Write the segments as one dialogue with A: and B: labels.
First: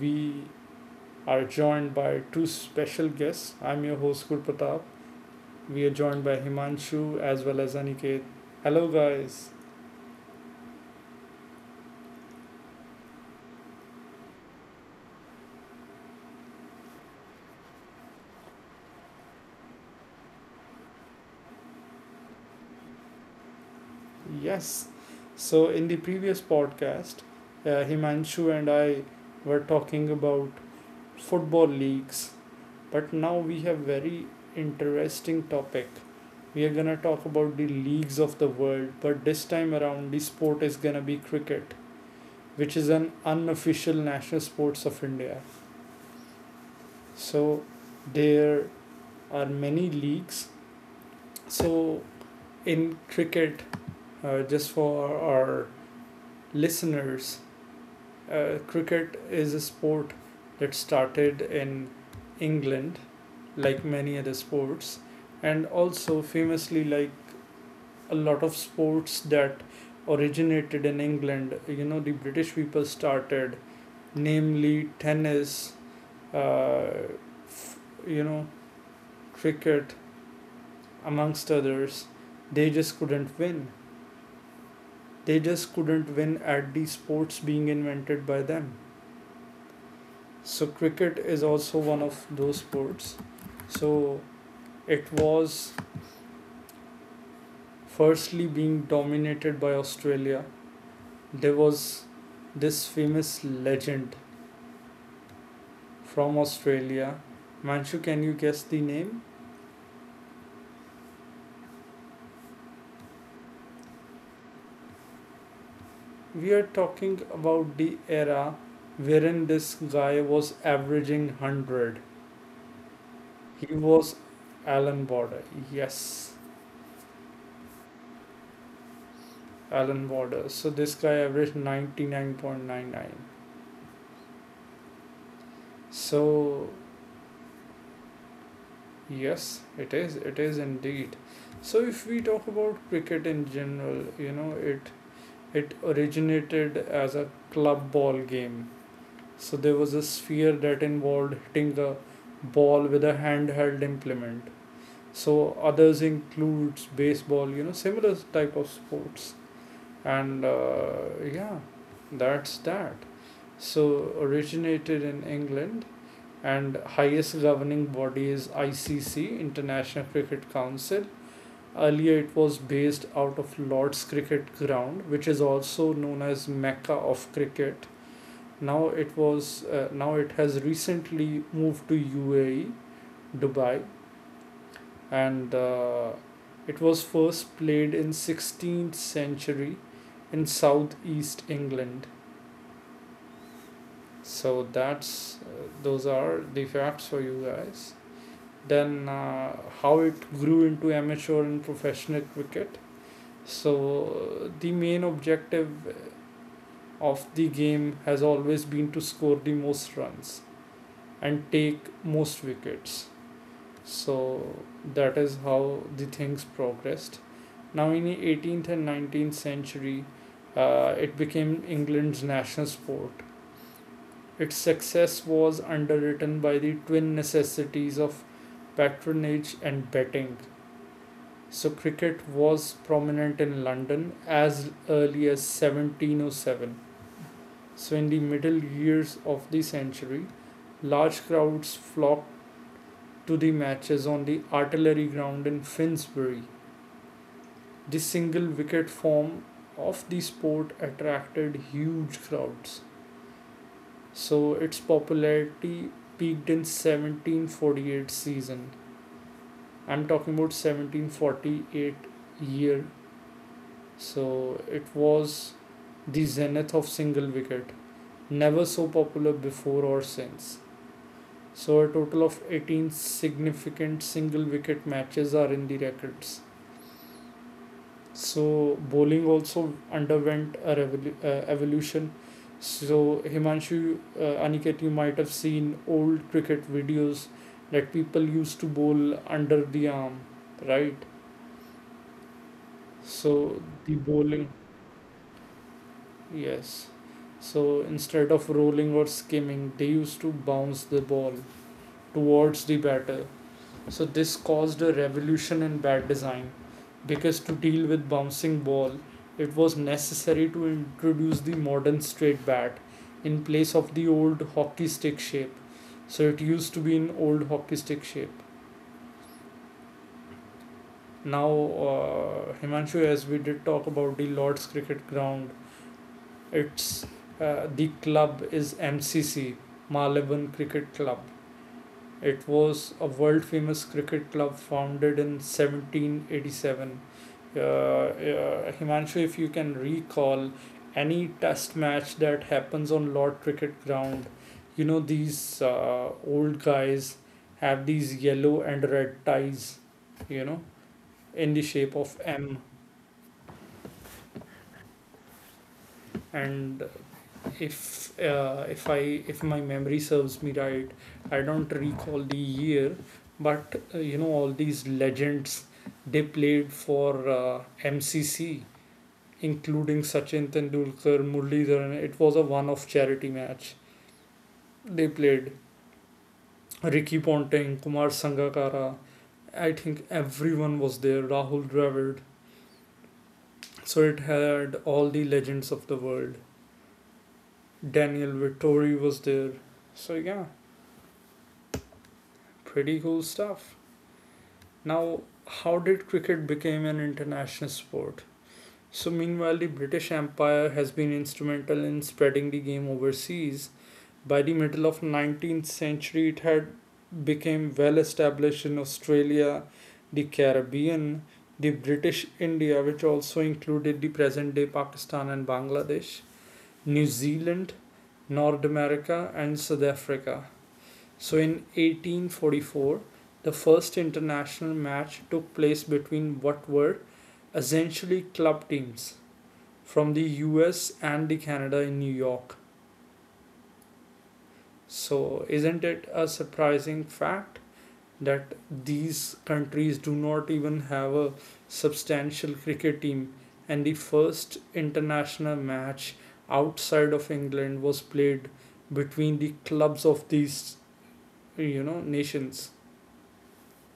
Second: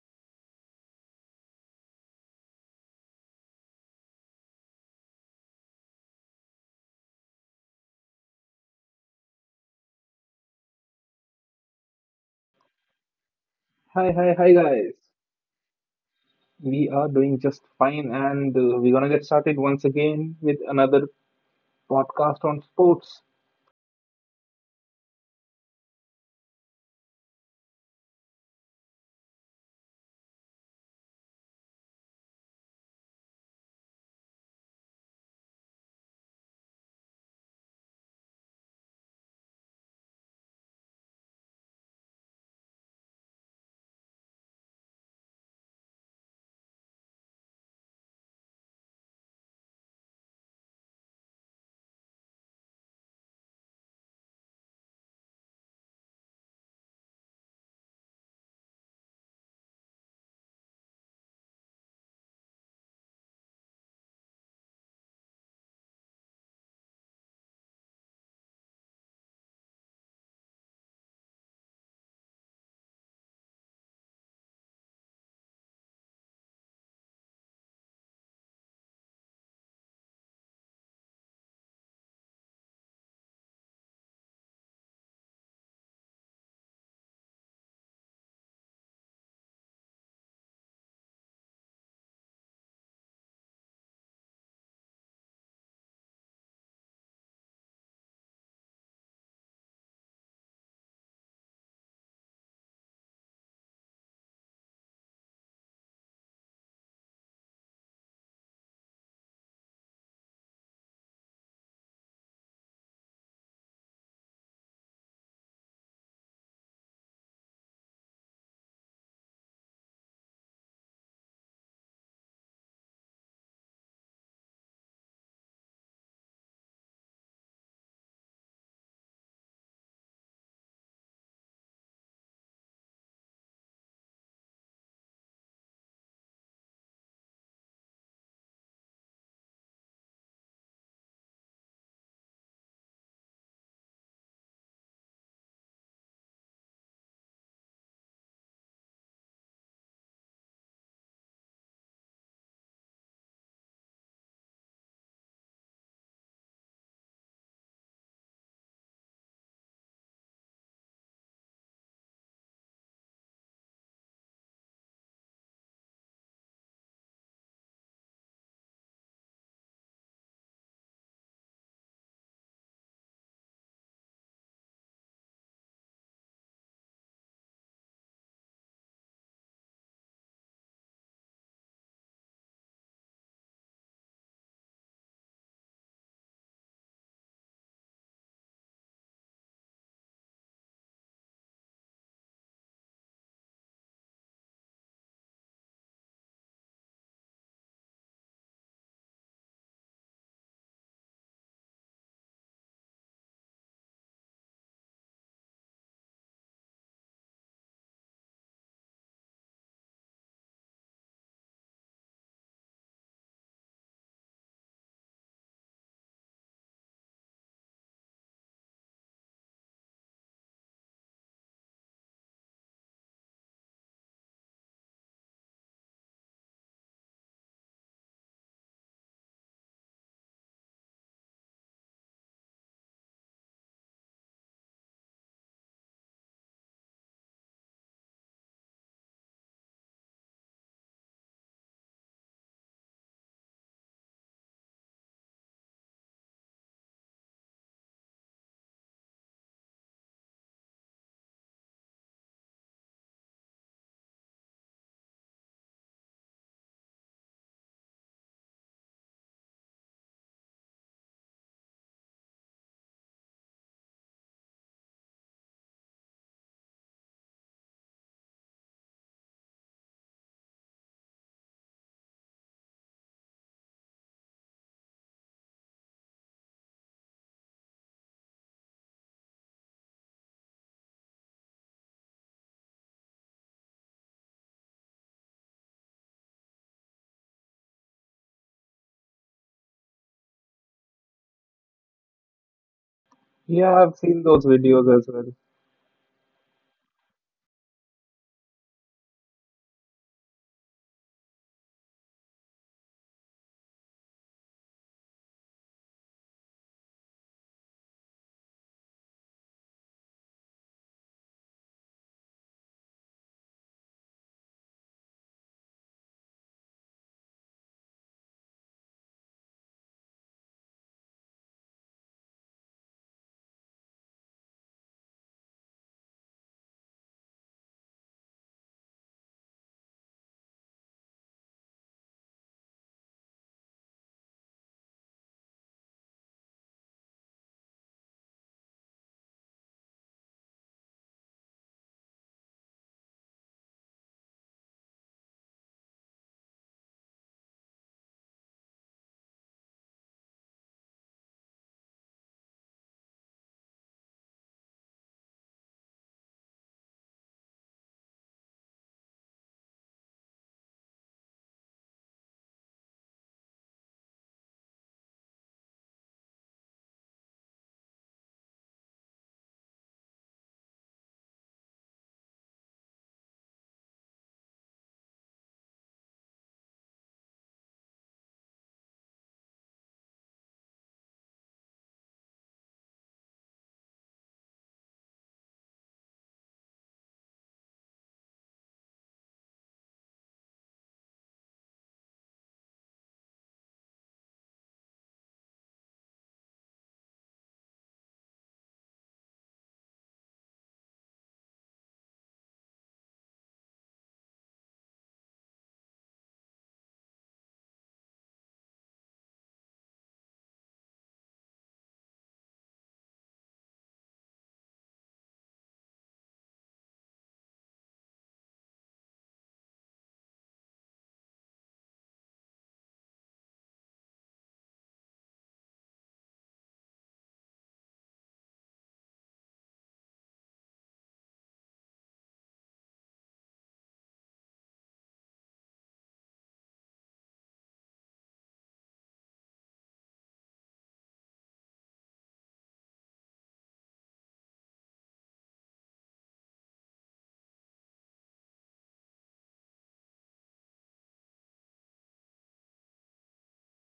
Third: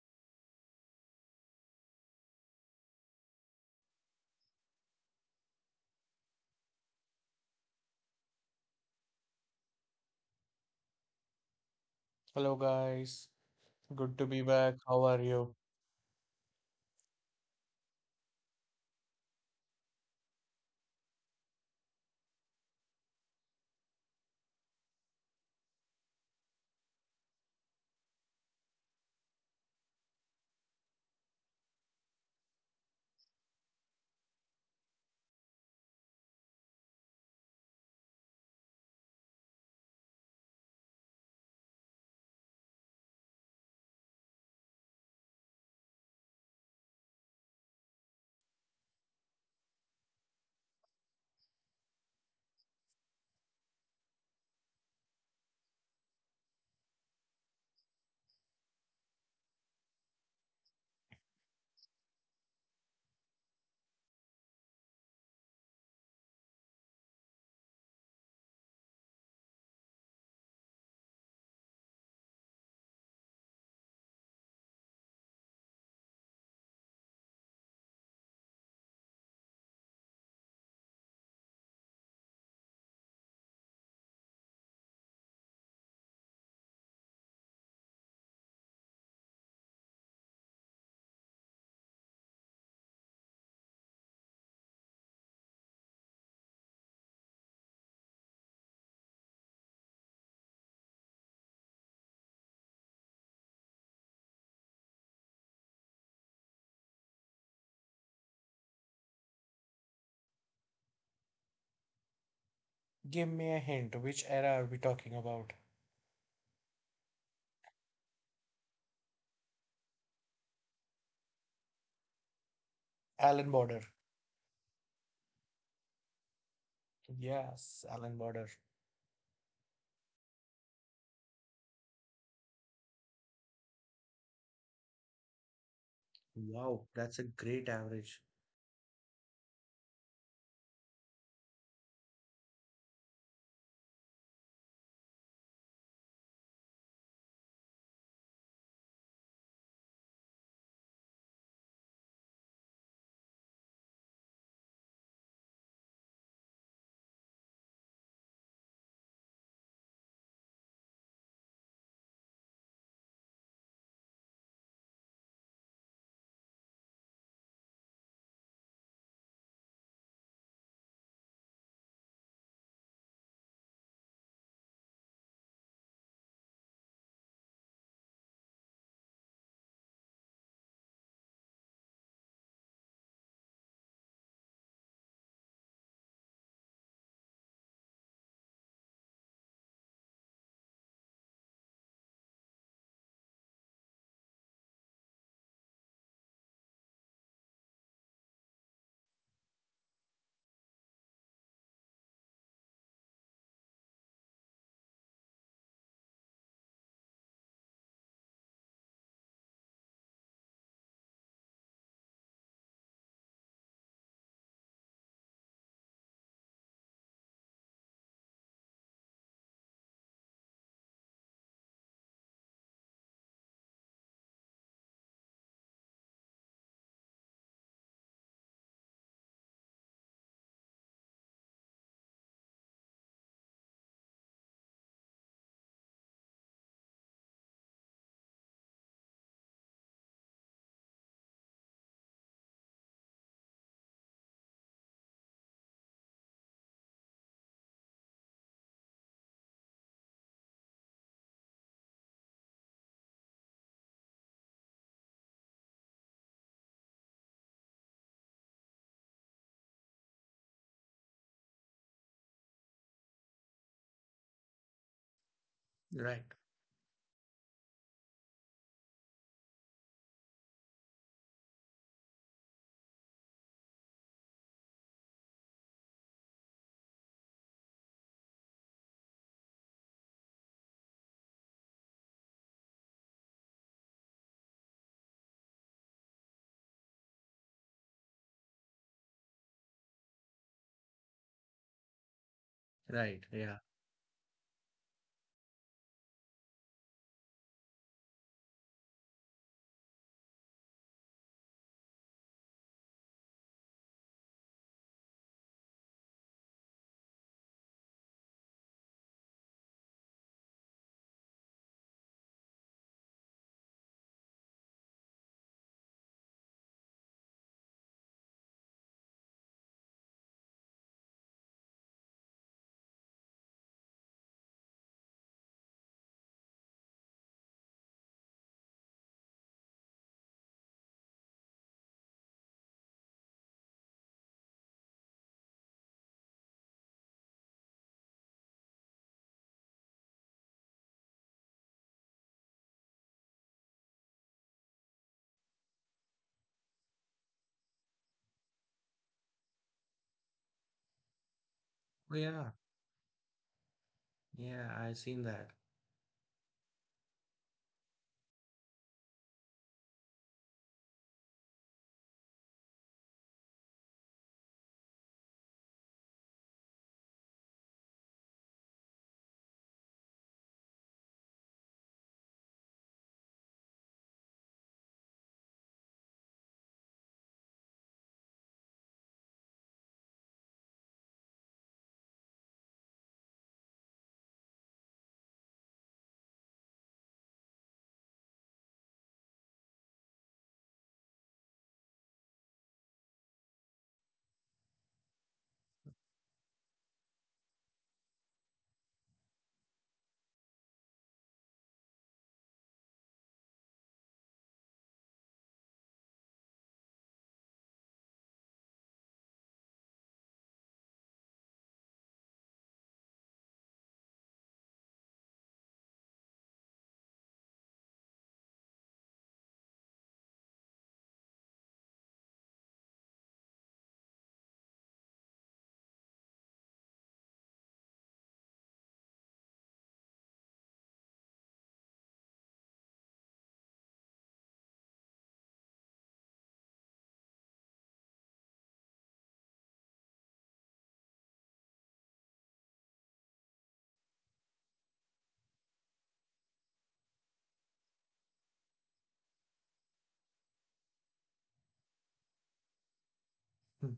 A: we are joined by two special guests. I'm your host, Kur. We are joined by Himanshu as well as Aniket. Hello, guys.
B: Hello guys,
C: Hi,
B: good to
C: hi,
B: be
C: hi,
B: back. How
C: guys.
B: are you?
C: We are doing just fine, and we're gonna get started once again with another podcast on sports.
A: Yes. So, in the previous podcast, Himanshu and I were talking about football leagues, but now we have very interesting topic. We are gonna talk about the leagues of the world, but this time around, the sport is gonna be cricket which is an unofficial national sports of India. So there are many leagues. So in cricket, just for our listeners, cricket is a sport that started in England, like many other sports, and also famously like a lot of sports that originated in England. You know, the British people started, namely tennis, uh, you know, cricket, amongst others, they just couldn't win. They just couldn't win at the sports being invented by them. So, cricket is also one of those sports. So, it was firstly being dominated by Australia. There was this famous legend from Australia. Manshu, can you guess the name?
B: Give me a hint. Which era are we talking about?
A: We are talking about the era wherein this guy was averaging 100.
B: Alan
A: He
B: Border.
A: was Alan Border. Yes,
B: Yes, Alan Border.
A: Alan Border. So this guy averaged 99.99. So,
B: Wow, that's a great average.
A: yes, it is. It is indeed. So if we talk about cricket in general, you know, it originated as a club ball game. So there was a sphere that involved hitting the ball with a handheld implement. So others includes baseball, you know, similar type of sports. And yeah, that's that. So originated in England and highest governing body is ICC, International Cricket Council. Earlier it was based out of Lord's Cricket Ground, which is also known as Mecca of cricket. Now it has recently moved to UAE, Dubai, and it was first played in 16th century in southeast England. So that's those are the facts for you guys. Then how it grew into amateur and professional cricket. So the main objective of the game has always been to score the most runs and take most wickets. So that is how the things progressed. Now, in the 18th and 19th century, it became England's national sport. Its success was underwritten by the twin necessities of patronage and betting. So, cricket was prominent in London as early as 1707. So, in the middle years of the century, large crowds flocked to the matches on the artillery ground in Finsbury. The single wicket form of the sport attracted huge crowds, so its popularity peaked in 1748 season. I'm talking about 1748 year, so it was
B: Right,
A: the zenith of single wicket, never so popular before or since. So a total of 18 significant single wicket matches are in the records. So bowling also underwent a evolution. So Himanshu, Aniket, you might have seen old cricket videos that people used to bowl under the arm, right?
B: right, yeah.
A: So
C: Yeah, I've
A: the
C: seen those
A: bowling,
C: videos as well.
A: yes. So instead of rolling or skimming, they used to bounce the ball towards the batter. So this caused a revolution in bat design because to deal with bouncing ball, it was necessary to introduce the modern straight bat in place of the old hockey stick shape. So it used to be an old hockey stick shape. Now, Himanshu, as we did talk about the Lord's Cricket Ground, it's the club is MCC, Malibon Cricket Club. It was a world famous cricket club founded in 1787. Himanshu, if you can recall any test match that happens on Lord Cricket Ground, you know, these old guys have these yellow and red ties, you know, in the shape
B: Oh
A: of
B: yeah,
A: M.
B: yeah, I seen that.
A: And if I, if my memory serves me right, I don't recall the year, but you know all these legends they played for MCC including Sachin Tendulkar, Murali Dharan. It was a one-off charity match. They played Ricky Ponting, Kumar Sangakkara. I think everyone was there. Rahul Dravid. So it had all the legends of the world. Daniel Vittori was there. So yeah, pretty cool stuff. Now, how did cricket become an international sport? So meanwhile, the British Empire has been instrumental in spreading the game overseas. By the middle of 19th century it had become well established in Australia, the Caribbean, the British India which also included the present day Pakistan and Bangladesh, New Zealand, North America, and South Africa. So in 1844 the first international match took place between what were essentially club teams from the US and the Canada in New York. So isn't it a surprising fact that these countries do not even have a substantial cricket team and the first international match outside of England was played between the clubs of these, you know, nations.
B: Hmm,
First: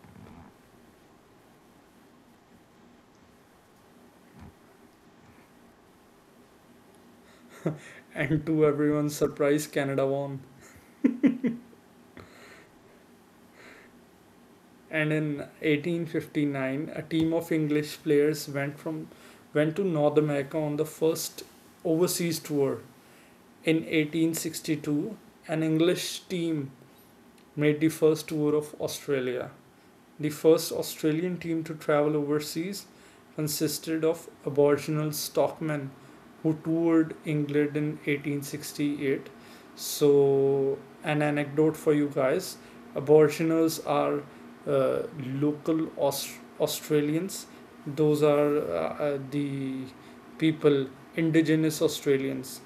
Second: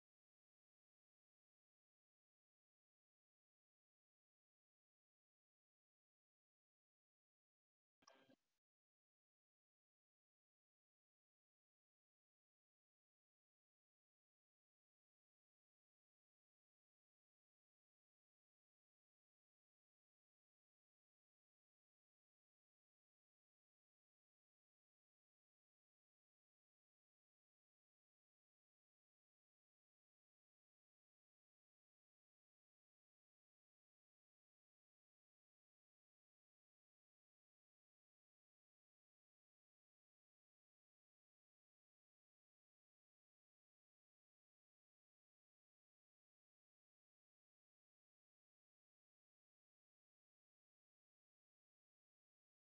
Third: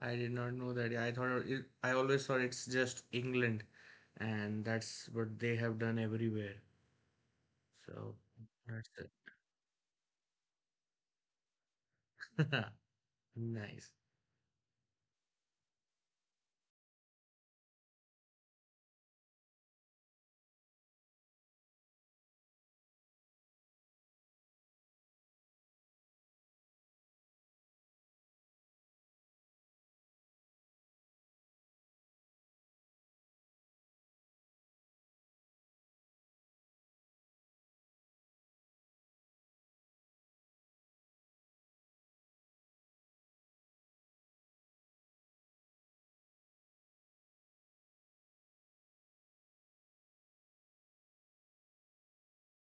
B: I did not know that. I always thought it's just England, and that's what they have done everywhere. So
A: And to
B: that's
A: everyone's surprise Canada won.
B: it. Nice.
A: And in 1859 a team of English players went to North America on the first overseas tour. In 1862 an English team made the first tour of Australia. The first Australian team to travel overseas consisted of Aboriginal stockmen who toured England in 1868. So, an anecdote for you guys. Aboriginals are uh, local Australians, those are the people, indigenous Australians.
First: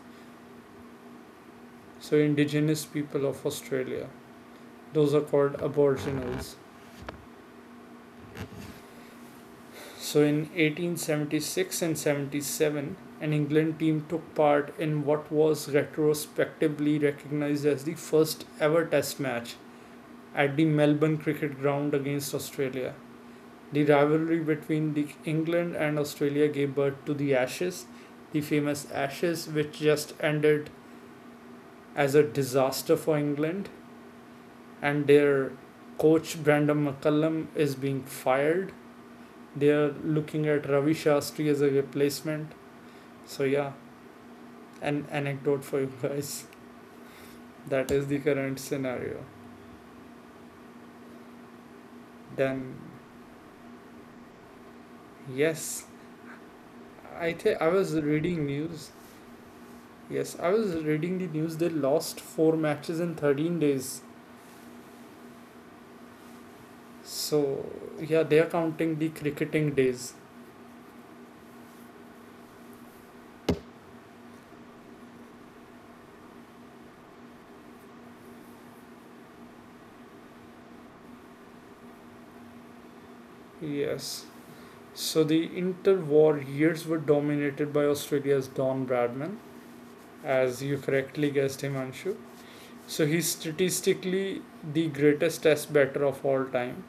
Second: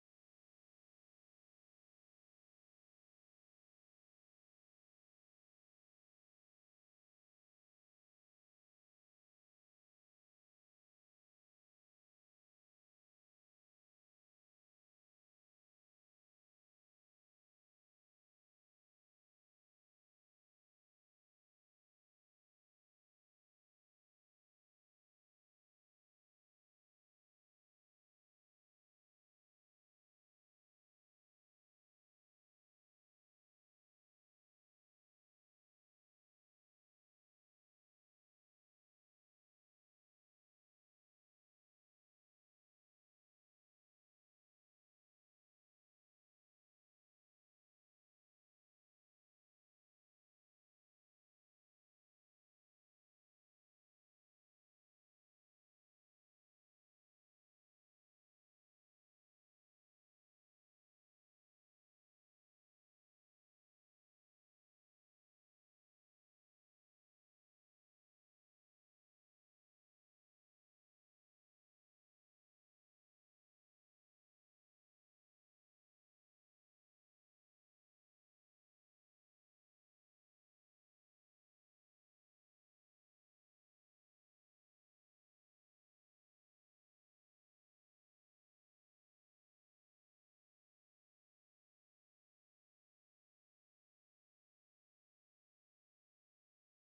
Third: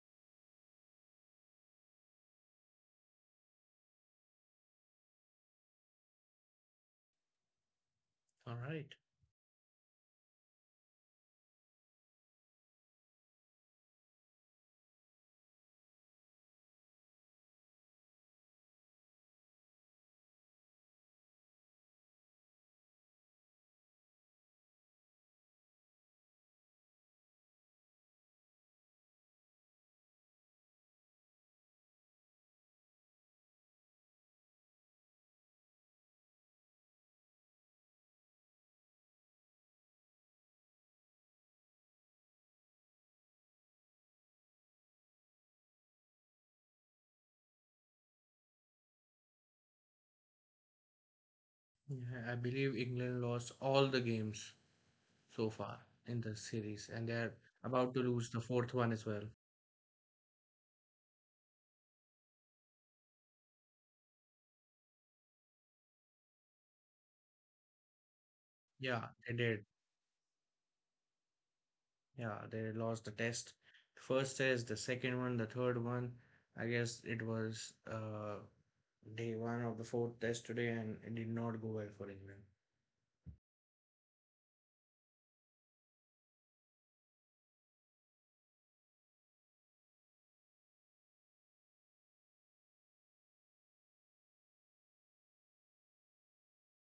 A: So, indigenous people of Australia, those are called Aboriginals.
B: All right.
A: So in 1876 and 77, an England team took part in what was retrospectively recognized as the first ever test match at the Melbourne Cricket Ground against Australia. The rivalry between the England and Australia gave birth to the Ashes, the famous Ashes which just ended as a disaster for England and their coach Brandon McCullum is being fired. They are looking at Ravi Shastri as a replacement. So yeah, an anecdote for you guys. That is the current scenario.
B: Yeah, I believe
A: Then
B: England lost all the games so far
A: yes,
B: in the series, and they're
A: I think I
B: about to
A: was
B: lose the
A: reading
B: fourth one
A: news.
B: as well.
A: Yes, I was reading the news. They lost four matches in 13 days. So yeah, they are counting
B: Yeah,
A: the
B: they did.
A: cricketing days.
B: Yeah, they lost the test. First test, the second one, the third one. I guess it was day one of the fourth test today, and it did not go well for England.
A: Yes. So the interwar years were dominated by Australia's Don Bradman, as you correctly guessed, Himanshu. So he's statistically the greatest test batter of all time.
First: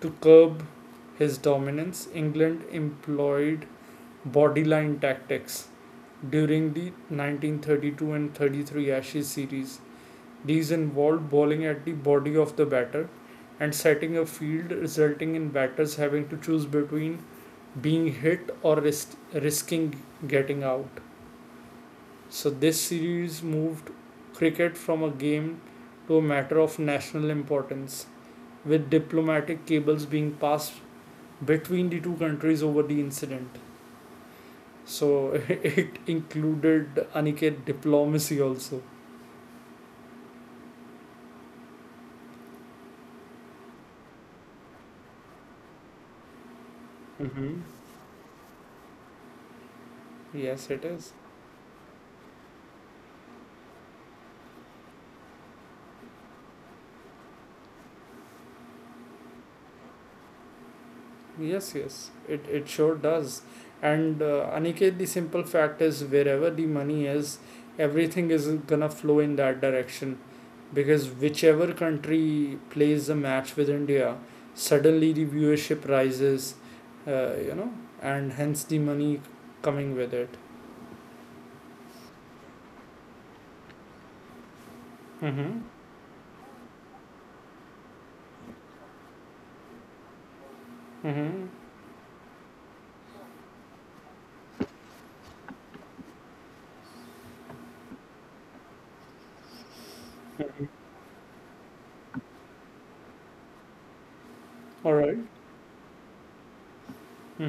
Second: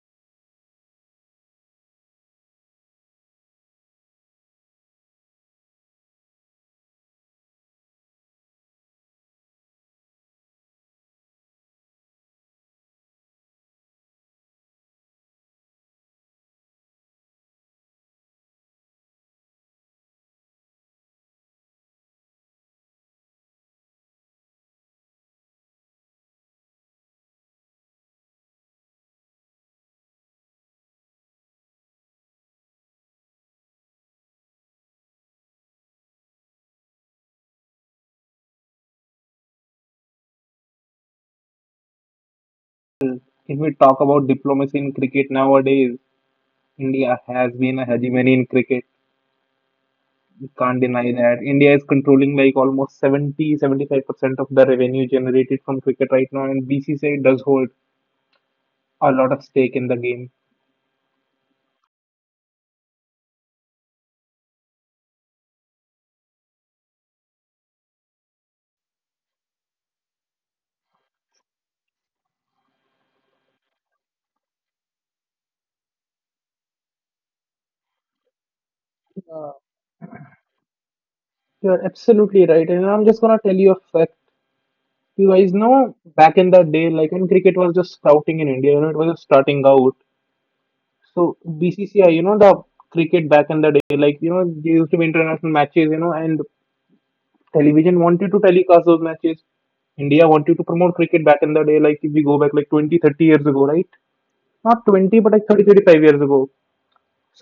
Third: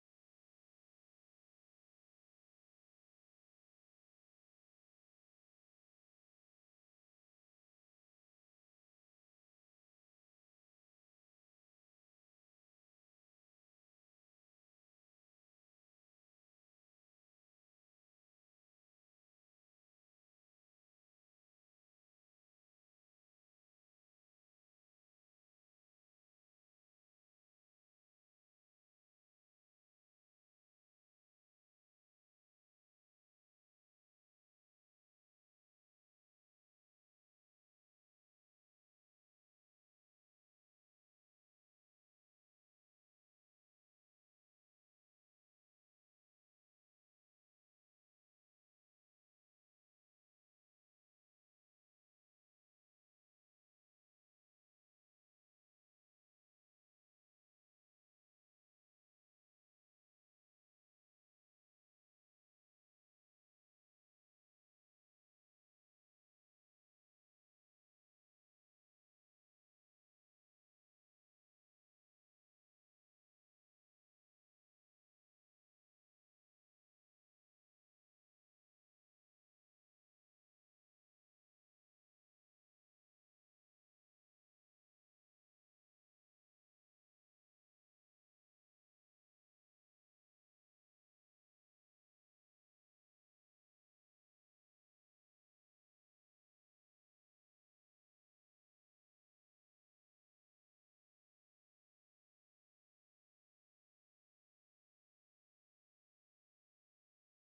A: To curb his dominance, England employed bodyline tactics during the 1932 and 33 Ashes series. These involved bowling at the body of the batter and setting a field, resulting in batters having to choose between being hit or risking getting out. So, this series moved cricket from a game to a matter of national importance, with diplomatic cables being passed between the two countries over the incident. So it included Aniket diplomacy also.
C: If we talk about diplomacy in cricket nowadays, India has
A: Mm-hmm.
C: been a hegemony in cricket. We
A: Yes, it
C: can't
A: is.
C: deny that. India is controlling like almost 70-75% of the revenue generated from cricket right now, and BCCI does hold a lot of stake in the game.
A: Yes, it sure does. And Aniket, the simple fact is, wherever the money is, everything is gonna flow in that direction. Because whichever country plays a match with India, suddenly the viewership rises, uh, you know, and hence the money
C: Uh,
A: coming with it.
C: You're absolutely right, and I'm just gonna tell you a fact. You
A: Mm-hmm.
C: guys know back in the day, like when cricket was just sprouting in India, it was just starting out.
A: Mm-hmm.
C: So BCCI, the cricket back in the day, there used to be international matches, and television wanted to telecast those matches. India wanted to promote cricket back in the day, like if we go back like 20, 30 years ago, right? Not
A: All right.
C: 20, but like 30, 35 years ago.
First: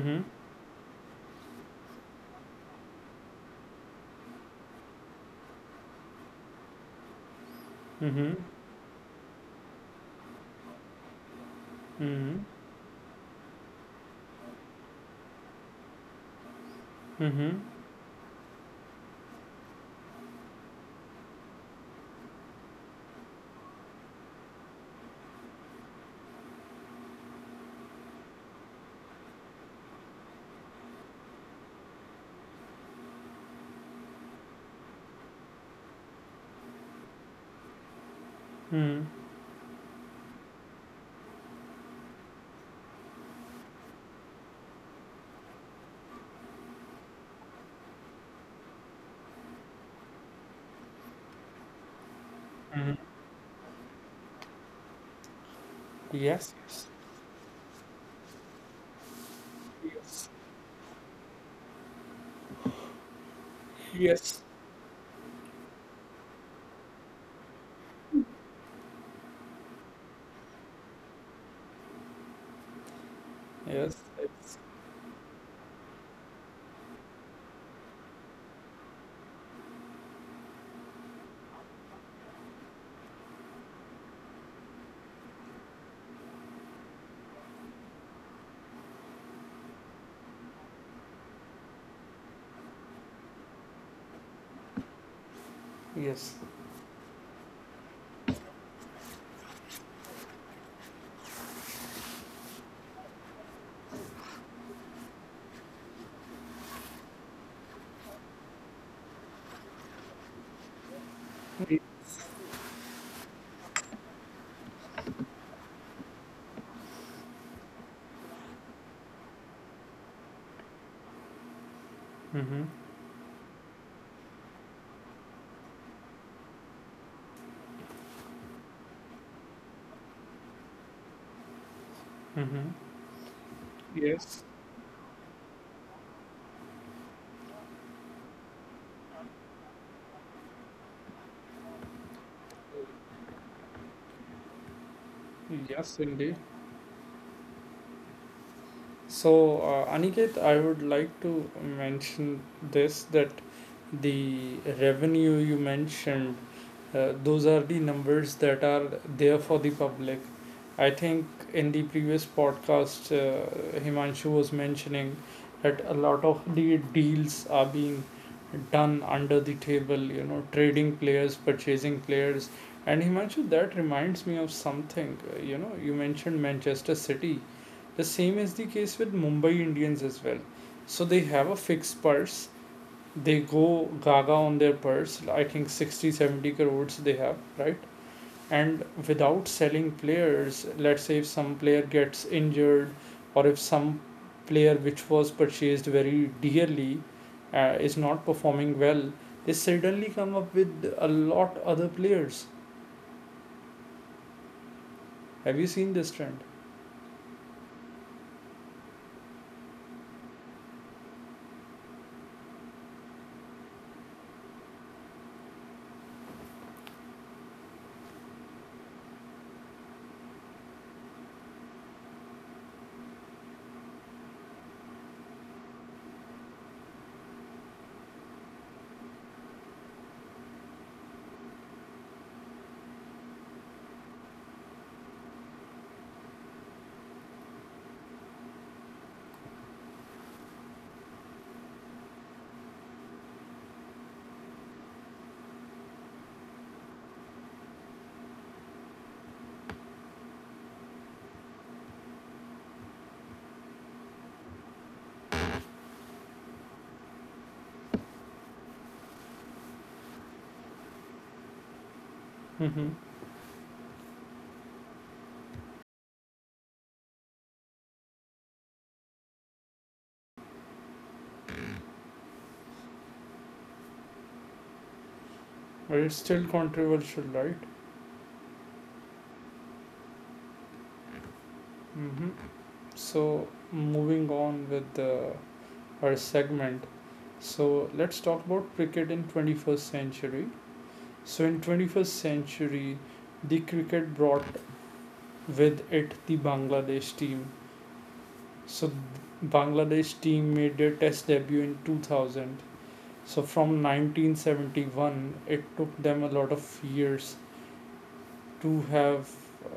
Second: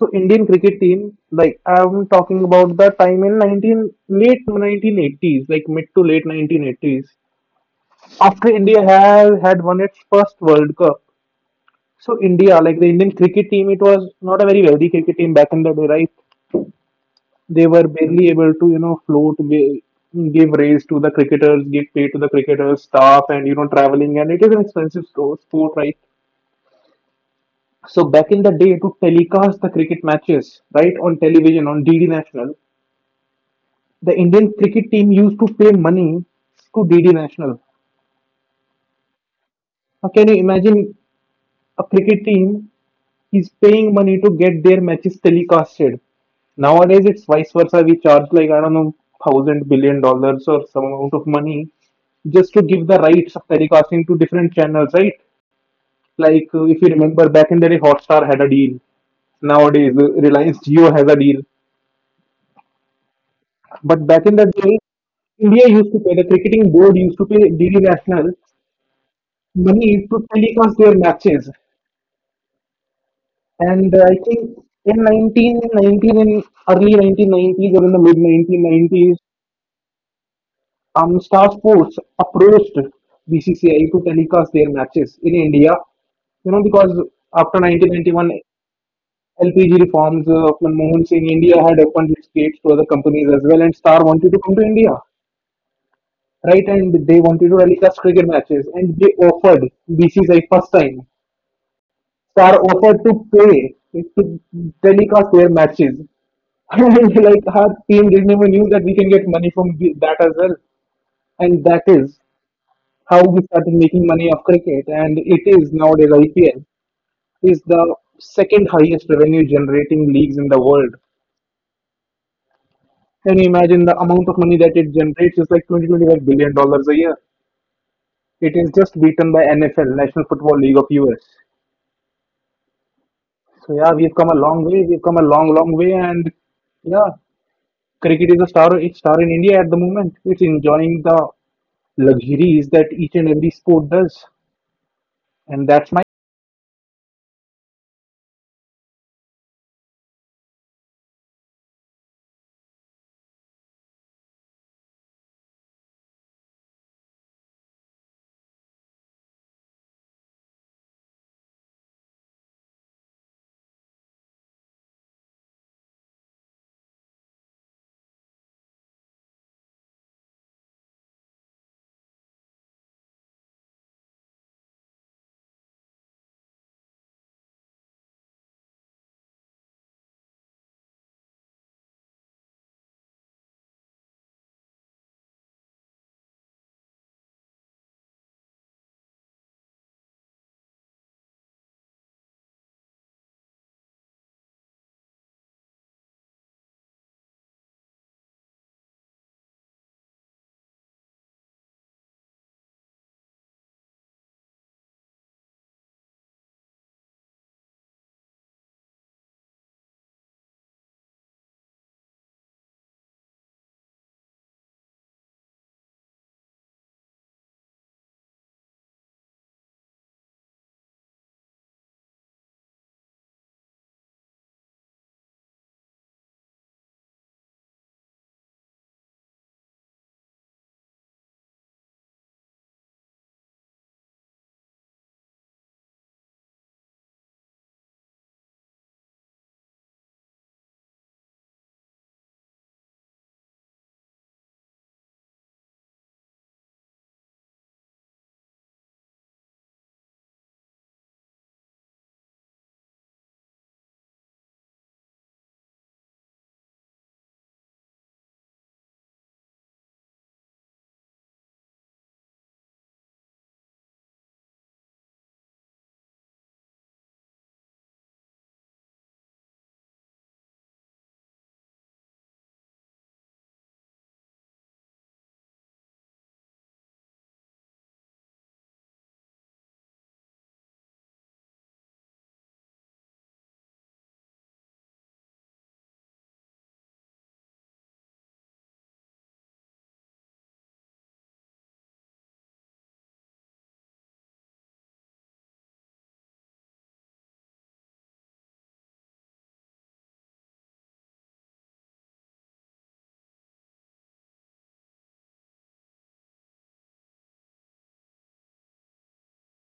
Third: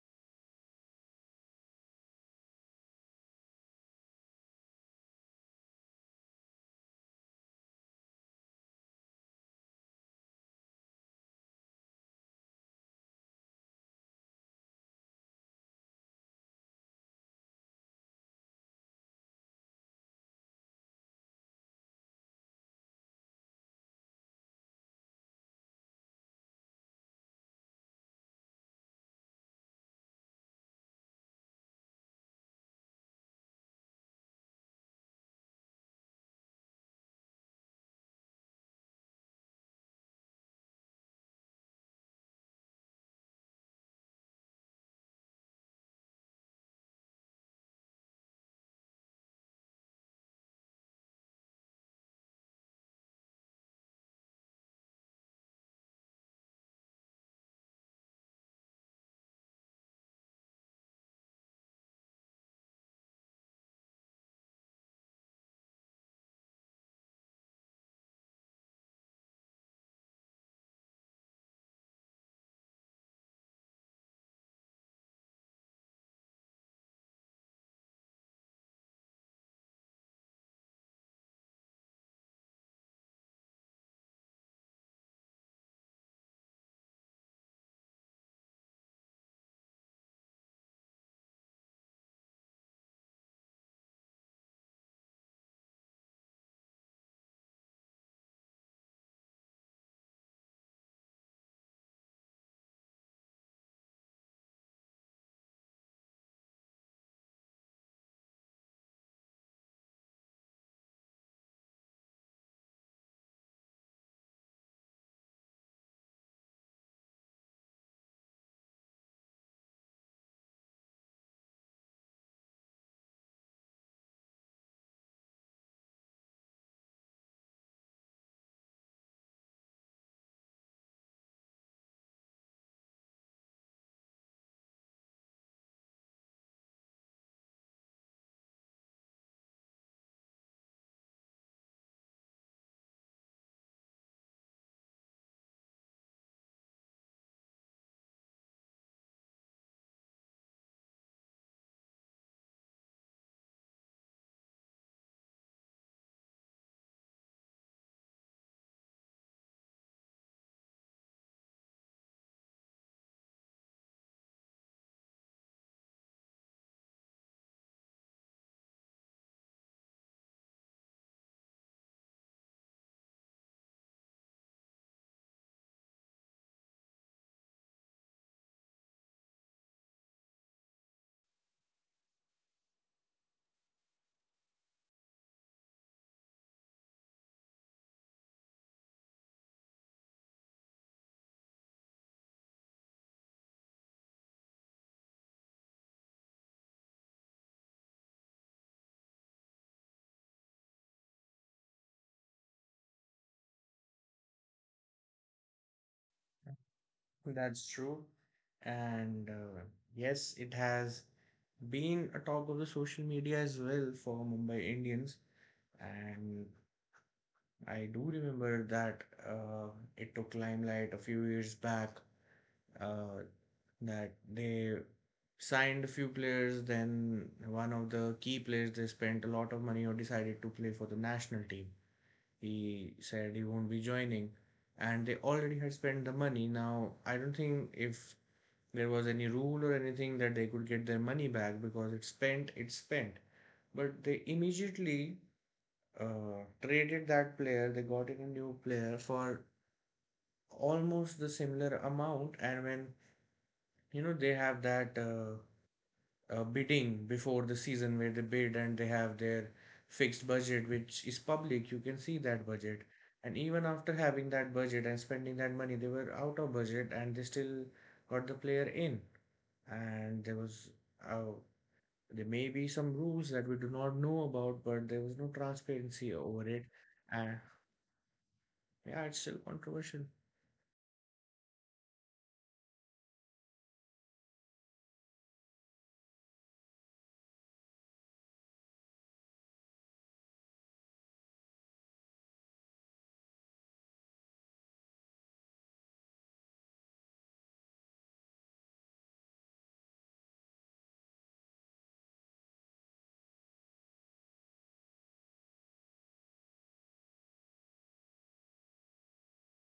C: So Indian cricket team, like I'm talking about the time in 19 late 1980s, like mid to late 1980s,
A: Mhm.
C: after India has had won its first World Cup. So
A: Mhm.
C: India, like the Indian cricket team, it was not a very wealthy cricket team back in the day, right?
A: Mhm.
C: They were barely able to, you know, float, give raise to the cricketers, give pay to the cricketers, staff, and you know, traveling, and it is an expensive sport, right? So back in the day, to telecast the cricket matches, right, on television on DD National, the Indian cricket team used to pay money to DD National.
A: Mhm.
C: Now, can you imagine a cricket team he's paying money to get their matches telecasted? Nowadays, it's vice versa. We charge like I don't know $1,000 billion or some amount of money just to give
A: Mhm.
C: the rights of telecasting to different channels, right? Like
A: Yes.
C: if you remember back in the day, Hotstar had a deal. Nowadays,
A: Yes.
C: Reliance Jio has a deal. But back in
A: Yes.
C: the day, India used to pay, the cricketing board used to pay DD National money to telecast their matches.
A: Yes.
C: And I
A: Yes.
C: think in 1919, in early 1990s or in the mid 1990s, Star Sports approached BCCI to telecast their matches in India. You know, because after 1991, LPG reforms of Manmohan Singh, India had opened its gates to other companies as well, and Star wanted to come to India,
A: Yes.
C: right? And they wanted to telecast cricket matches, and they offered BCCI first time. Are offered to pay to telecast their matches. And like our team didn't even knew that we can get money from that as well. And
A: Yes.
C: that is how we started making money of cricket. And it is nowadays IPL is the second highest revenue generating leagues in the world.
A: Mhm.
C: Can you imagine the amount of money that it generates is like $20-25 billion a year. It is just beaten by NFL, National Football League of US.
A: Mhm.
C: So yeah, we've come a
A: Yes.
C: long way. We've come a long, long way, and yeah, cricket is a star it's star in India at the moment. It's enjoying the luxuries that each and every sport does. And that's
A: Yes,
C: my
A: indeed. So, Aniket, I would like to mention this that the revenue you mentioned, those are the numbers that are there for the public. I think in the previous podcast Himanshu was mentioning that a lot of the deals are being done under the table, you know, trading players, purchasing players. And Himanshu, that reminds me of something. You know, you mentioned Manchester City. The same is the case with Mumbai Indians as well. So they have a fixed purse. They go gaga on their purse. I think 60 70 crores they have, right? And without selling players, let's say if some player gets injured or if some player which was purchased very dearly is not performing well, they suddenly come up with a lot other players. Have you seen this trend?
B: That's true. And yes, it has been a talk of the social media as well for Mumbai Indians. And I do remember that uh, it took Limelight a few years back uh, that they signed a few players, then one of the key players they spent a lot of money or decided to play for the national team. He said he won't be joining, and they already had spent the money. Now, I don't think if there was any rule or anything that they could get their money back because it's spent, it's spent. But they immediately traded that player, they got in a new player for almost the similar amount. And when you know they have that bidding before the season where they bid and they have their fixed budget, which is public, you can see that budget.
A: Mm-hmm.
B: And even after having that budget and spending that money, they were out of budget and they still got the player in. And uh, there may be some rules that we do not know about, but there was no
A: But it's
B: transparency
A: still
B: over it.
A: controversial,
B: And
A: right?
B: yeah, it's still controversial.
A: Mm-hmm. So moving on with our segment. So let's talk about cricket in 21st century. So in 21st century, the cricket brought with it the Bangladesh team. So Bangladesh team made their test debut in 2000. So from 1971, it took them a lot of years to have uh,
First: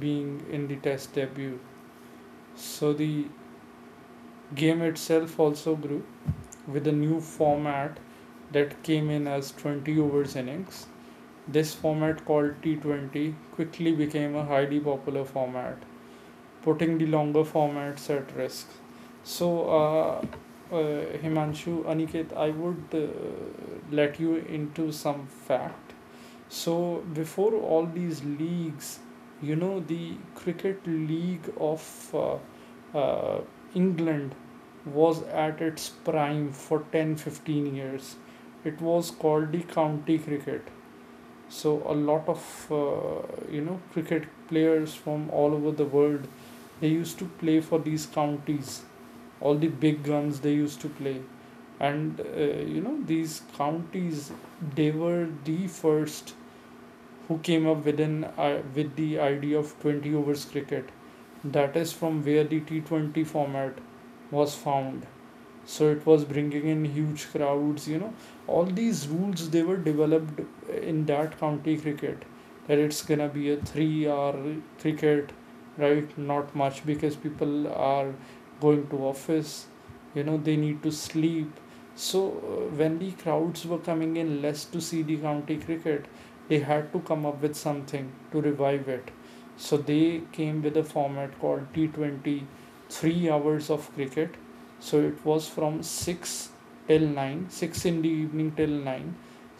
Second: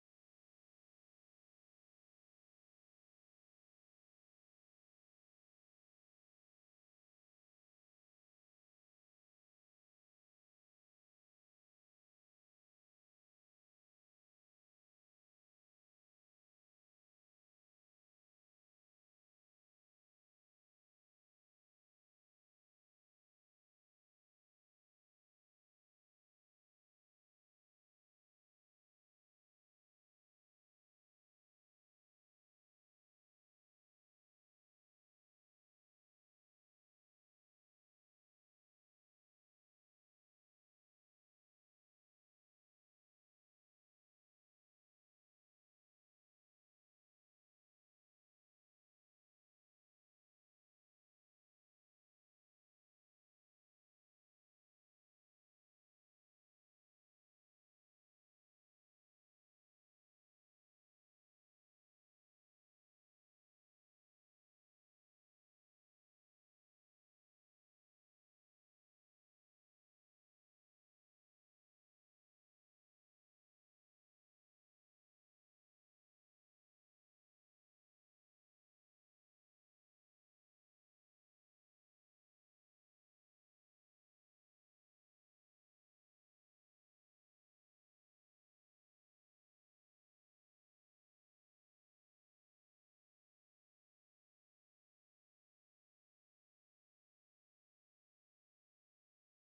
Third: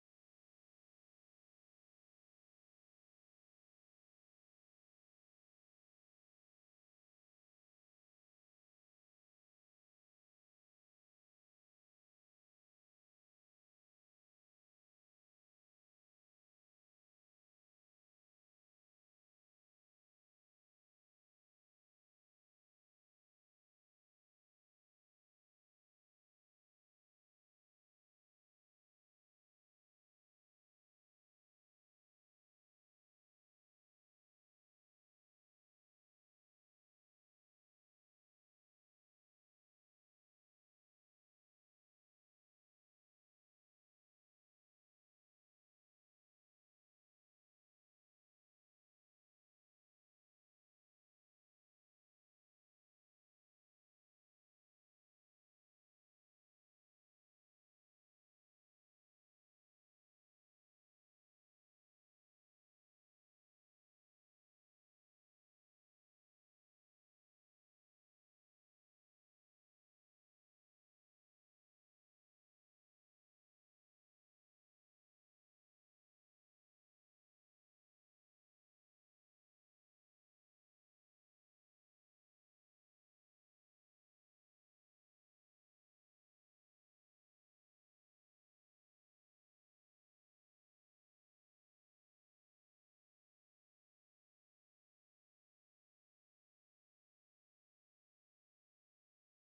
A: being in the test debut. So the game itself also grew with a new format that came in as 20 overs innings. This format, called T20, quickly became a highly popular format, putting the longer formats at risk. So, Himanshu, Aniket, I would let you into some fact. So, before all these leagues, you know, the Cricket League of England was at its prime for 10 to 15 years. It was called the county cricket. So a lot of you know cricket players from all over the world they used to play for these counties. All the big guns they used to play, and you know these counties they were the first who came up with an I with the idea of 20 overs cricket. That is from where the T20 format was found, so it was bringing in huge crowds. All these rules, they were developed in that county cricket, that it's gonna be a 3-hour cricket, right? Not much, because people are going to office. They need to sleep. So when the crowds were coming in less to see the county cricket, they had to come up with something to revive it. So they came with a format called T20, 3 hours of cricket. So it was from 6 till 9, 6 in the evening till 9.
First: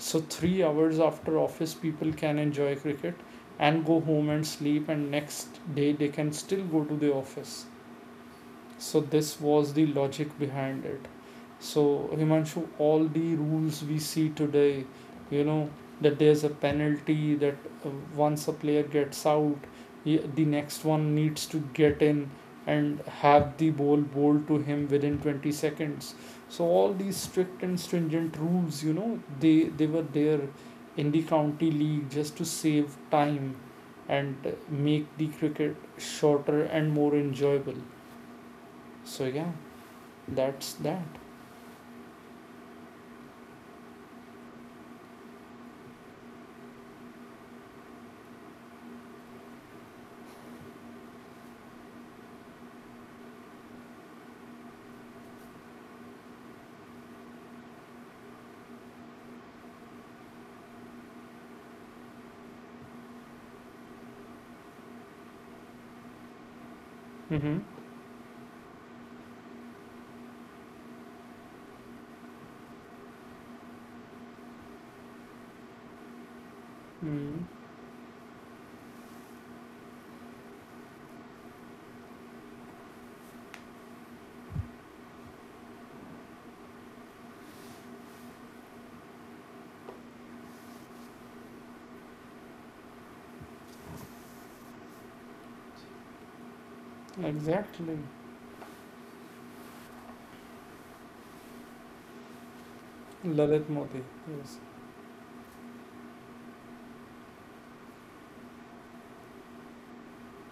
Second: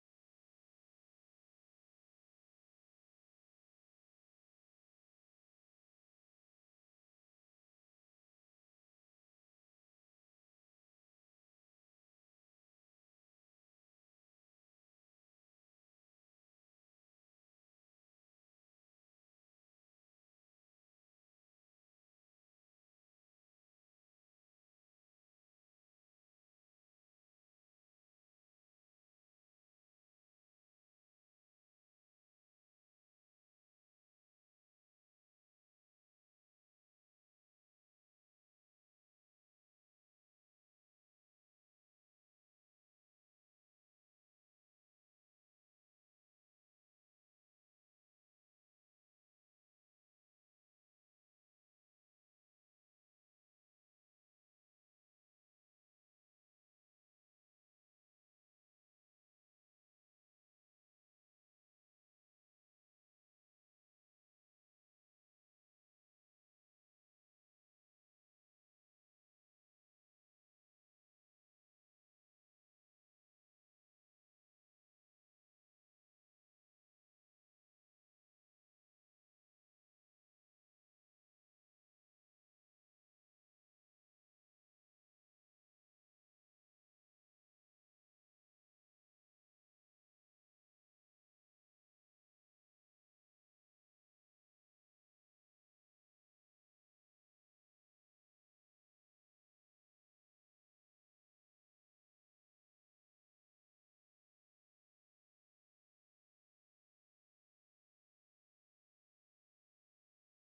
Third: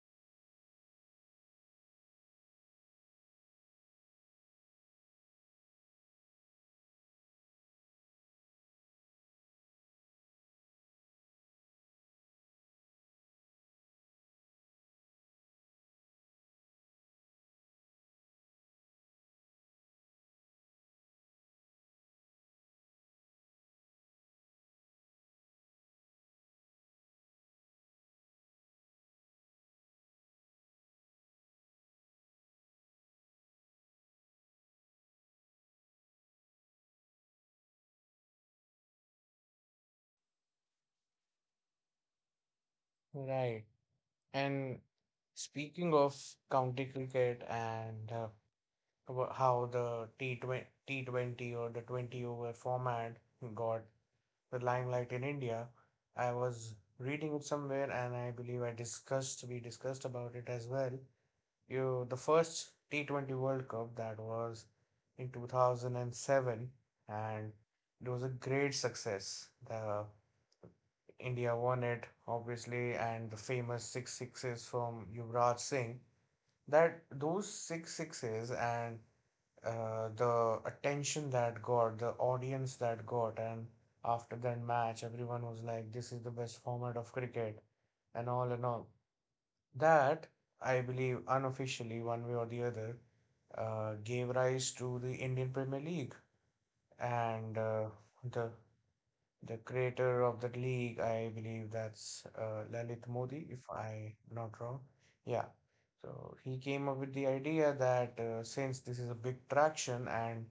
A: So 3 hours after office people can enjoy cricket and go home and sleep, and next day they can still go to the office. So this was the logic behind it. So, Himanshu, all the rules we see today, you know that there's a penalty, that uh, once a player gets out, the next one needs to get in and have the ball bowled to him within 20 seconds. So all these strict and stringent rules. They were there in the county league, just to save time and make the cricket shorter and more enjoyable. So yeah, that's that.
B: Right. And speaking of county cricket and about how the T20 or the 20 over format got the limelight in India, I was reading it somewhere and I believe we discussed about it as well. The first T20 World Cup that was in 2007, and
A: Mm-hmm.
B: it was a great success. The India won it, obviously, and the famous six sixes from Yuvraj Singh. That
A: Mm-hmm.
B: those six sixes, and the attention that got, the audience that got, and after that match, everyone was like, "This is the best format of cricket," and all and all. That I believe unofficially, one way or the other, gave rise to the Indian Premier League, and
A: Exactly.
B: the the creator of the league, I believe that's Lalit Modi, if
A: Lalit Modi.
B: I'm
A: Yes.
B: not wrong. Yeah. So he came up with the idea that since this is a big traction, and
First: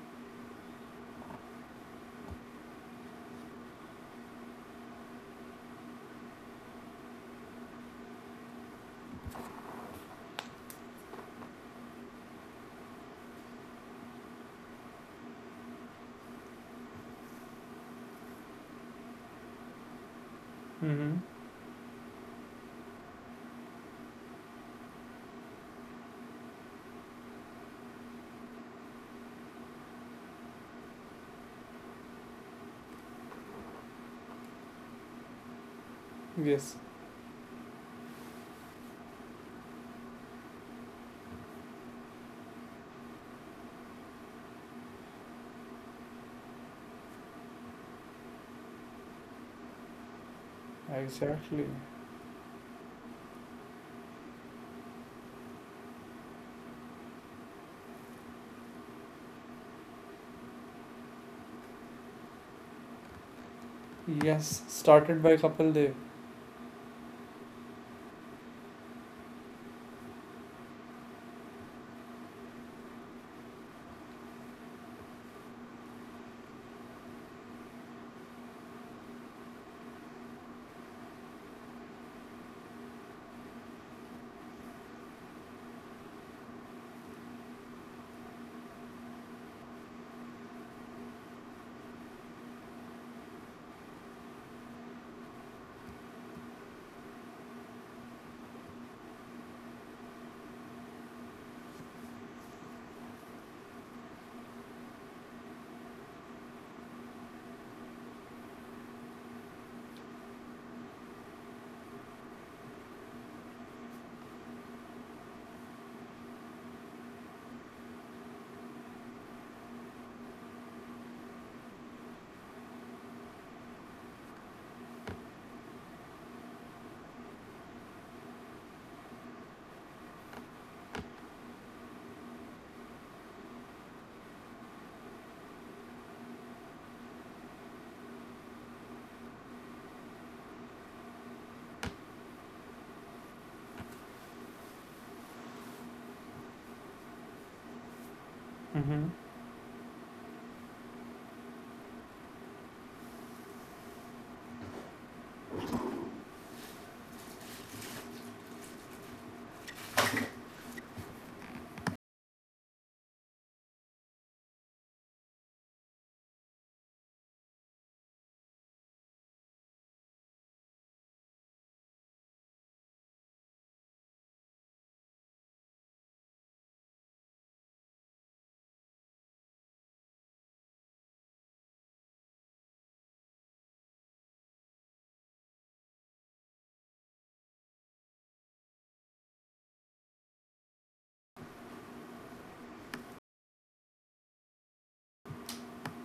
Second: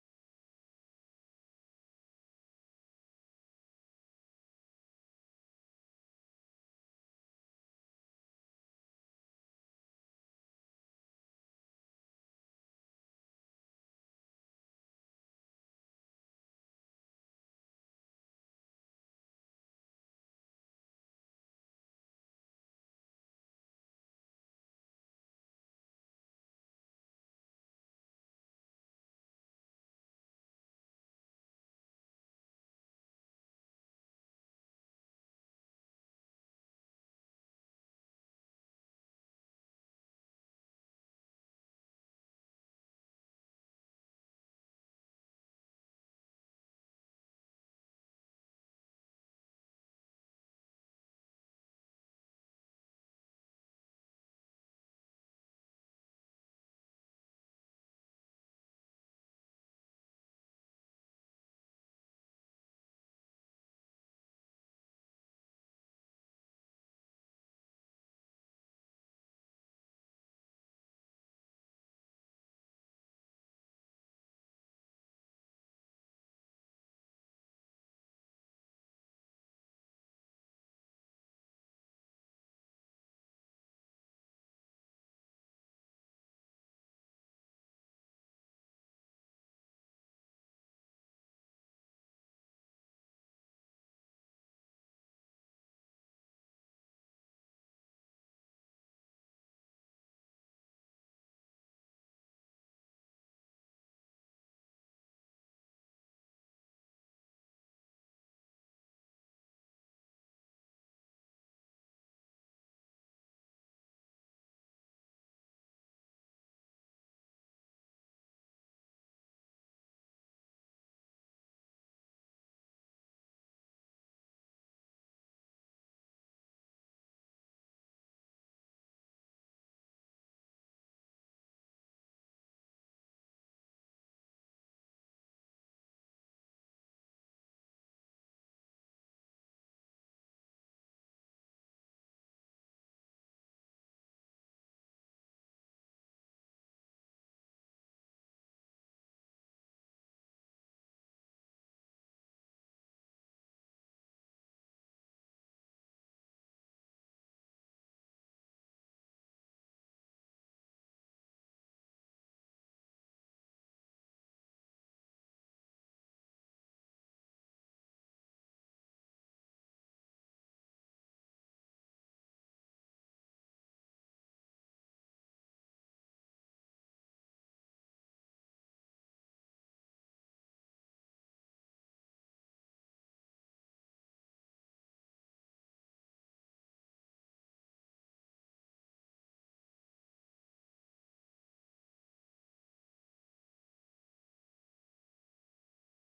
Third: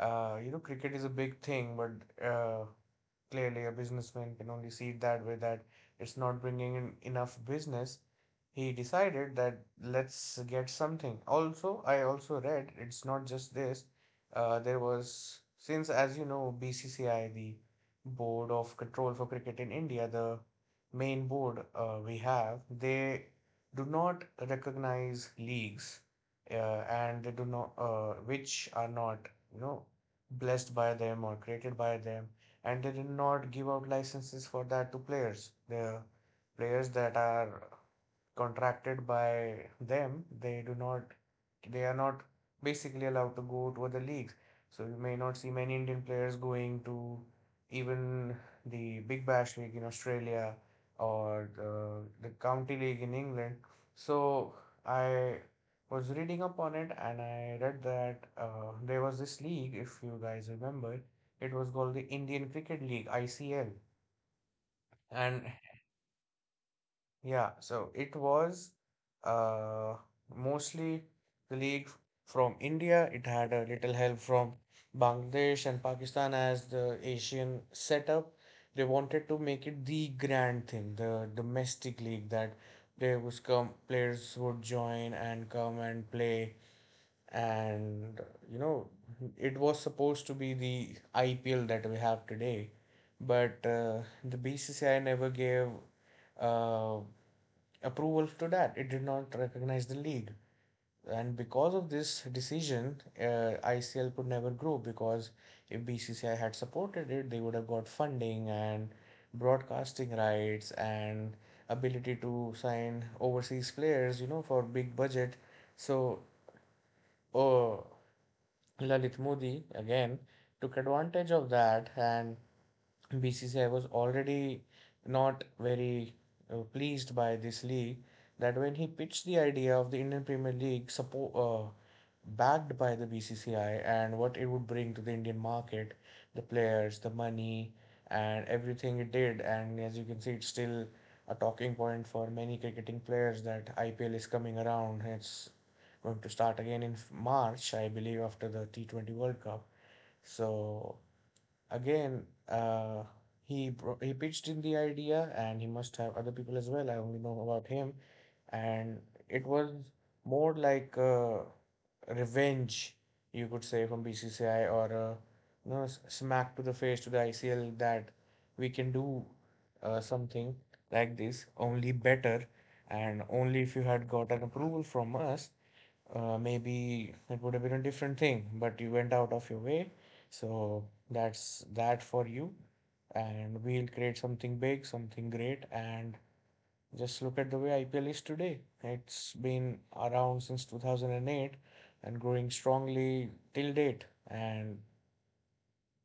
B: you know cricket is a big thing, but clearly, a businessman can only see it that way, that it's not bringing in enough business. He decided that let's get something. Also, I also read it's not just this. There was, since as you know, BCCI, the Board of Control for Cricket in India, the
A: Mm-hmm.
B: main board we have, they do not recognize leagues, and they do not, which are not, you know, blessed by them or created by them, and they did not give out licenses for that to players. The
A: Yes.
B: players that are contracted by them, they are not basically allowed to go to other leagues. So you may not see many Indian players going to even the Big Bash League in Australia or
A: Exactly.
B: the County League in England. So I was reading up on it and I read that there was this league, if you guys remember, it was called the Indian Cricket League, ICL.
A: Yes. Started by
B: And
A: Kapil Dev.
B: yeah, so it was uh, mostly colleagues from India. It had a little help from Bangladesh and Pakistan as the Asian setup. They wanted to make it the grand thing, the domestic league that they was come players would join and come and play, and you know it was supposed to be the IPL that we have today, but the BCCI never gave uh, approval to that. It did not recognize the league. And because of this decision, ICL could never grow because if BCCI had supported it, they would have got funding and broadcasting rights and ability to sign overseas players, you know, for big budget. So, uh Lalit Modi again took advantage of that, and BCCI was already not very pleased by this league, that when he pitched the idea of the Indian Premier League support backed by the BCCI and what it would bring to the Indian market, the players, the money, and everything it did. And as you can see, it's still a talking point for many cricketing players that IPL is coming around. It's going to start again in March, I believe, after the
A: Mm-hmm.
B: T20 World Cup. So again, he pitched in the idea, and he must have other people as well. I only know about him, and it was more like a revenge, you could say, from BCCI, or a smack to the face to the ICL, that we can do something like this only better, and only if you had got an approval from us, maybe it would have been a different thing, but you went out of your way. So that's that for you. And we'll create something big, something great. And just look at the way IPL is today. It's been around since 2008 and growing strongly till date, and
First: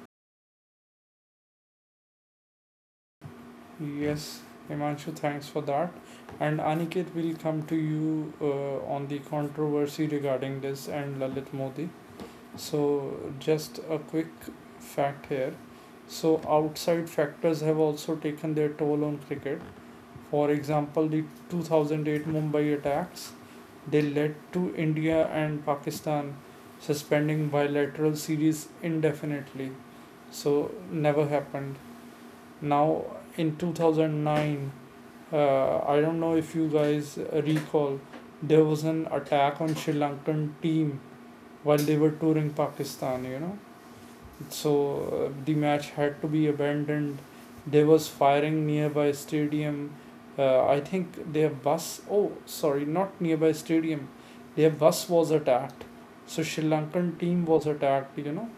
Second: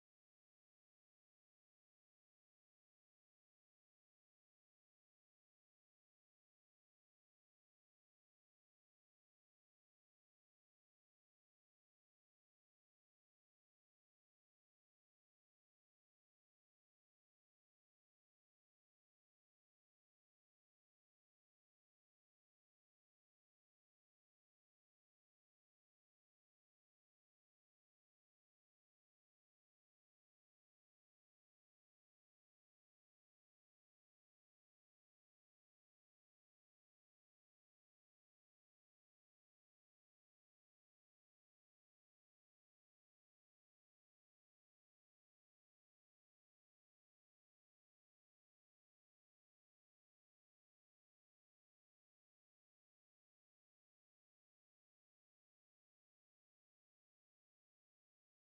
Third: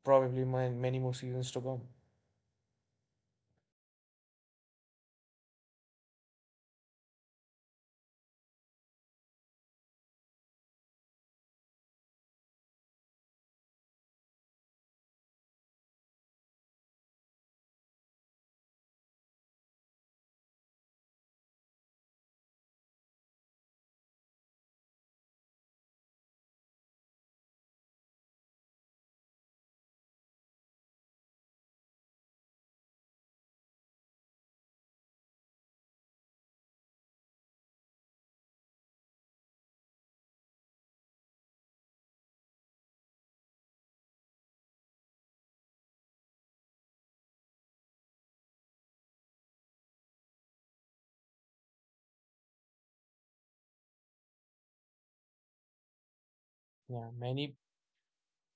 B: probably many more seasons to come.
A: Yes. Himanshu, thanks for that. And Aniket will come to you on the controversy regarding this and Lalit Modi. So, just a quick fact here. So, outside factors have also taken their toll on cricket. For example, the 2008 Mumbai attacks, they led to India and Pakistan suspending bilateral series indefinitely. So, never happened. Now in 2009, I don't know if you guys recall, there was an attack on Sri Lankan team while they were touring Pakistan. You know, so the match had to be abandoned. There was firing nearby stadium. I think their bus, oh sorry, not nearby stadium, their bus was attacked. So Sri Lankan
B: Yeah,
A: team
B: many,
A: was attacked, you know.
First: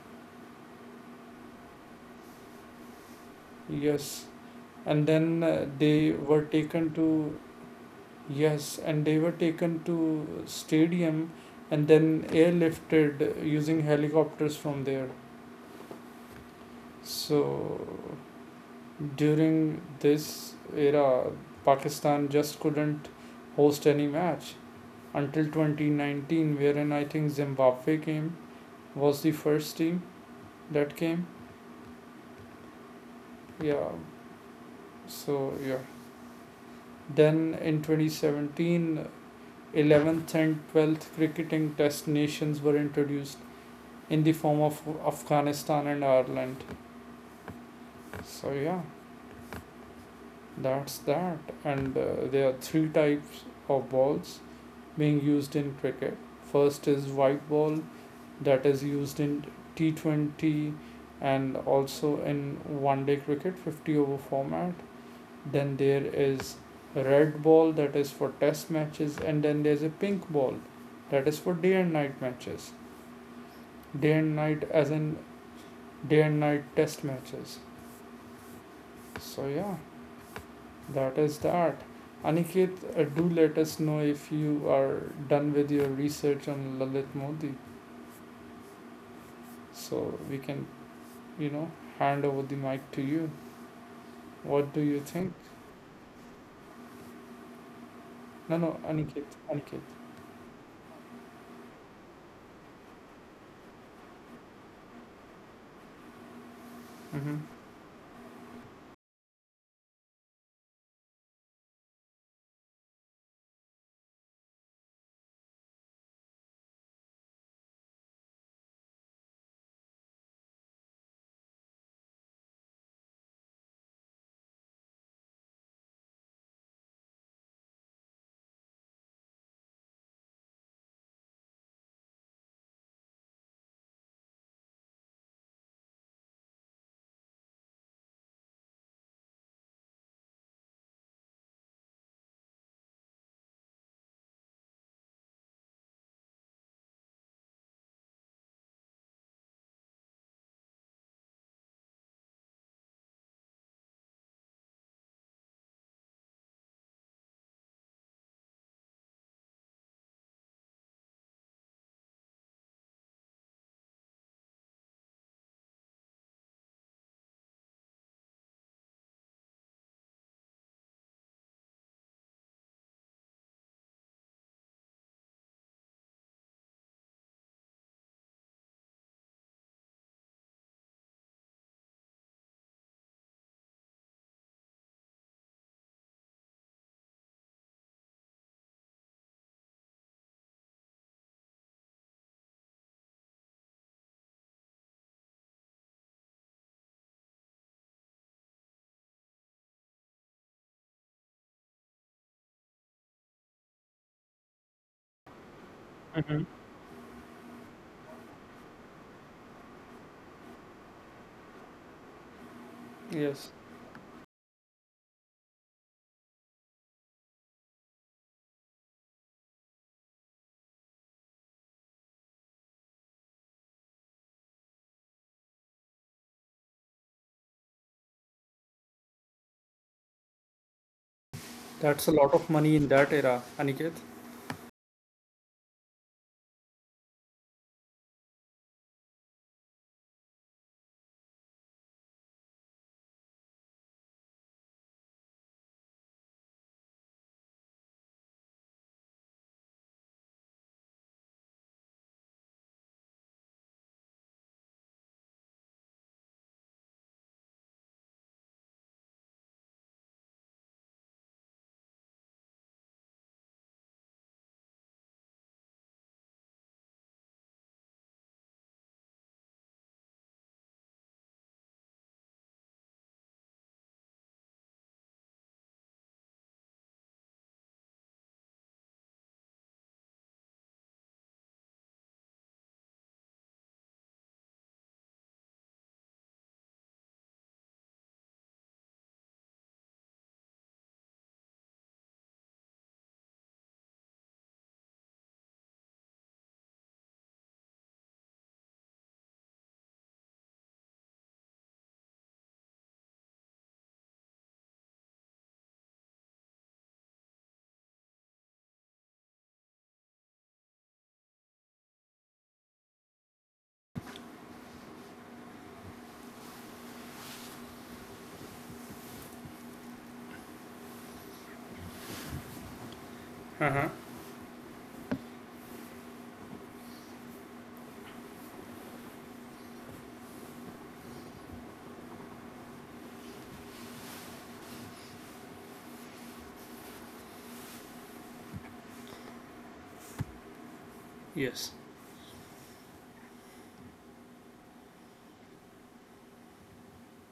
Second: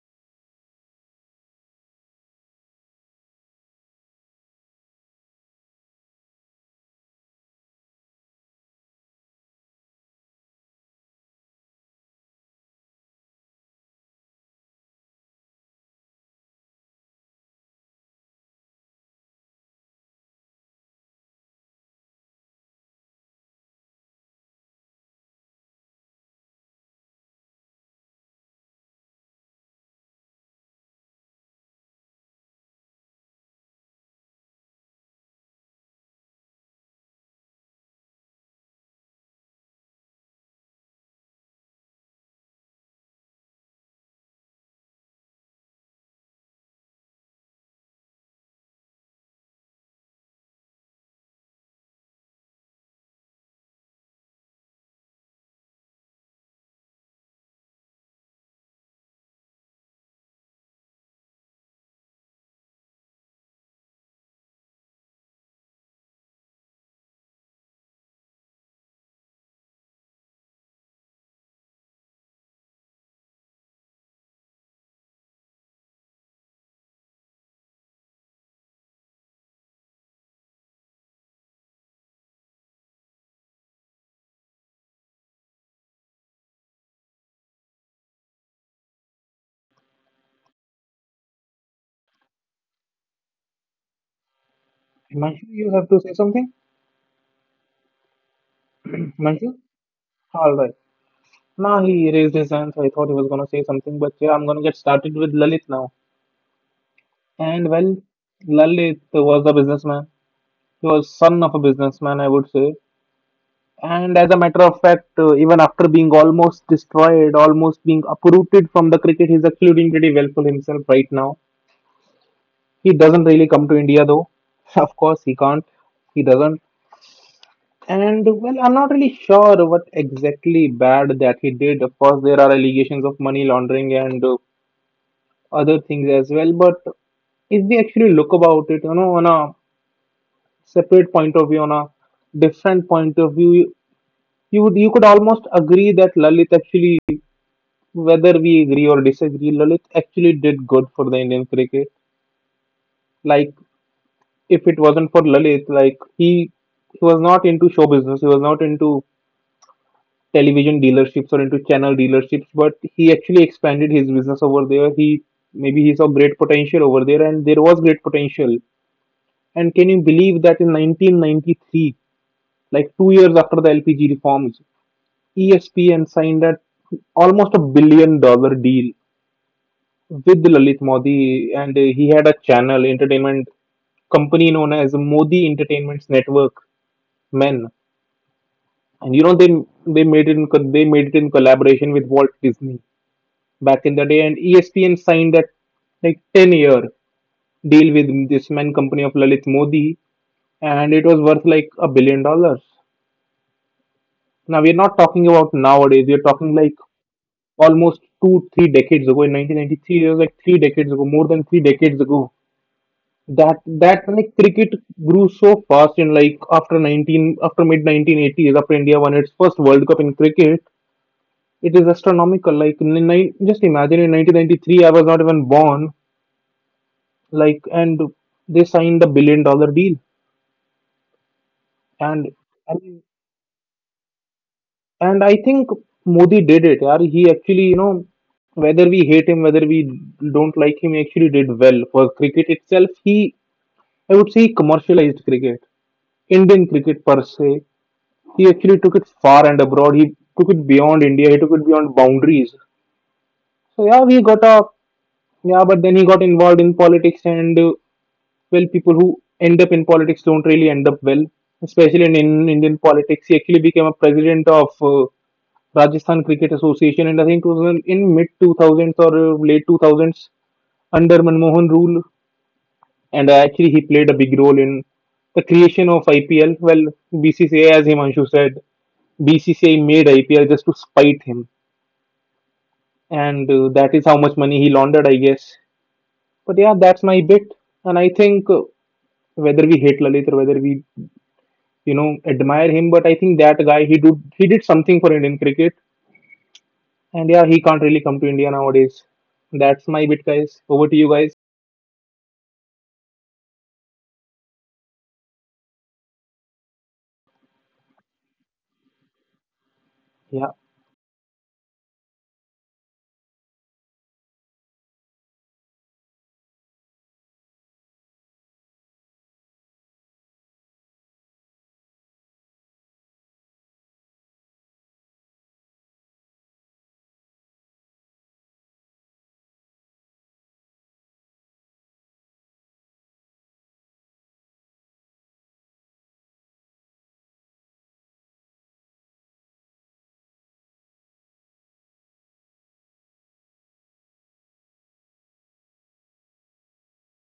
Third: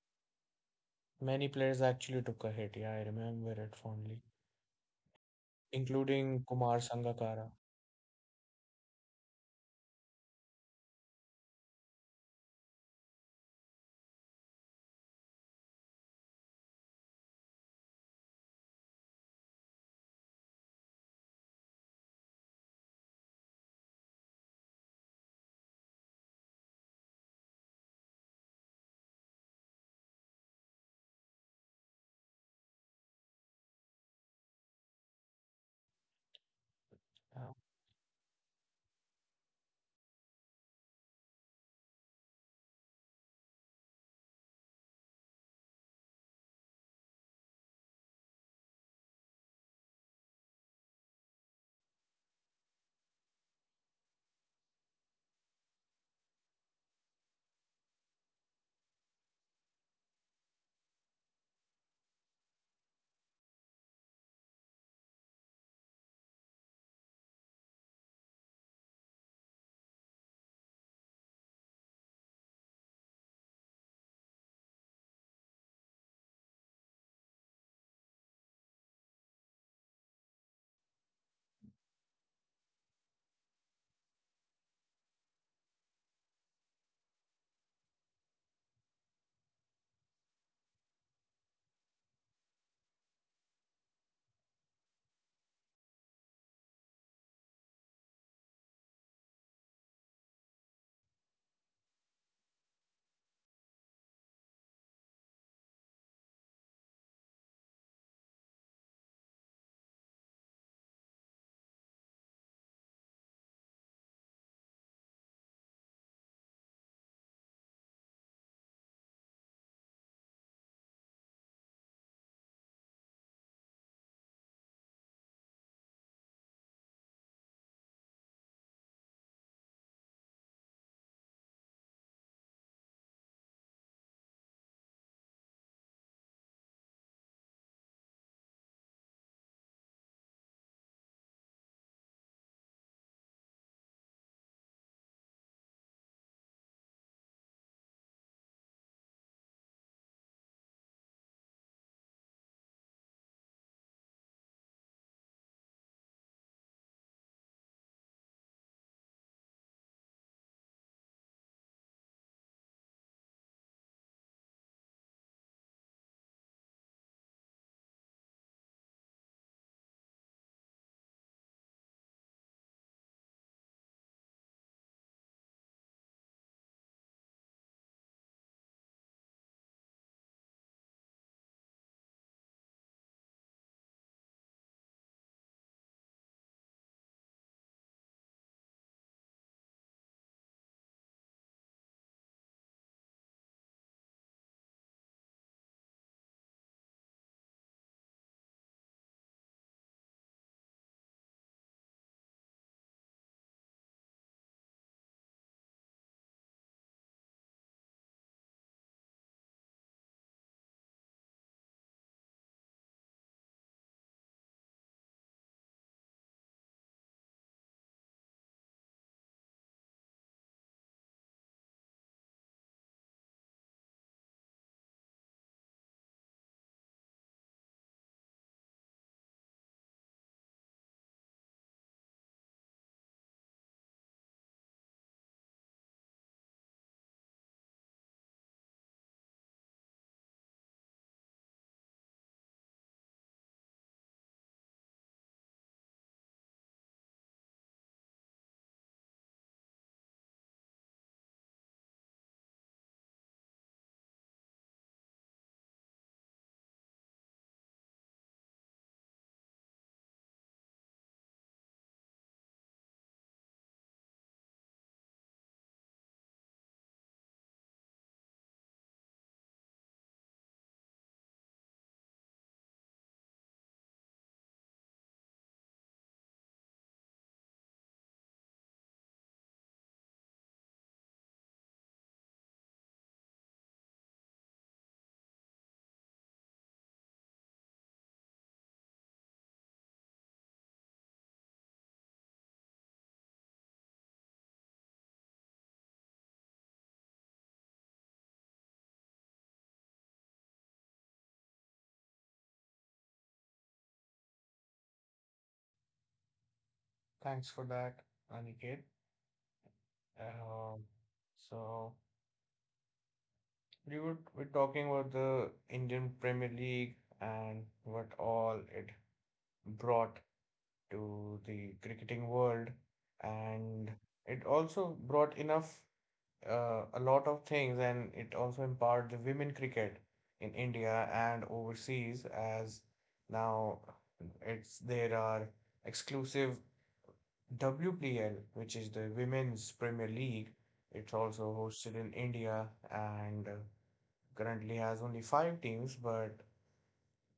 B: many players actually took a hit. Yeah, I remember it fondly,
A: Yes, and then they
B: including
A: were
B: Kumar
A: taken to.
B: Sangakkara.
A: Yes, and they were taken to stadium and then airlifted using helicopters from there. So during this era, Pakistan just couldn't host any match until 2019, wherein I think Zimbabwe came, was the first team that came. Yeah, so yeah.
B: Yeah.
A: Then in 2017, 11th and 12th cricketing test nations were introduced in the form of Afghanistan and Ireland. So yeah, that's that. And there are three types of balls being used in cricket. First is white ball that is used in T20 and also in one day cricket, 50 over format. Then there is red ball that is for test matches, and then there's a pink ball that is for day and night matches. Day and night as in day and night test matches. So yeah, that is that. Aniket, do let us know if you are done with your research on Lalit Modi, so we can, you know, hand over the mic to you. What do you think?
C: Himanshu, you have to say something?
A: No, no, Aniket,
C: Himanshu?
A: Aniket.
C: Alright. Now he raised his hand, so I thought he was gonna say something, but yeah, I'm gonna get started with Lalit now.
A: Mm-hmm.
C: And well, Lalit was a businessman. He was son of a businessman, I would say. And as a matter of fact, even after being almost destroyed, almost being uprooted from the cricket, he's actually doing pretty well for himself right now. He doesn't really come to India though. Of course, he can't. He doesn't. And well, I'm not really sure what exactly bad that he did. Of course, there are allegations of money laundering and other things as well. But if we actually look about it, you know, on a separate point of view, on a different point of view, you could almost agree that Lalit actually, whether we agree or disagree, Lalit actually did good for the Indian cricket. Like if it wasn't for Lalit, like he was not into show business. He was not into television dealerships or into channel dealerships, but he actually expanded his business over there. He Maybe he saw great potential over there, and there was great potential. And can you believe that in 1993, like 2 years after the LPG reforms, ESPN signed a almost $1 billion deal with Lalit Modi, and he had a channel entertainment company known as Modi Entertainments Network Men. And they made it in collaboration with Walt Disney back in the day, and ESPN signed that like 10-year deal with this man company of Lalit Modi, and it was worth like $1 billion. Now we're not talking about nowadays; we're
A: Hmm.
C: talking like almost two three decades ago. In 1993, it was like three decades ago, more than three decades ago.
A: Yes.
C: That that, like, cricket grew so fast in like after 19 after mid 1980s after India won its first World Cup in cricket. It is astronomical. Like just imagine in 1993, I was not even born. Like, and they signed the billion-dollar deal.
A: That's a
C: And
A: lot of
C: I
A: money in
C: mean,
A: that era, Aniket.
C: and I think Modi did it. Yaar. He actually, you know, whether we hate him, whether we don't like him, he actually did well for cricket itself. He, I would say, he commercialized cricket, Indian cricket per se. He actually took it far and abroad. He took it beyond India. He took it beyond boundaries. So yeah, we got a yeah, but then he got involved in politics and well, people who end up in politics don't really end up well, especially in Indian politics. He actually became a president of Rajasthan Cricket Association, and I think it was in mid 2000s or late 2000s under Manmohan rule. And actually, he played a big role in the creation of IPL. Well, BCCI, as Himanshu said, BCCI made IPL just to spite him, and that is how much money he laundered, I guess. But yeah, that's my bit, and I think whether we hate Lalit or whether we you know admire him, but I think that guy, he did something for Indian cricket. And yeah, he can't really come to India nowadays. That's my bit, guys. Over to you guys.
B: Thanks for that, Aniket. And
C: Yeah,
B: so we're talking about the Indian Premier League and what all it brought to the cricketing world, and
A: Uh-huh.
B: it also brought enough a lot of things, and it also empowered the women cricket in India and overseas as now it's there are exclusive WPL, which is the Women's Premier League. It's also
A: Yes,
B: hosted in India and currently has only five teams, but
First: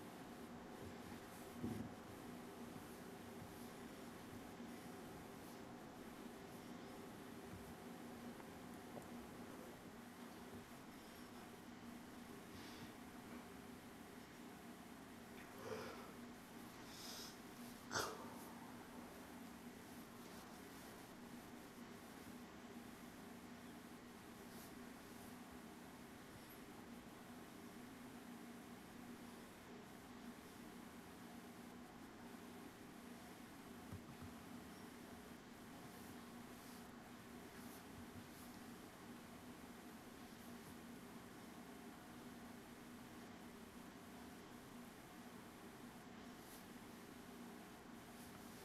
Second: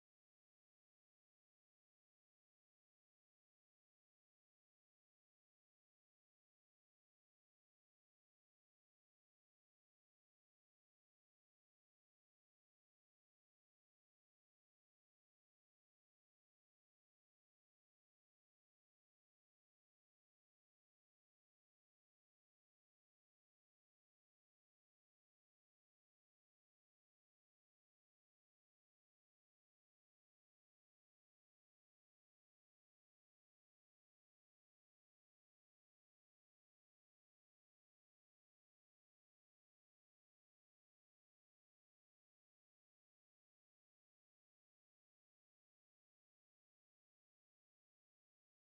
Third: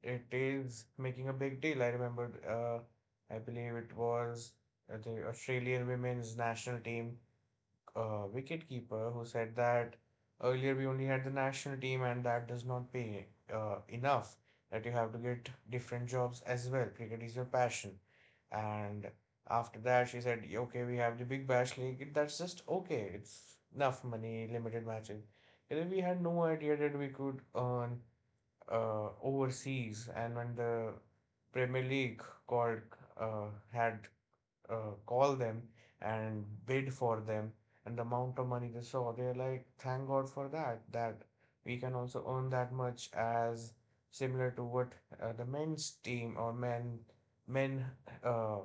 B: it is making a big deal. I remember, I believe it was the Australian women's national team wicketkeeper, who said that earlier we only had the national team and that does not pay enough, that you have to get different jobs as well. Cricket is your passion. And after that, she said, "Yeah, okay, we have the Big Bash League. That's just okay. It's enough money, limited matches. And then we had no idea that we could earn overseas. And when the Premier League called, had, call them and bid for them, and the amount of money they saw, they're like thank god for that, that we can also earn that much as similar to what the men's team, or men men uh,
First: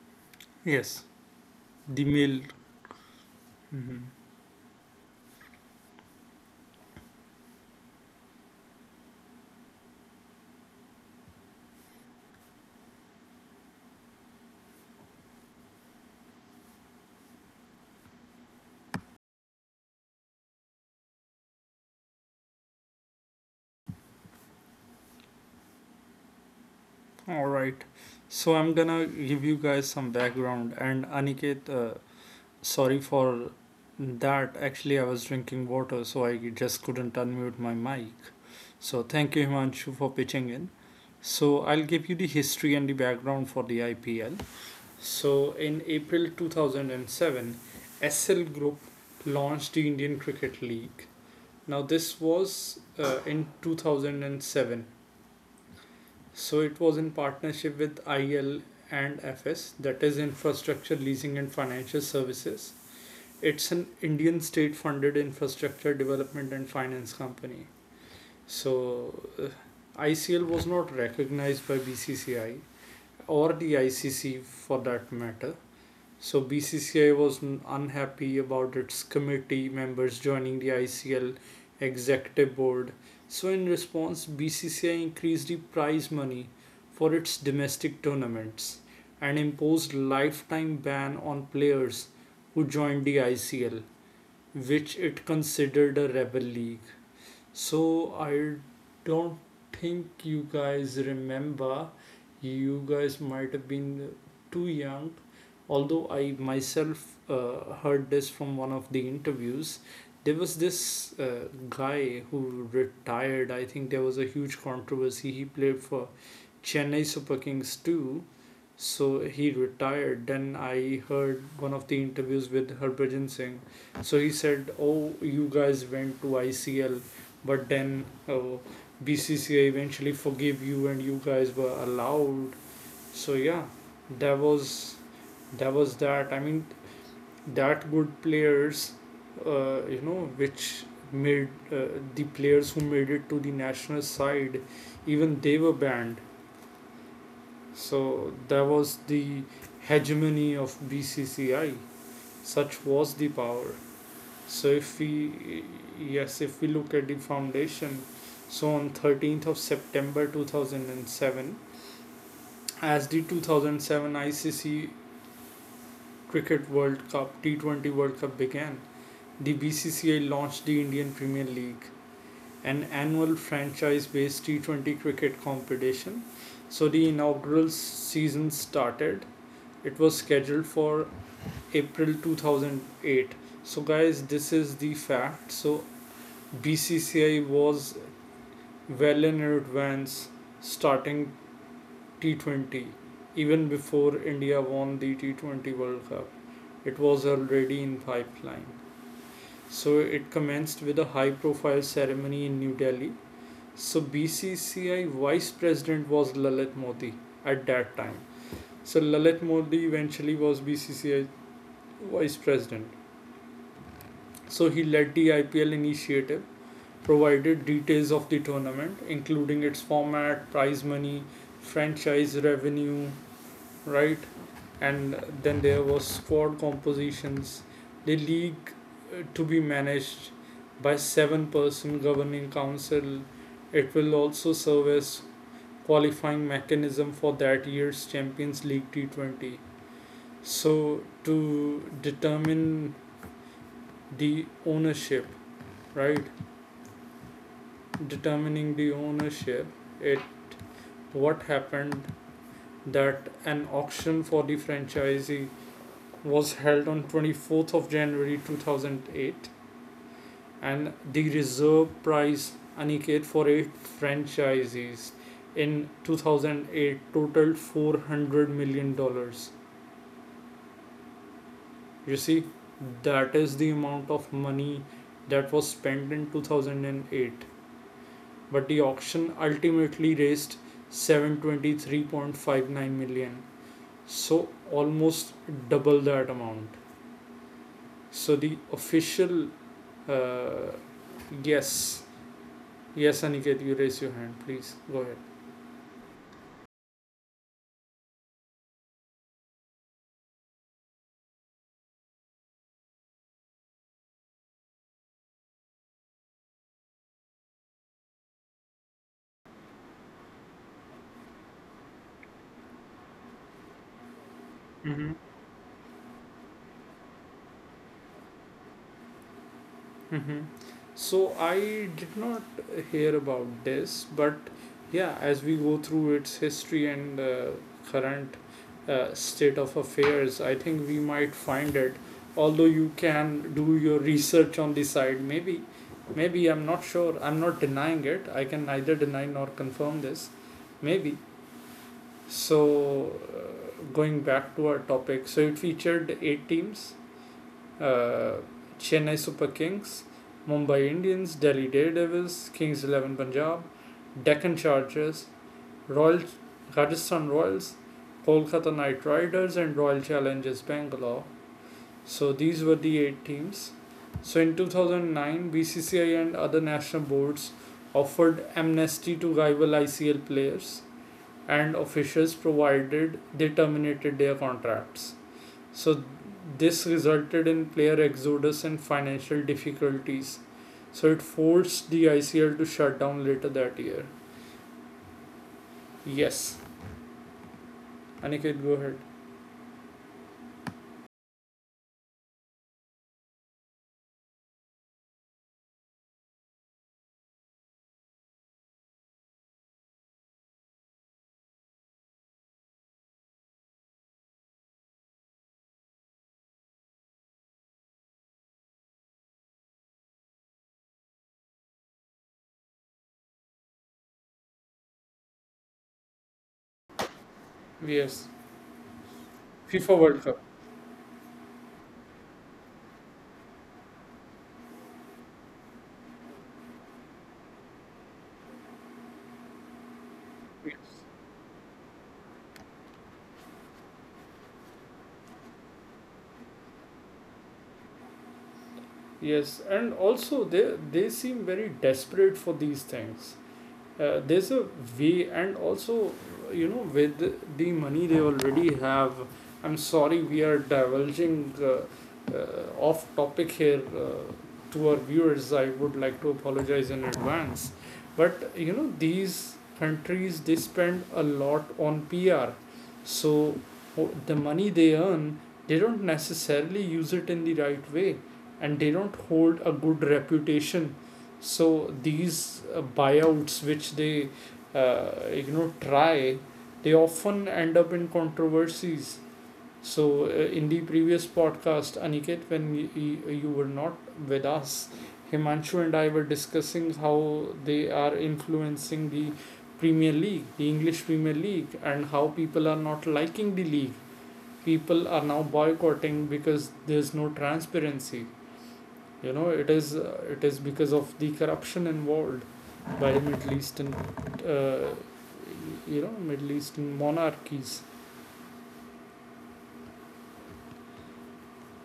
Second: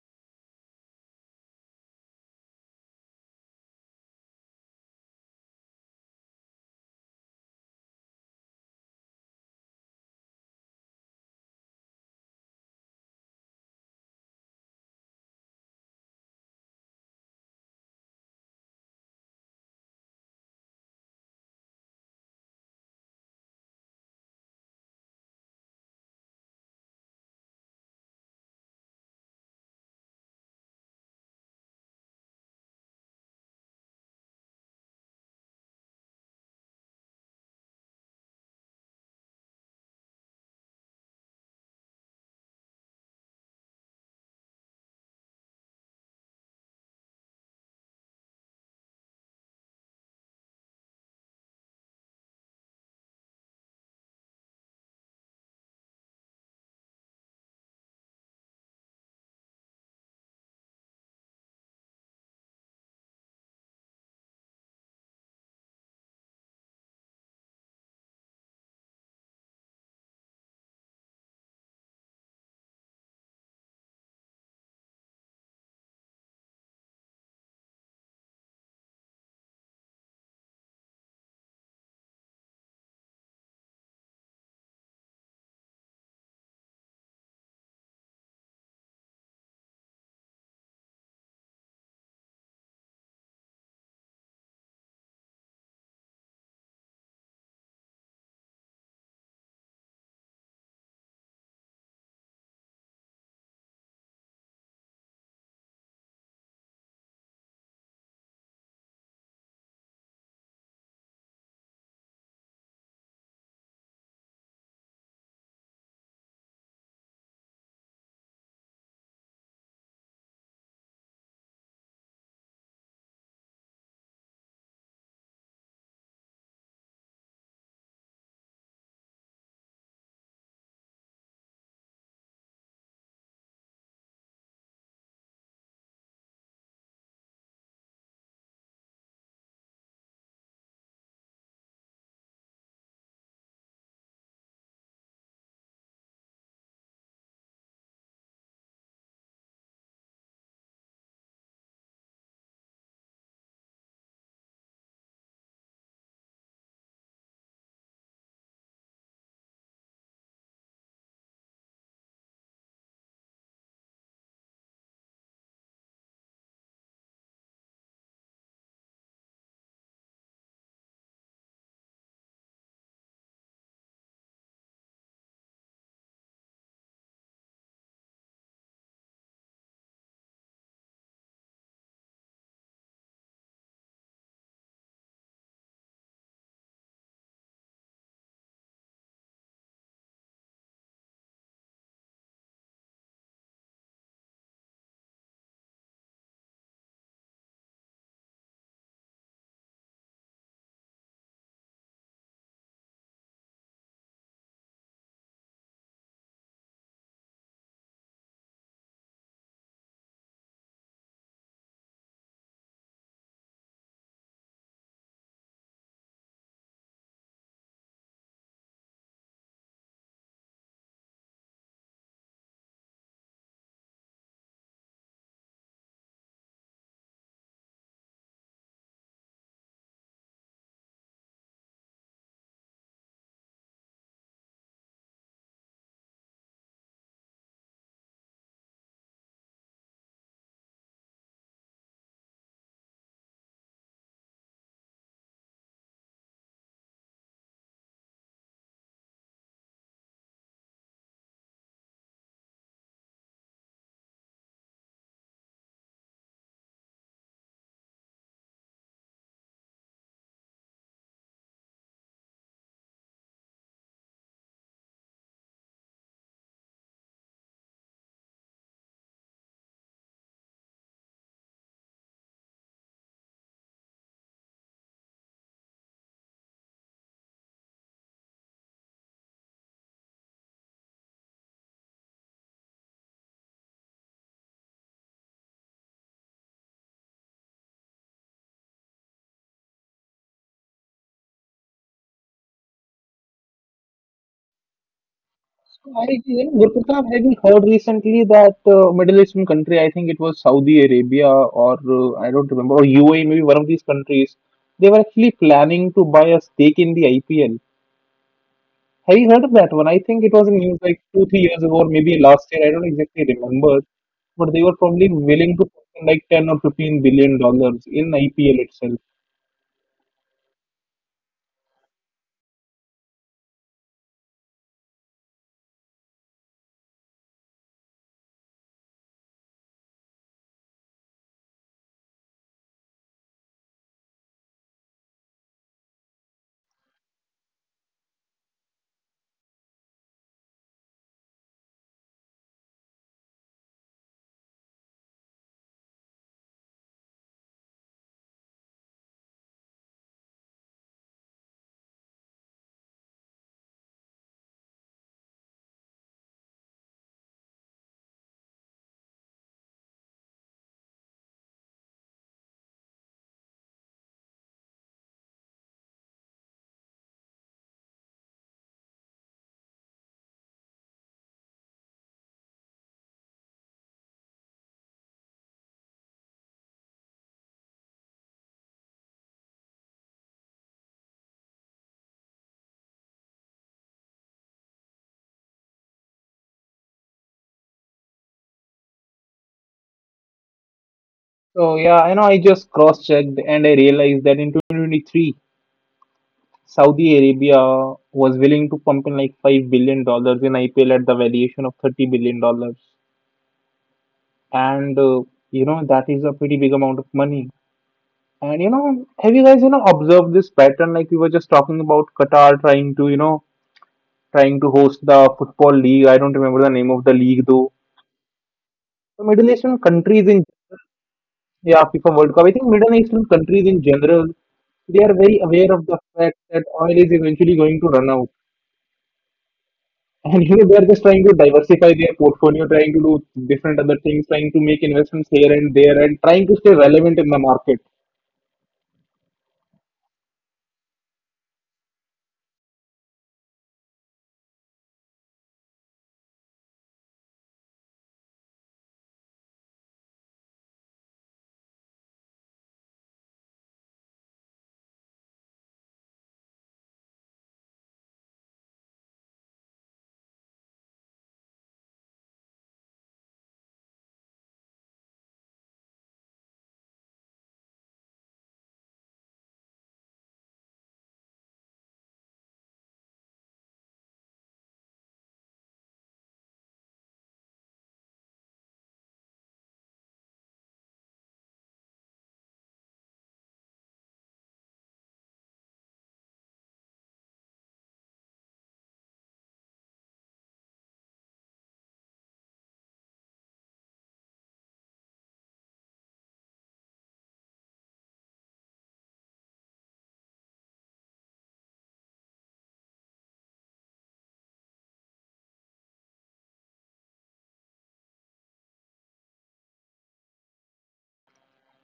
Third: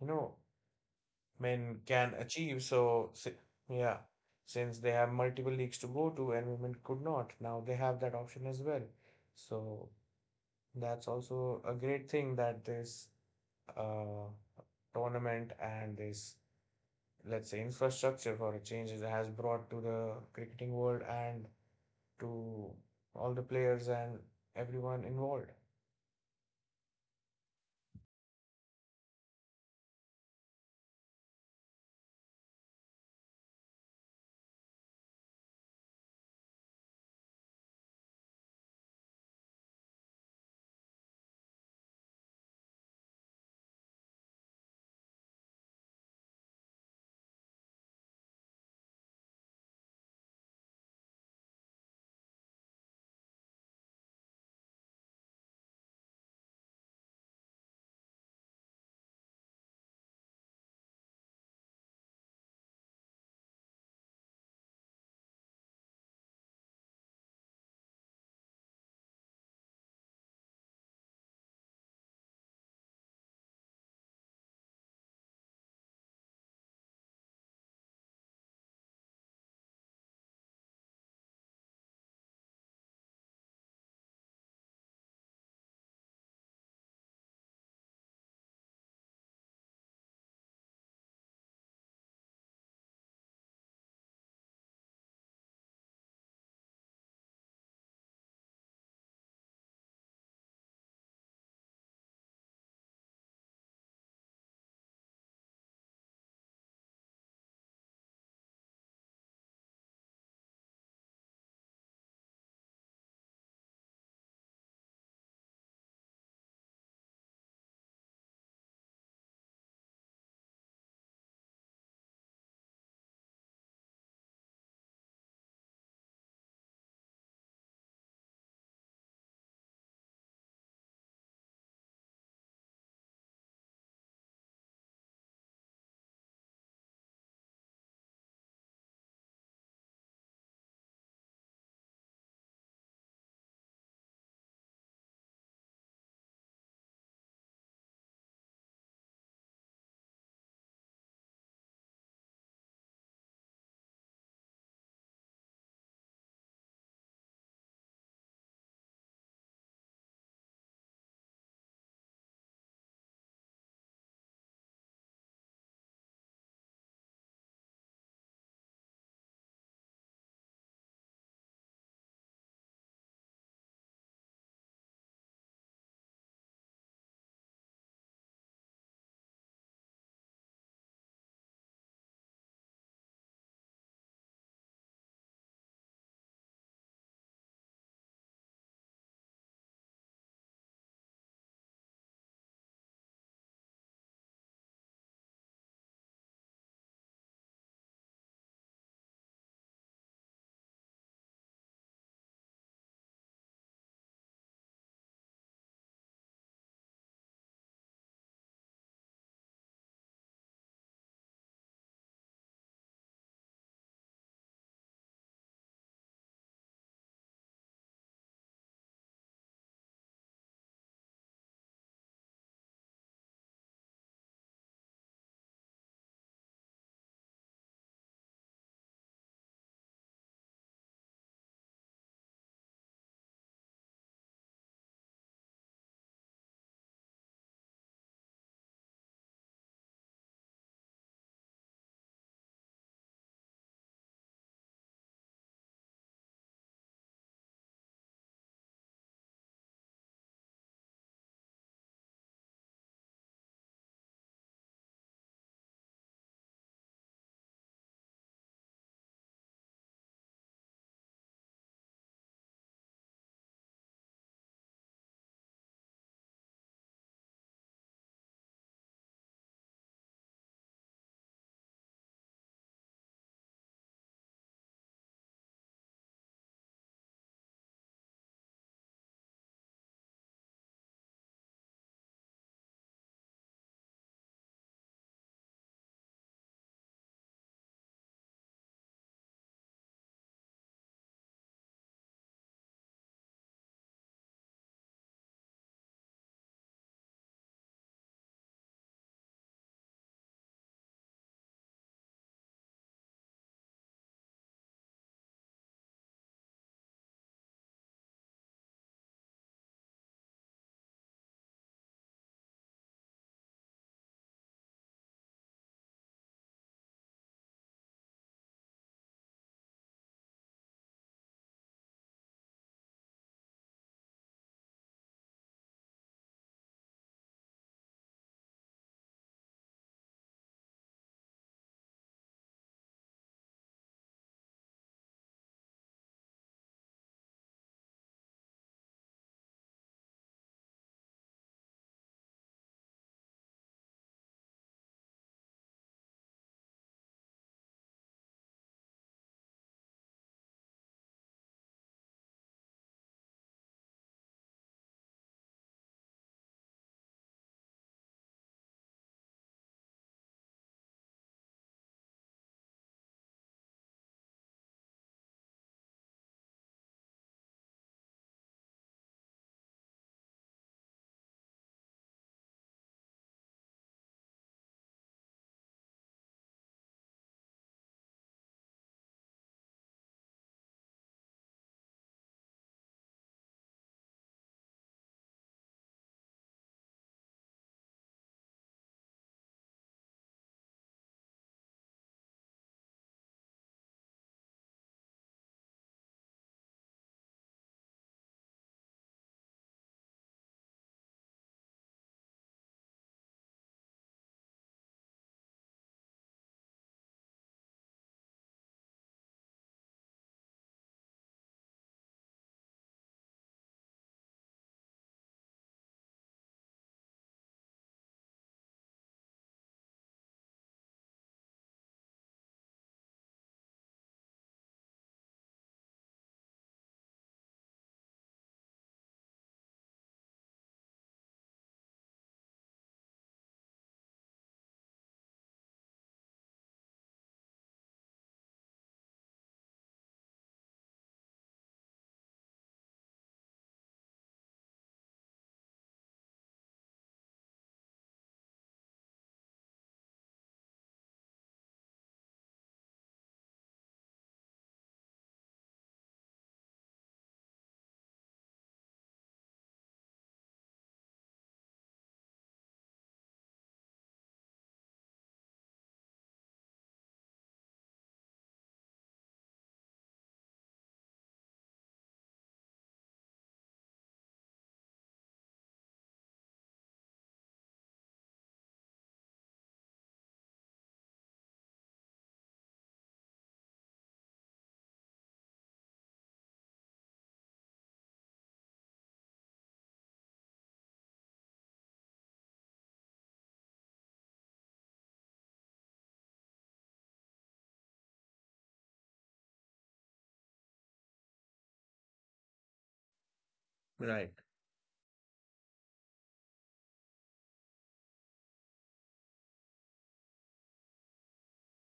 B: you know
A: yes,
B: men
A: the
B: can
A: mill.
B: achieve. So yeah,
A: Mhm.
B: since they have multiple leagues to go to and women could not, now they have that option as well. So that's also a great thing that this uh, tournament and this, let's say, infrastructure for a change, it has brought to the cricketing world and to all the players and everyone involved.
A: All right. So I'm gonna give you guys some background, and Aniket, sorry for that. Actually, I was drinking water, so I just couldn't unmute my mic. So, thank you, Himanshu, for pitching in. So, I'll give you the history and the background for the IPL. So, in April 2007, SL Group launched the Indian Cricket League. Now, this was in 2007. So, it was in partnership with IL and FS, that is, Infrastructure Leasing and Financial Services. It's an Indian state funded infrastructure development and finance company. So ICL was not recognized by BCCI or the ICC for that matter. So BCCI was unhappy about its committee members joining the ICL executive board. So in response, BCCI increased the prize money for its domestic tournaments and imposed lifetime ban on players who joined the ICL, which it considered a rebel league. So I don't think you guys remember. You guys might have been too young. Although I myself heard this from one of the interviews, there was this guy who retired. I think there was a huge controversy. He played for Chennai Super Kings too. So he retired. Then I heard one of the interviews with Harbhajan Singh. So he said, "Oh, you guys went to ICL, but then oh, BCCI eventually forgave you and you guys were allowed." So yeah, that was that was that. I mean, that good players, which made uh, the players who made it to the national side, even they were banned. So that was the hegemony of BCCI. Such was the power. So if we yes, if we look at the foundation, so on 13th of September 2007, as the 2007 ICC Cricket World Cup T20 World Cup began, the BCCI launched the Indian Premier League, an annual franchise-based T20 cricket competition. So the inaugural season started, it was scheduled for April 2008. So, guys, this is the fact. So, BCCI was well in advance starting T20 even before India won the T20 World Cup. It was already in pipeline. So, it commenced with a high profile ceremony in New Delhi. So, BCCI vice president was Lalit Modi at that time. So, Lalit Modi eventually was BCCI vice president. So he led the IPL initiative, provided details of the tournament, including its format, prize money, franchise revenue, right? And then there was squad compositions, the league to be managed by 7-person governing council. It will also serve as qualifying mechanism for that year's Champions League T20. So to determine the ownership, right? Determining the ownership, it what happened that an auction for the franchisee was held on 24th of January 2008, and the reserve price, Aniket, for eight franchisees in 2008 totaled $400 million. You see, that is the amount of money that was spent in 2008, but the auction ultimately raised 723.59 million. So almost double that amount. So the official, uh, yes, yes, Aniket, you raise your hand, please, go ahead.
C: so I, Gurpratap, having heard recently that Middle Eastern country, I think it was Saudi Arabia, or I don't remember, or UAE, maybe one of these countries, they were actually planning to buy a stake in the IPL. Have you heard of that one? I think it was in news like two, 3 years ago, or maybe last year. I don't exactly remember, but they were probably
A: Mm-hmm.
C: willing to put in like $10 or 15 billion in IPL itself.
A: Mm-hmm. So I did not hear about this, but yeah, as we go through its history and current state of affairs, I think we might find it. Although you can do your research on the side, maybe, maybe I'm not sure. I'm not denying it. I can neither deny nor confirm this. Maybe. So going back to our topic, so it featured eight teams, uh, Chennai Super Kings, Mumbai Indians, Delhi Daredevils, Kings XI Punjab, Deccan Chargers, Royal Rajasthan Royals, Kolkata Knight Riders, and Royal Challengers Bangalore. So these were the eight teams. So in 2009, BCCI and other national boards offered amnesty to rival ICL players and officials, provided they terminated their contracts. So this resulted in player exodus and financial difficulties. So it forced the ICL to shut down later that year. Yes. Aniket, go ahead.
C: So yeah, I know I just cross-checked and I realized that in 2023, Saudi Arabia was willing to pump in like $5 billion in IPL at the valuation of $30 billion. And you know that is a pretty big amount of money. And you know, have you guys observed this pattern, like we were just talking about Qatar trying to, trying to host the football league. I don't remember the name of the league though.
A: Yes.
C: The Middle Eastern
A: FIFA World
C: countries
A: Cup.
C: in, yeah, FIFA World Cup. I think Middle Eastern countries in general, they are very aware of the fact that oil is eventually going to run out, and you know they are
A: Yes.
C: just trying to diversify their portfolio, trying to do different other things, trying to make investments here and there, and trying to stay relevant in the market.
A: Yes, and also they seem very desperate for these things. There's a way, and also, you know, with the money they already have, I'm sorry, we are divulging off topic here. To our viewers, I would like to apologize in advance. But you know, these countries, they spend a lot on PR, so the money they earn, they don't necessarily use it in the right way, and they don't hold a good reputation. So these buyouts which they, you know, try, they often end up in controversies. So in the previous podcast, Aniket, when you were not with us, Himanshu and I were discussing how they are influencing the Premier League, the English Premier League, and how people are not liking the league. People are now boycotting because there's no transparency. It is, it is because of the corruption involved by the Middle Eastern,
B: Right.
A: uh, Middle Eastern monarchies.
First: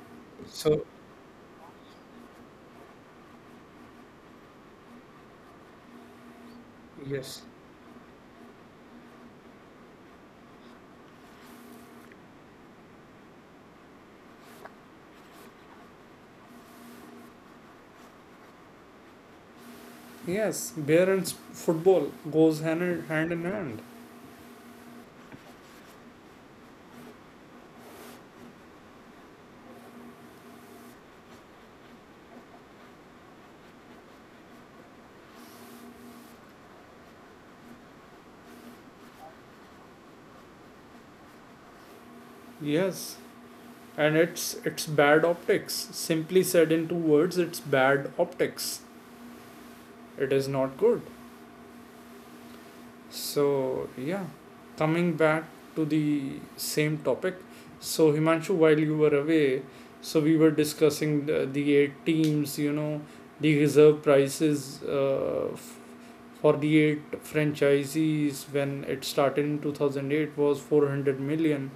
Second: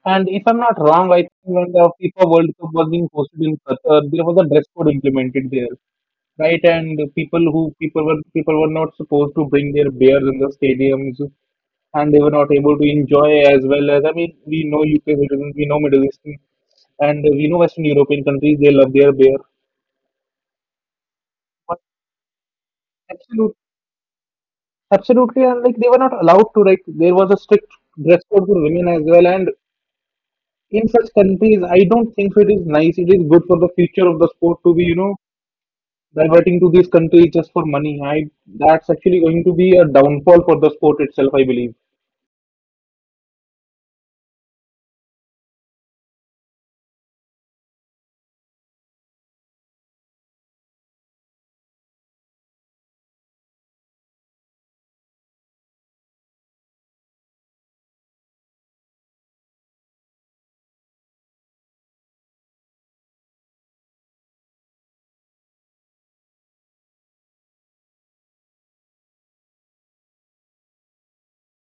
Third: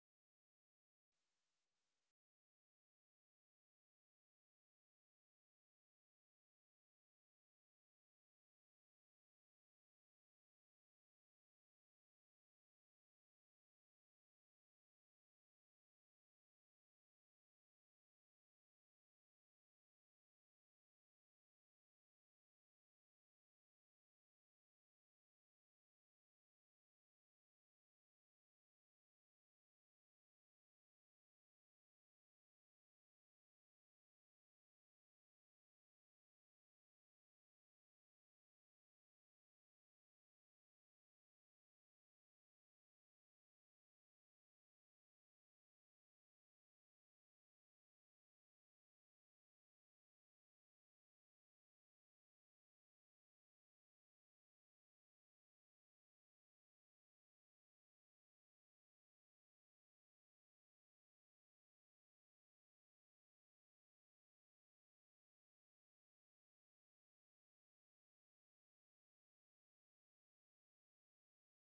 C: And if I'm not
A: So,
C: wrong, I think when the FIFA World Cup was being hosted in Qatar, there was a dress code implemented there. Right, and the
A: yes.
C: people were not supposed to bring their beers in the stadiums, and they were not able to enjoy as well as, I mean, we know UK citizens, we know Middle Eastern, and we know Western European countries. They love their beer,
A: Yes, beer and
C: but
A: football goes hand in hand in
C: absolute,
A: hand.
C: absolutely, and like they were not allowed to. Like there was a strict dress code for women as well, and in such countries, I don't think so. It is nice. It is good for the future of the sport to be, diverting to these countries just for money. I That's actually going to be a downfall for the sport itself, I believe.
A: Yes, and it's bad optics. Simply said, in two words, it's bad optics. It is not good. So, yeah, coming back to the same topic. So, Himanshu, while you were away, so we were discussing the eight teams, you know, the reserve prices, for the eight franchisees when it started in 2008 was 400 million,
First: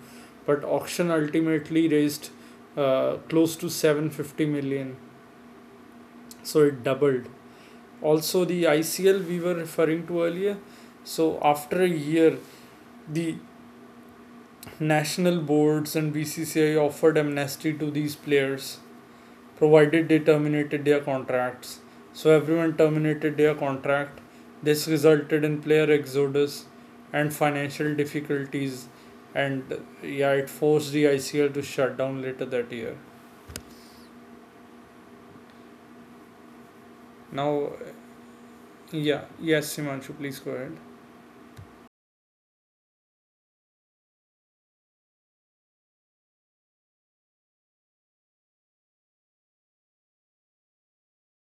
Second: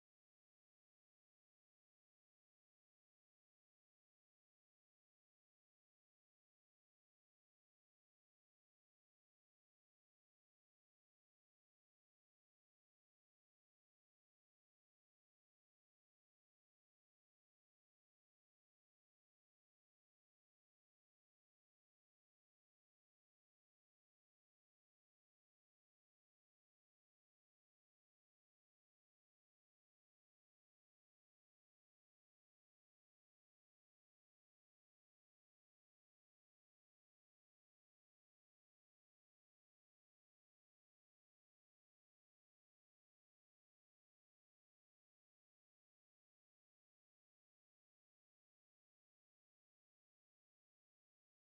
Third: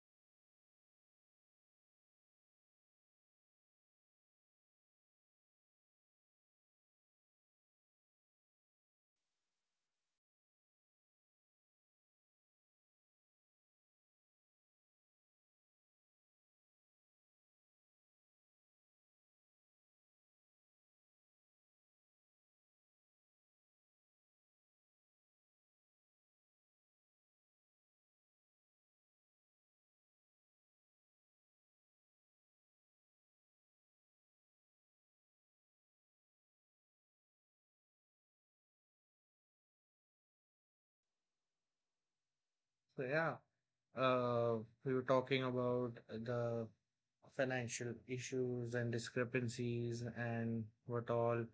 A: but auction ultimately raised, close to 750 million. So it doubled. Also, the ICL we were referring to earlier. So after a year, the national boards and BCCI offered amnesty to these players provided they terminated their contracts. So everyone terminated their contract. This resulted in player exodus and financial difficulties, and yeah, it forced the ICL to shut down later that year. Now yeah, yes, Himanshu, please go ahead.
B: So yeah, uh, we were talking about the financial issues and discrepancies and what all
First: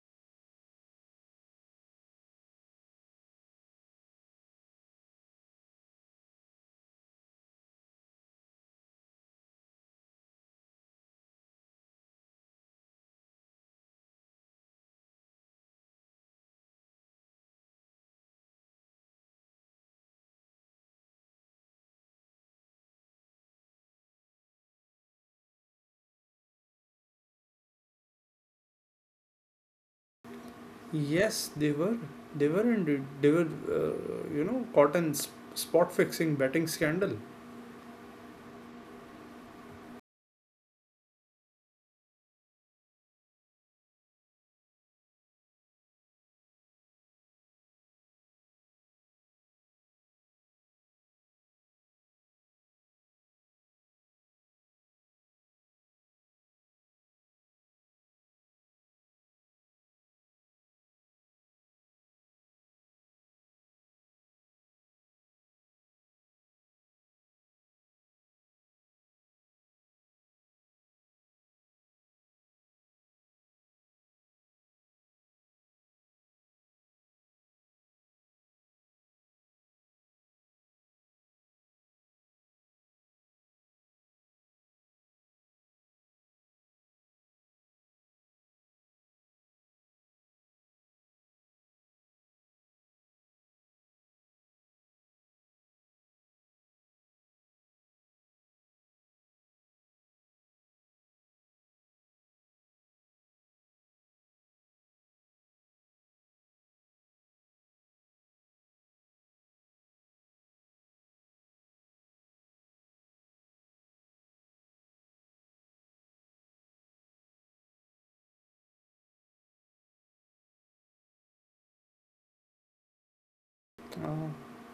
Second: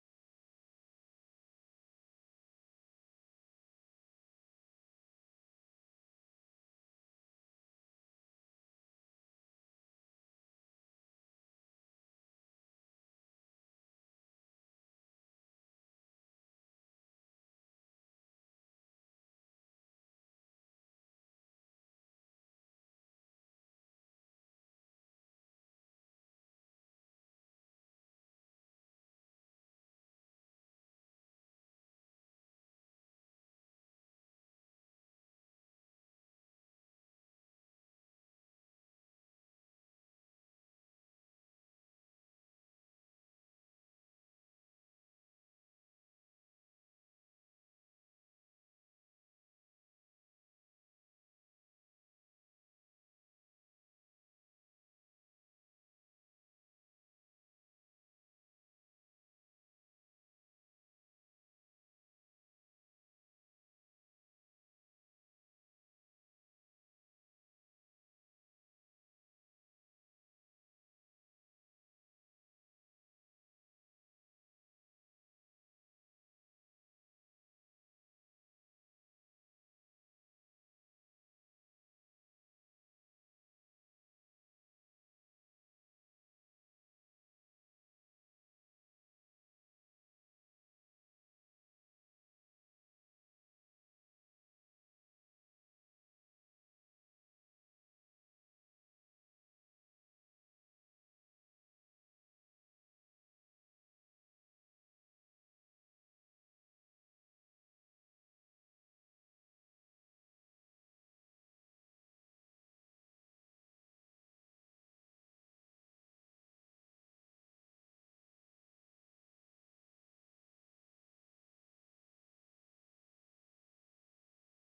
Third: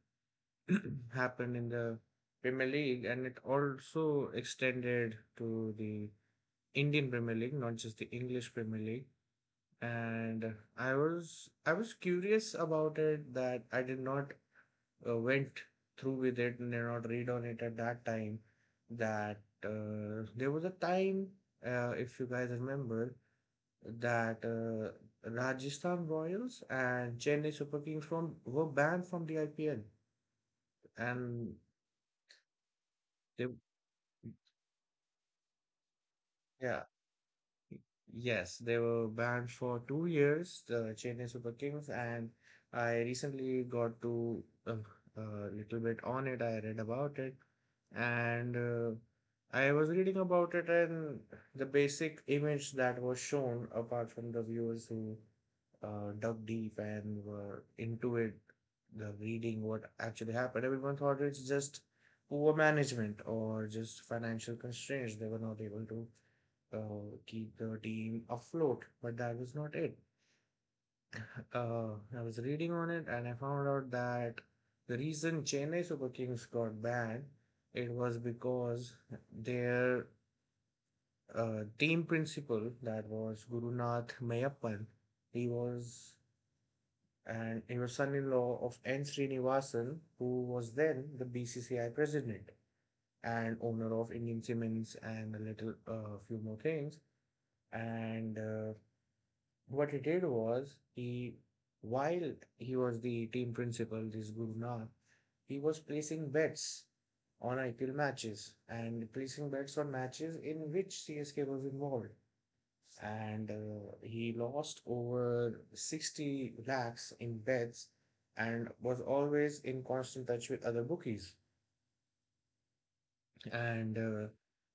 B: happened in the Premier League, and it also extended to the Indian Premier League, not just the English Premier League. And I was curious about it, that I did not went through with it and did not read on it at that time, that there was a time, if you guys remember, that Rajasthan Royals and Chennai Super Kings from were banned from the IPL.
A: Yes,
B: And
A: they were. They were indeed. They
B: they.
A: were, caught in spot fixing betting
B: Yeah.
A: scandal.
B: Yes, they were banned for 2 years, the Chennai Super Kings, and I recently got to a little bit on it. And uh, I was reading about it, and the basic image that was shown, apart from the viewers who dug deep and were into it, the reading what actually happened, everyone thought it's just poor management or just financial constraints. They were not able to uh, keep the team afloat, but that was not it. I was reading on it and I found out that the reason Chennai Super Kings got banned it was because their team principal that was Gurunath Mayappan he was he was son-in-law of N Srinivasan who was then the BCCI president and owner of Indian Cements and a little few more things and what he did was he while he was the team principal, this Guru Nanak, he was placing bets on IPL matches and placing bets on matches in which CSK was involved. And he lost over 60 lakhs in bets and was always in constant touch with other bookies and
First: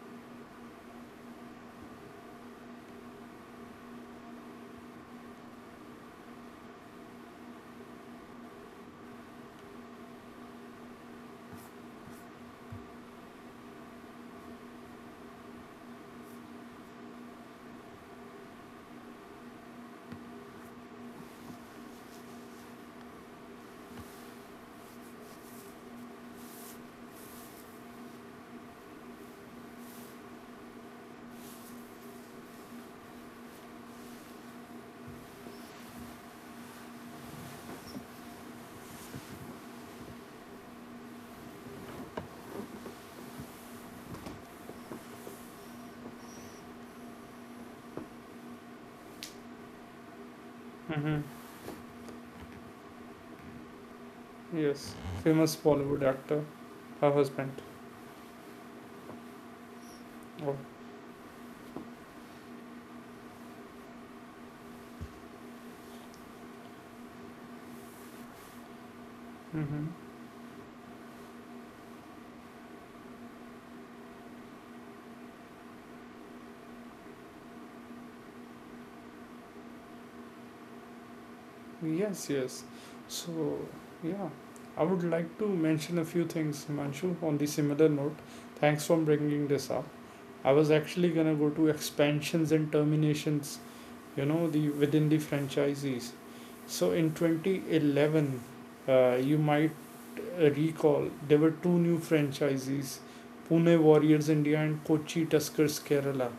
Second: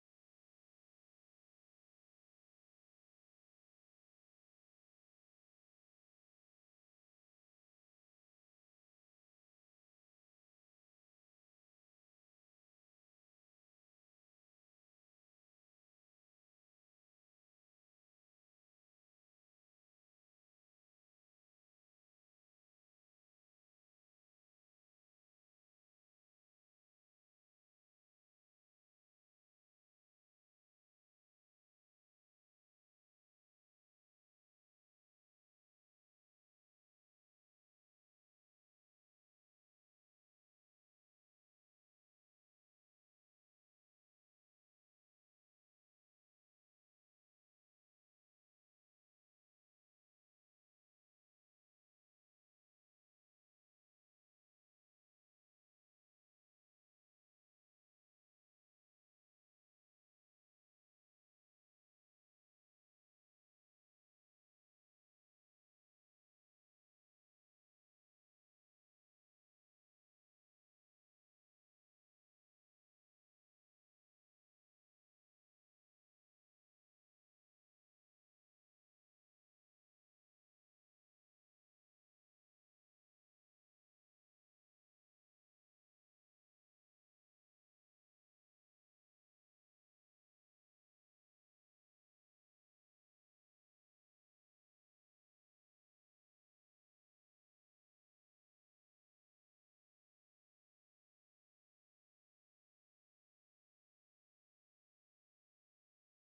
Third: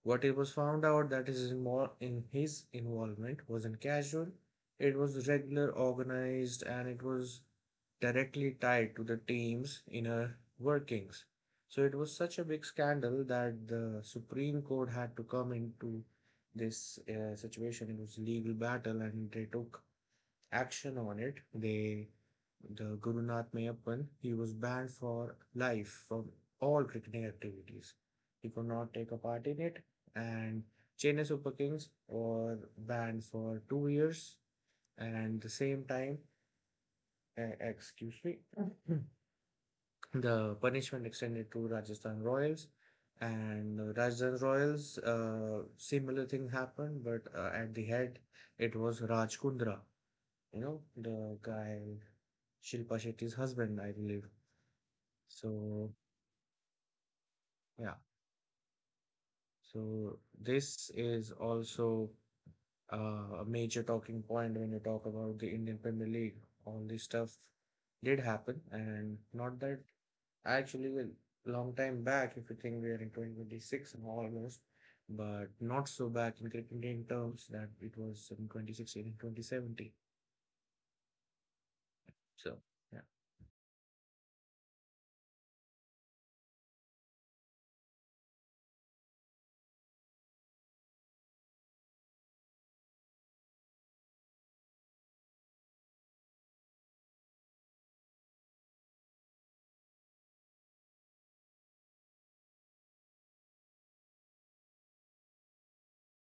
B: what it was found out that in his involvement wasn't casual, it was regular, organized, and it was directly tied to the team's inner workings. So it was such a big scandal that the supreme court had to come into this situation. It was a legal battle and they took action on it. They the Guru Nanak Mayappan, he was banned for life from all cricketing activities. He could not take a part in it, and Chennai Super Kings were banned for 2 years, and the same time, excuse me, the punishment extended to Rajasthan Royals. And Rajasthan Royals, similar thing happened, but at the head, it was Raj Kundra, you know, the
A: Mm-hmm.
B: guy, Shilpa Shetty's husband, I believe.
A: Yes, famous
B: So,
A: Bollywood actor, her husband.
B: yeah. So
A: Oh.
B: this is also a major talking point when you talk about the Indian Premier League. All this stuff did happen, and not that
A: Mm-hmm.
B: actually a long time back, if you think we are in 2026 and almost, but not so back in cricket Indian terms that it was in 2016 and 2017.
A: Yes,
B: So,
A: yes.
B: yeah.
A: So, yeah, I would like to mention a few things, Himanshu, on the similar note. Thanks for bringing this up. I was actually gonna go to expansions and terminations, you know, the within the franchisees. So in 2011, you might recall there were two new franchisees, Pune Warriors India and Kochi Tuskers Kerala.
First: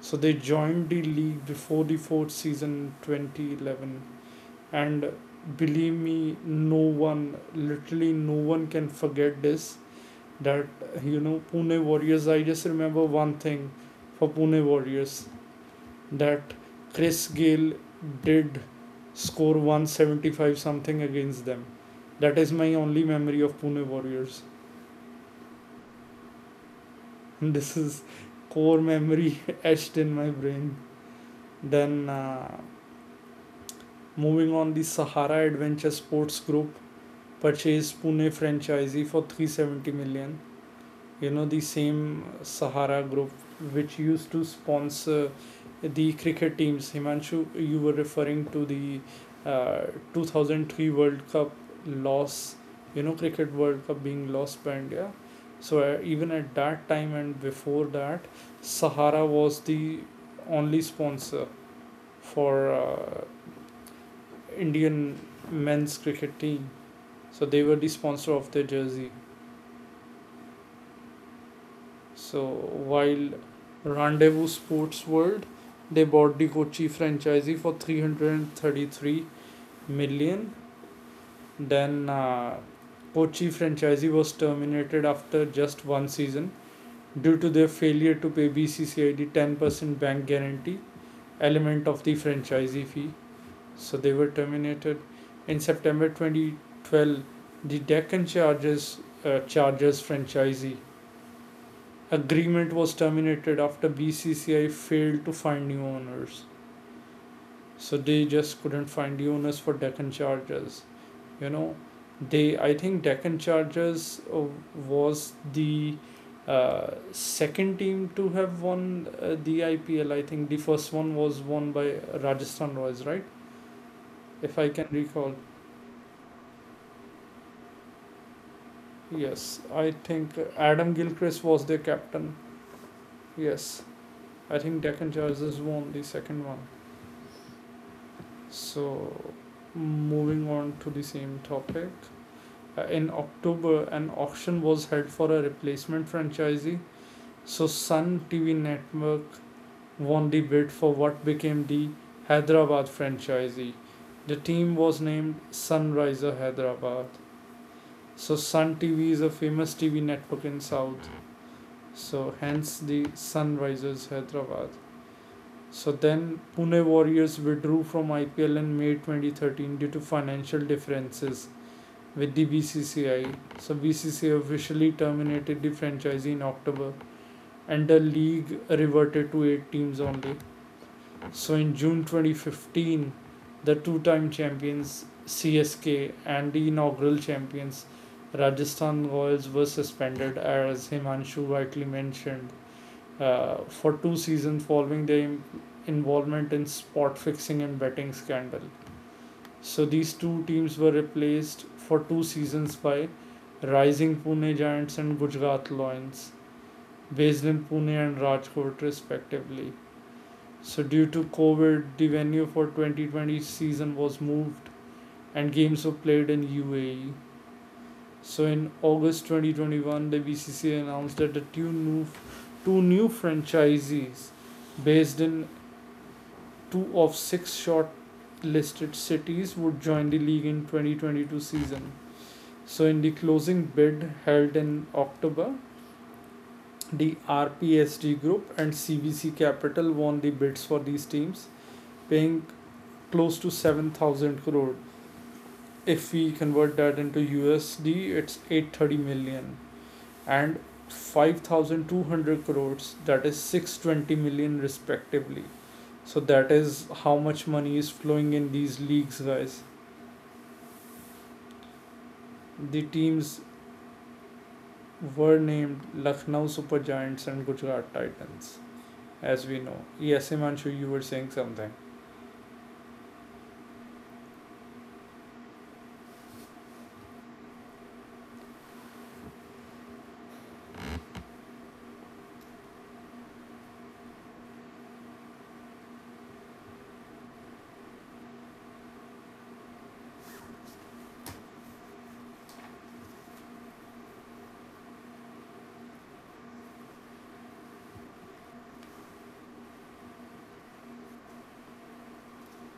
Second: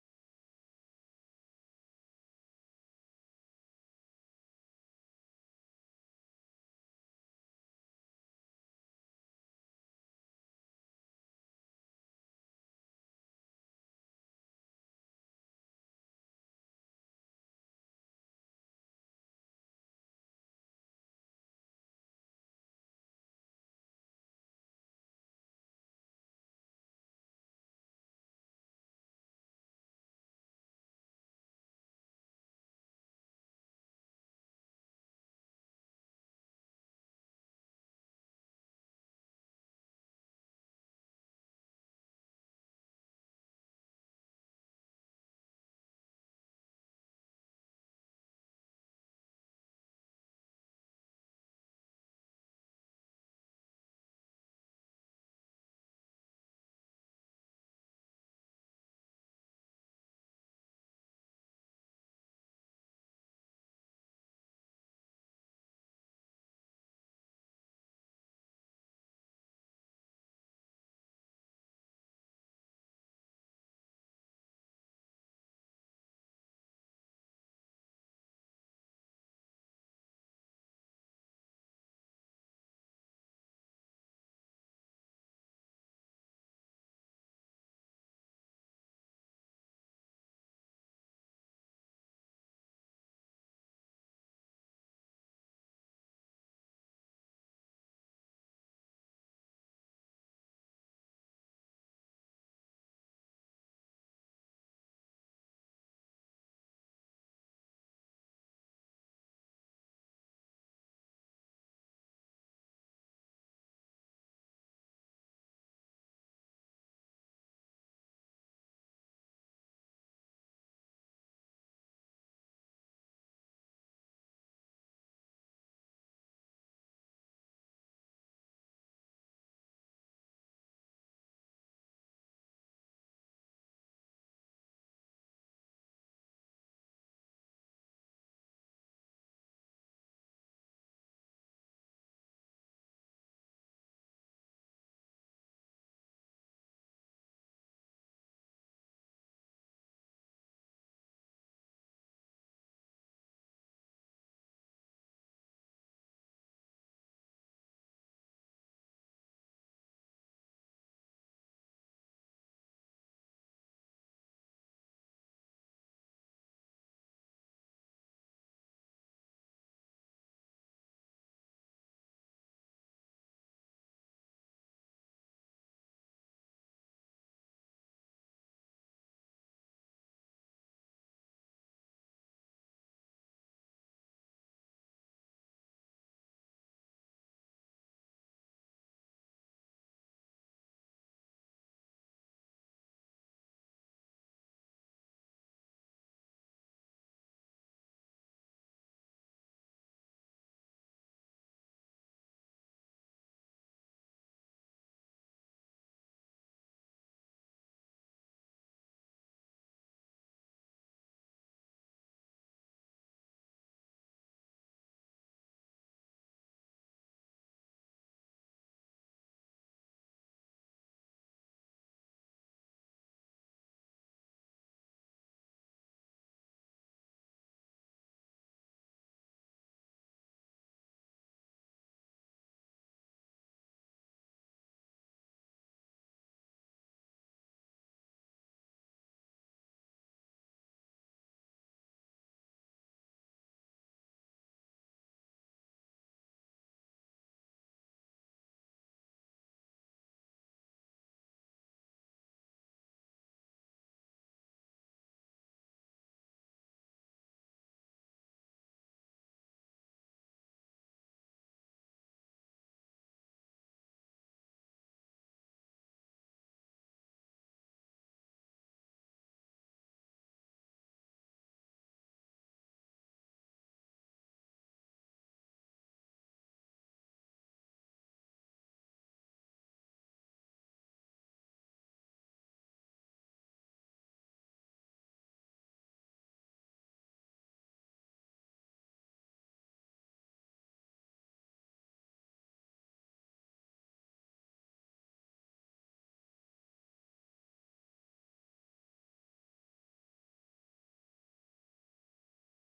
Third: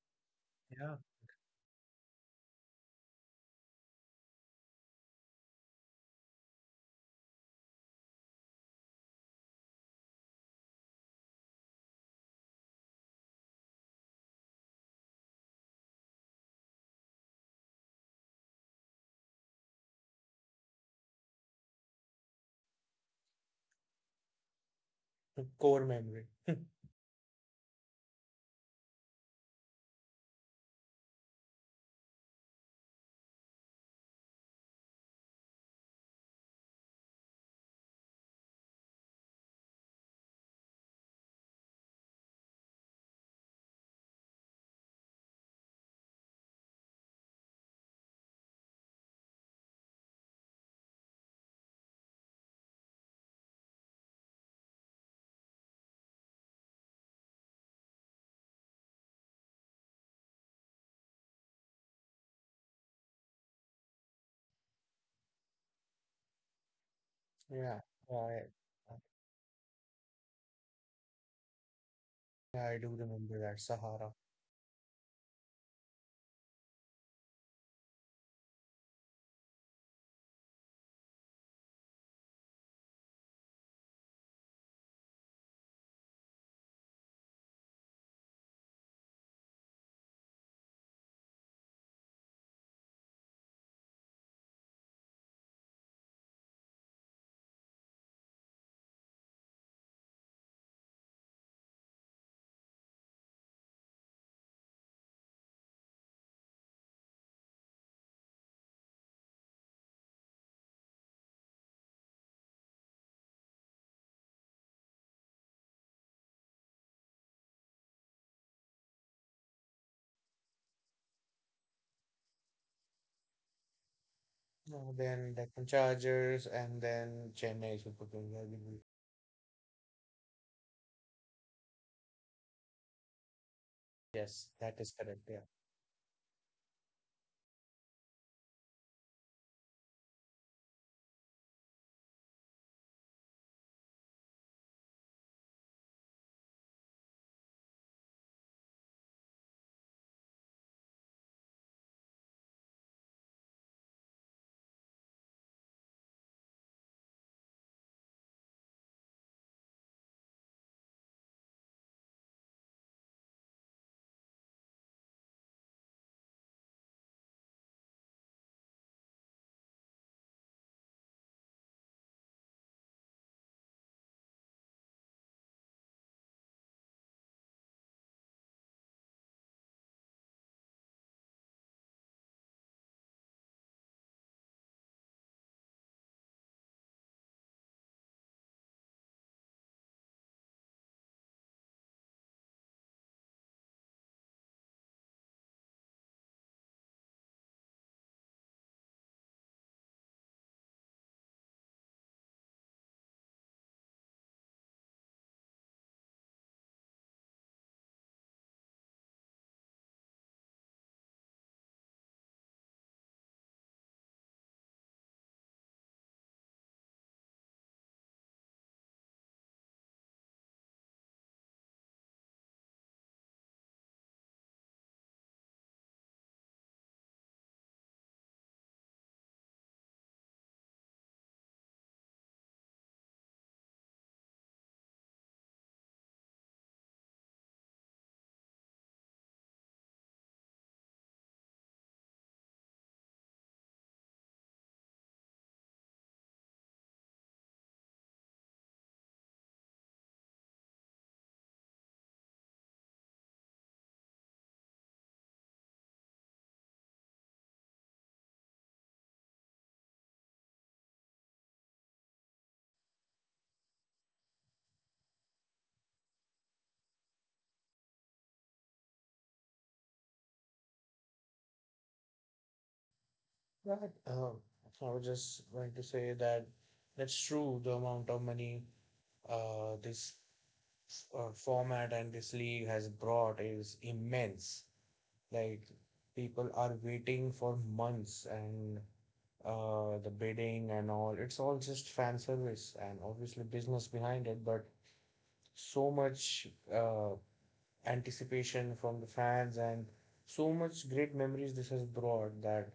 A: So they joined
B: Yeah,
A: the league before the fourth season 2011, and believe me, no one, literally no one, can forget this that, you know, Pune Warriors, I just remember one thing for Pune Warriors, that Chris Gayle did score 175 something against them. That is my only memory of Pune Warriors.
B: core memory.
A: This is core memory etched in my brain. Then uh, Moving on, the Sahara Adventure Sports Group purchased Pune franchisee for 370 million. You know, the same Sahara Group which used to sponsor the cricket teams. Himanshu, you were referring to the uh, 2003 World Cup loss, you know, Cricket World Cup being lost by India. So, even at that time and before that, Sahara was the only sponsor for Indian men's cricket team. So they were
B: Yeah,
A: the sponsor
B: yeah,
A: of their jersey. So
B: I do
A: while
B: remember that Sahara.
A: Rendezvous Sports World, they bought the Kochi franchisee for 333 million. Then, Kochi franchisee was terminated after just one season due to their failure to pay BCCI the 10% bank guarantee element of the franchisee fee. So they were terminated. In September 2012, the Deccan Chargers franchisee agreement was terminated after BCCI failed to find new owners. So they just couldn't find new owners for Deccan Chargers. You know, they I think Deccan Chargers was the second team to have won the IPL. I think the first one was won by Rajasthan Royals, right? If I can
B: No, then
A: recall.
B: Deccan Chargers and then Chennai Super Kings, I believe.
A: Yes, I think Adam Gilchrist was their captain. Yes,
B: Yes,
A: I
B: that
A: think
B: is
A: Deccan
B: correct. Yeah.
A: Chargers won the second one. So, moving on to the same topic. In October, an auction was held for a replacement franchisee. So, Sun TV Network won the bid for what became the Hyderabad franchisee. The team was named Sunriser Hyderabad. So, Sun TV is a famous TV network in South. So hence the Sunrisers Hyderabad. So then Pune Warriors withdrew from IPL in May 2013 due to financial differences with the BCCI. So BCCI officially terminated the franchise in October, and the league reverted to 8 teams only. So in June 2015, the two-time champions CSK and the inaugural champions Rajasthan Royals were suspended, as Himanshu rightly mentioned, for two seasons following their involvement in spot fixing and betting scandal. So these two teams were replaced for two seasons by Rising Pune Giants and Gujarat Lions, based in Pune and Rajkot respectively. So due to COVID, the venue for 2020 season was moved and games were played in UAE. So in August 2021, the BCCI announced that the two new franchisees based in two of six shortlisted cities would join the league in 2022 season. So in the closing bid held in October, the RPSD group and CVC Capital won the bids for these teams, paying close to 7,000 crore. If we convert that into USD, it's eight hundred thirty million, and five thousand two hundred crores, that is 620 million respectively. So that is how much money is flowing in these leagues, guys. The teams were named Lucknow Super Giants and Gujarat Titans, as we know. Yes, Himanshu, you were saying something.
B: But I was just going to say that that's true. The amount of money this format and this league has brought is immense. Like people are waiting for months and the bidding and all. It's all just fan service and obviously business behind it, but so much uh, anticipation from the fans and so much great memories this has brought that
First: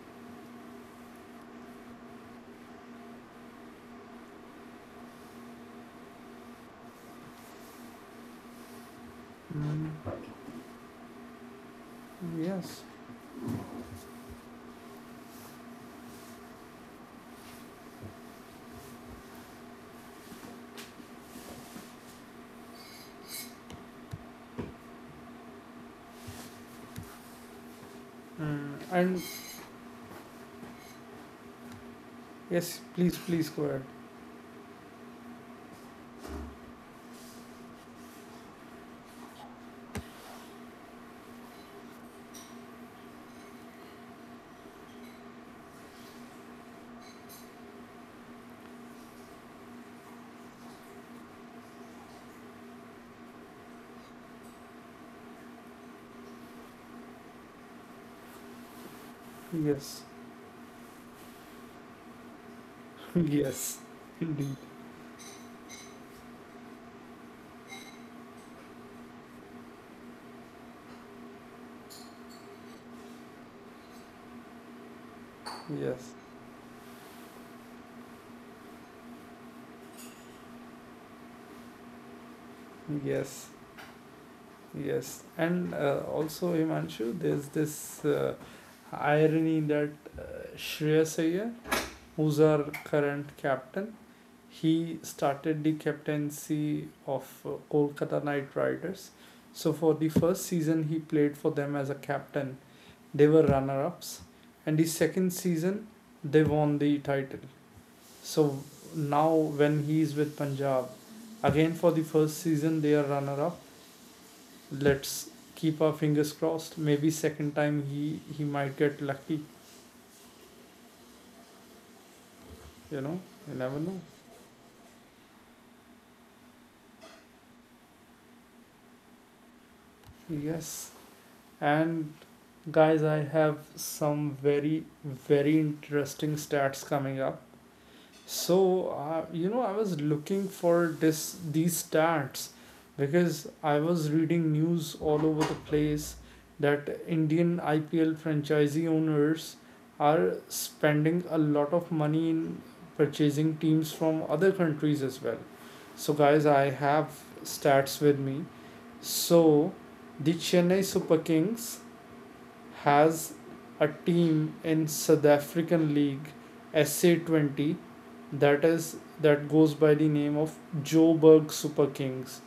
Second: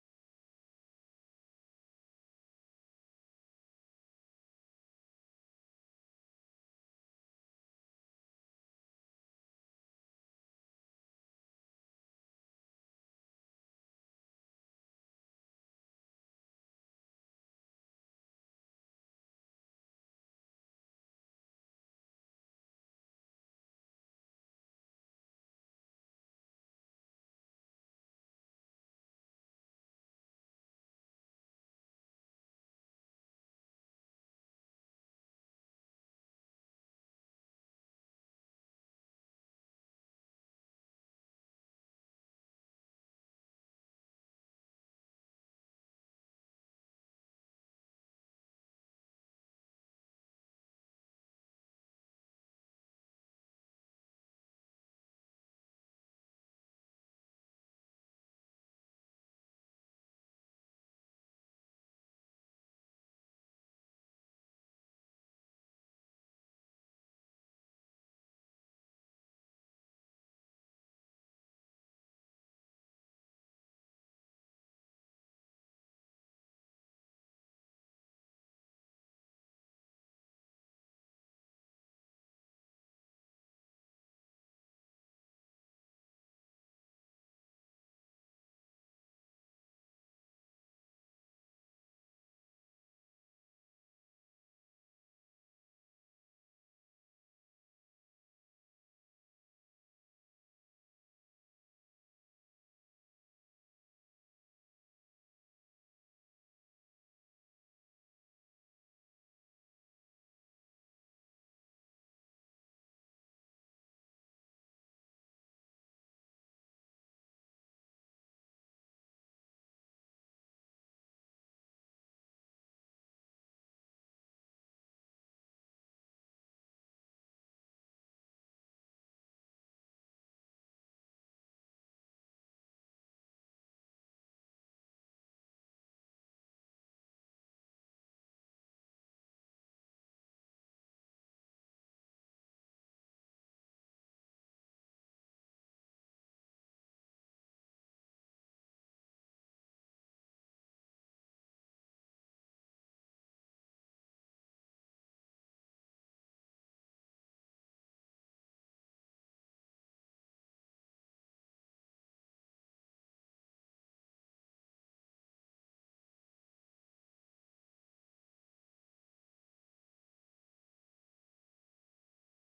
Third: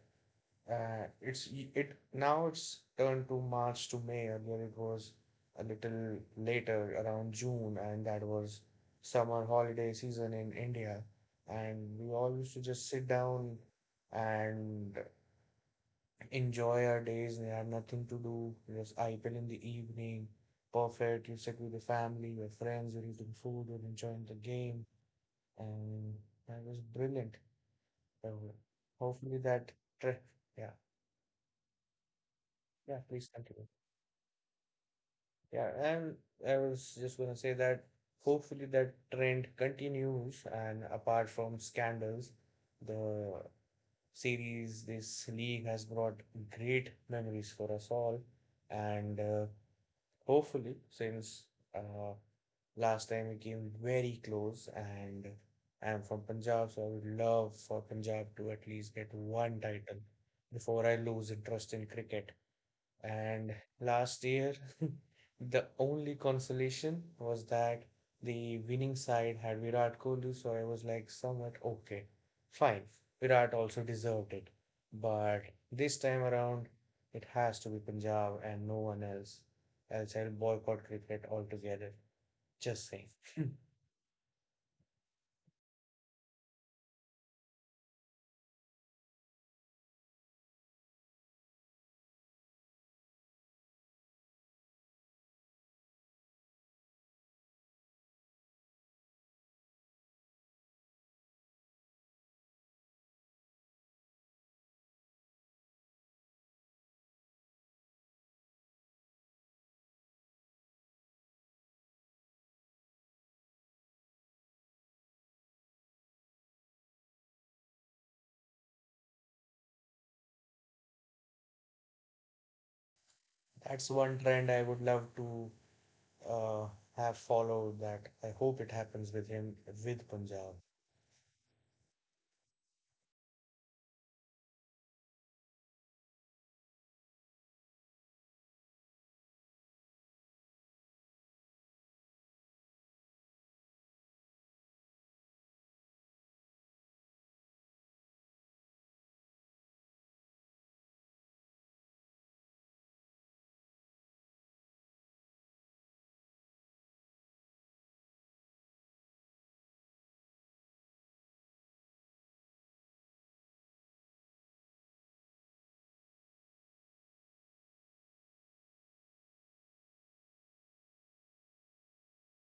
B: it's it now it's turned to March to May. Earlier it was a little later around June, and that was summer holiday
A: Mm,
B: season in India. And we all used to
A: yes.
B: just sit down and enjoy our days. We had nothing to do. Just IPL in the evening. Perfect. You sit with the family, your friends, you're eating food, you're enjoying the game. And that was brilliant. So
A: And
B: hopefully that trip, yeah,
A: yes,
B: yeah,
A: please,
B: please
A: please go
B: continue.
A: ahead.
B: Yeah, and I was just gonna say that hopefully that trend continues. And apart from scandals, the series, this league has brought great memories for us all. And hopefully, since uh, last time we came very close, and I'm from Punjab, so I would love for Punjab to at least get one title
A: Yes.
B: before I lose interest in cricket. And
A: Yes.
B: last
A: Indeed.
B: year, the only consolation was that the winning side had Virat Kohli, so I was like, somewhat okay, fine. Virat also deserved it. But this
A: Yes.
B: time around, it has to be Punjab and no one else. Else I'll boycott cricket altogether. Just saying.
A: Yes. Yes. And also, Himanshu, there's this irony that, uh, Shreyas Iyer, who's our current captain, he started the captaincy of Kolkata Knight Riders. So for the first season, he played for them as a captain. They were runner-ups, and the second season, they won the title. So now when he is with Punjab, again for the first season they are runner-up. Let's keep our fingers crossed. Maybe second time he might get lucky. You know, you never
B: That's
A: know.
B: one trend I would love to uh, have followed, that I hope it happens with him with Punjab.
A: Yes, and guys, I have some very, very interesting stats coming up. So, you know, I was looking for this these stats because I was reading news all over the place that Indian IPL franchisee owners are spending a lot of money in purchasing teams from other countries as well. So, guys, I have stats with me. So, the Chennai Super Kings has a team in South African League SA20, that goes by the name of Joburg Super Kings,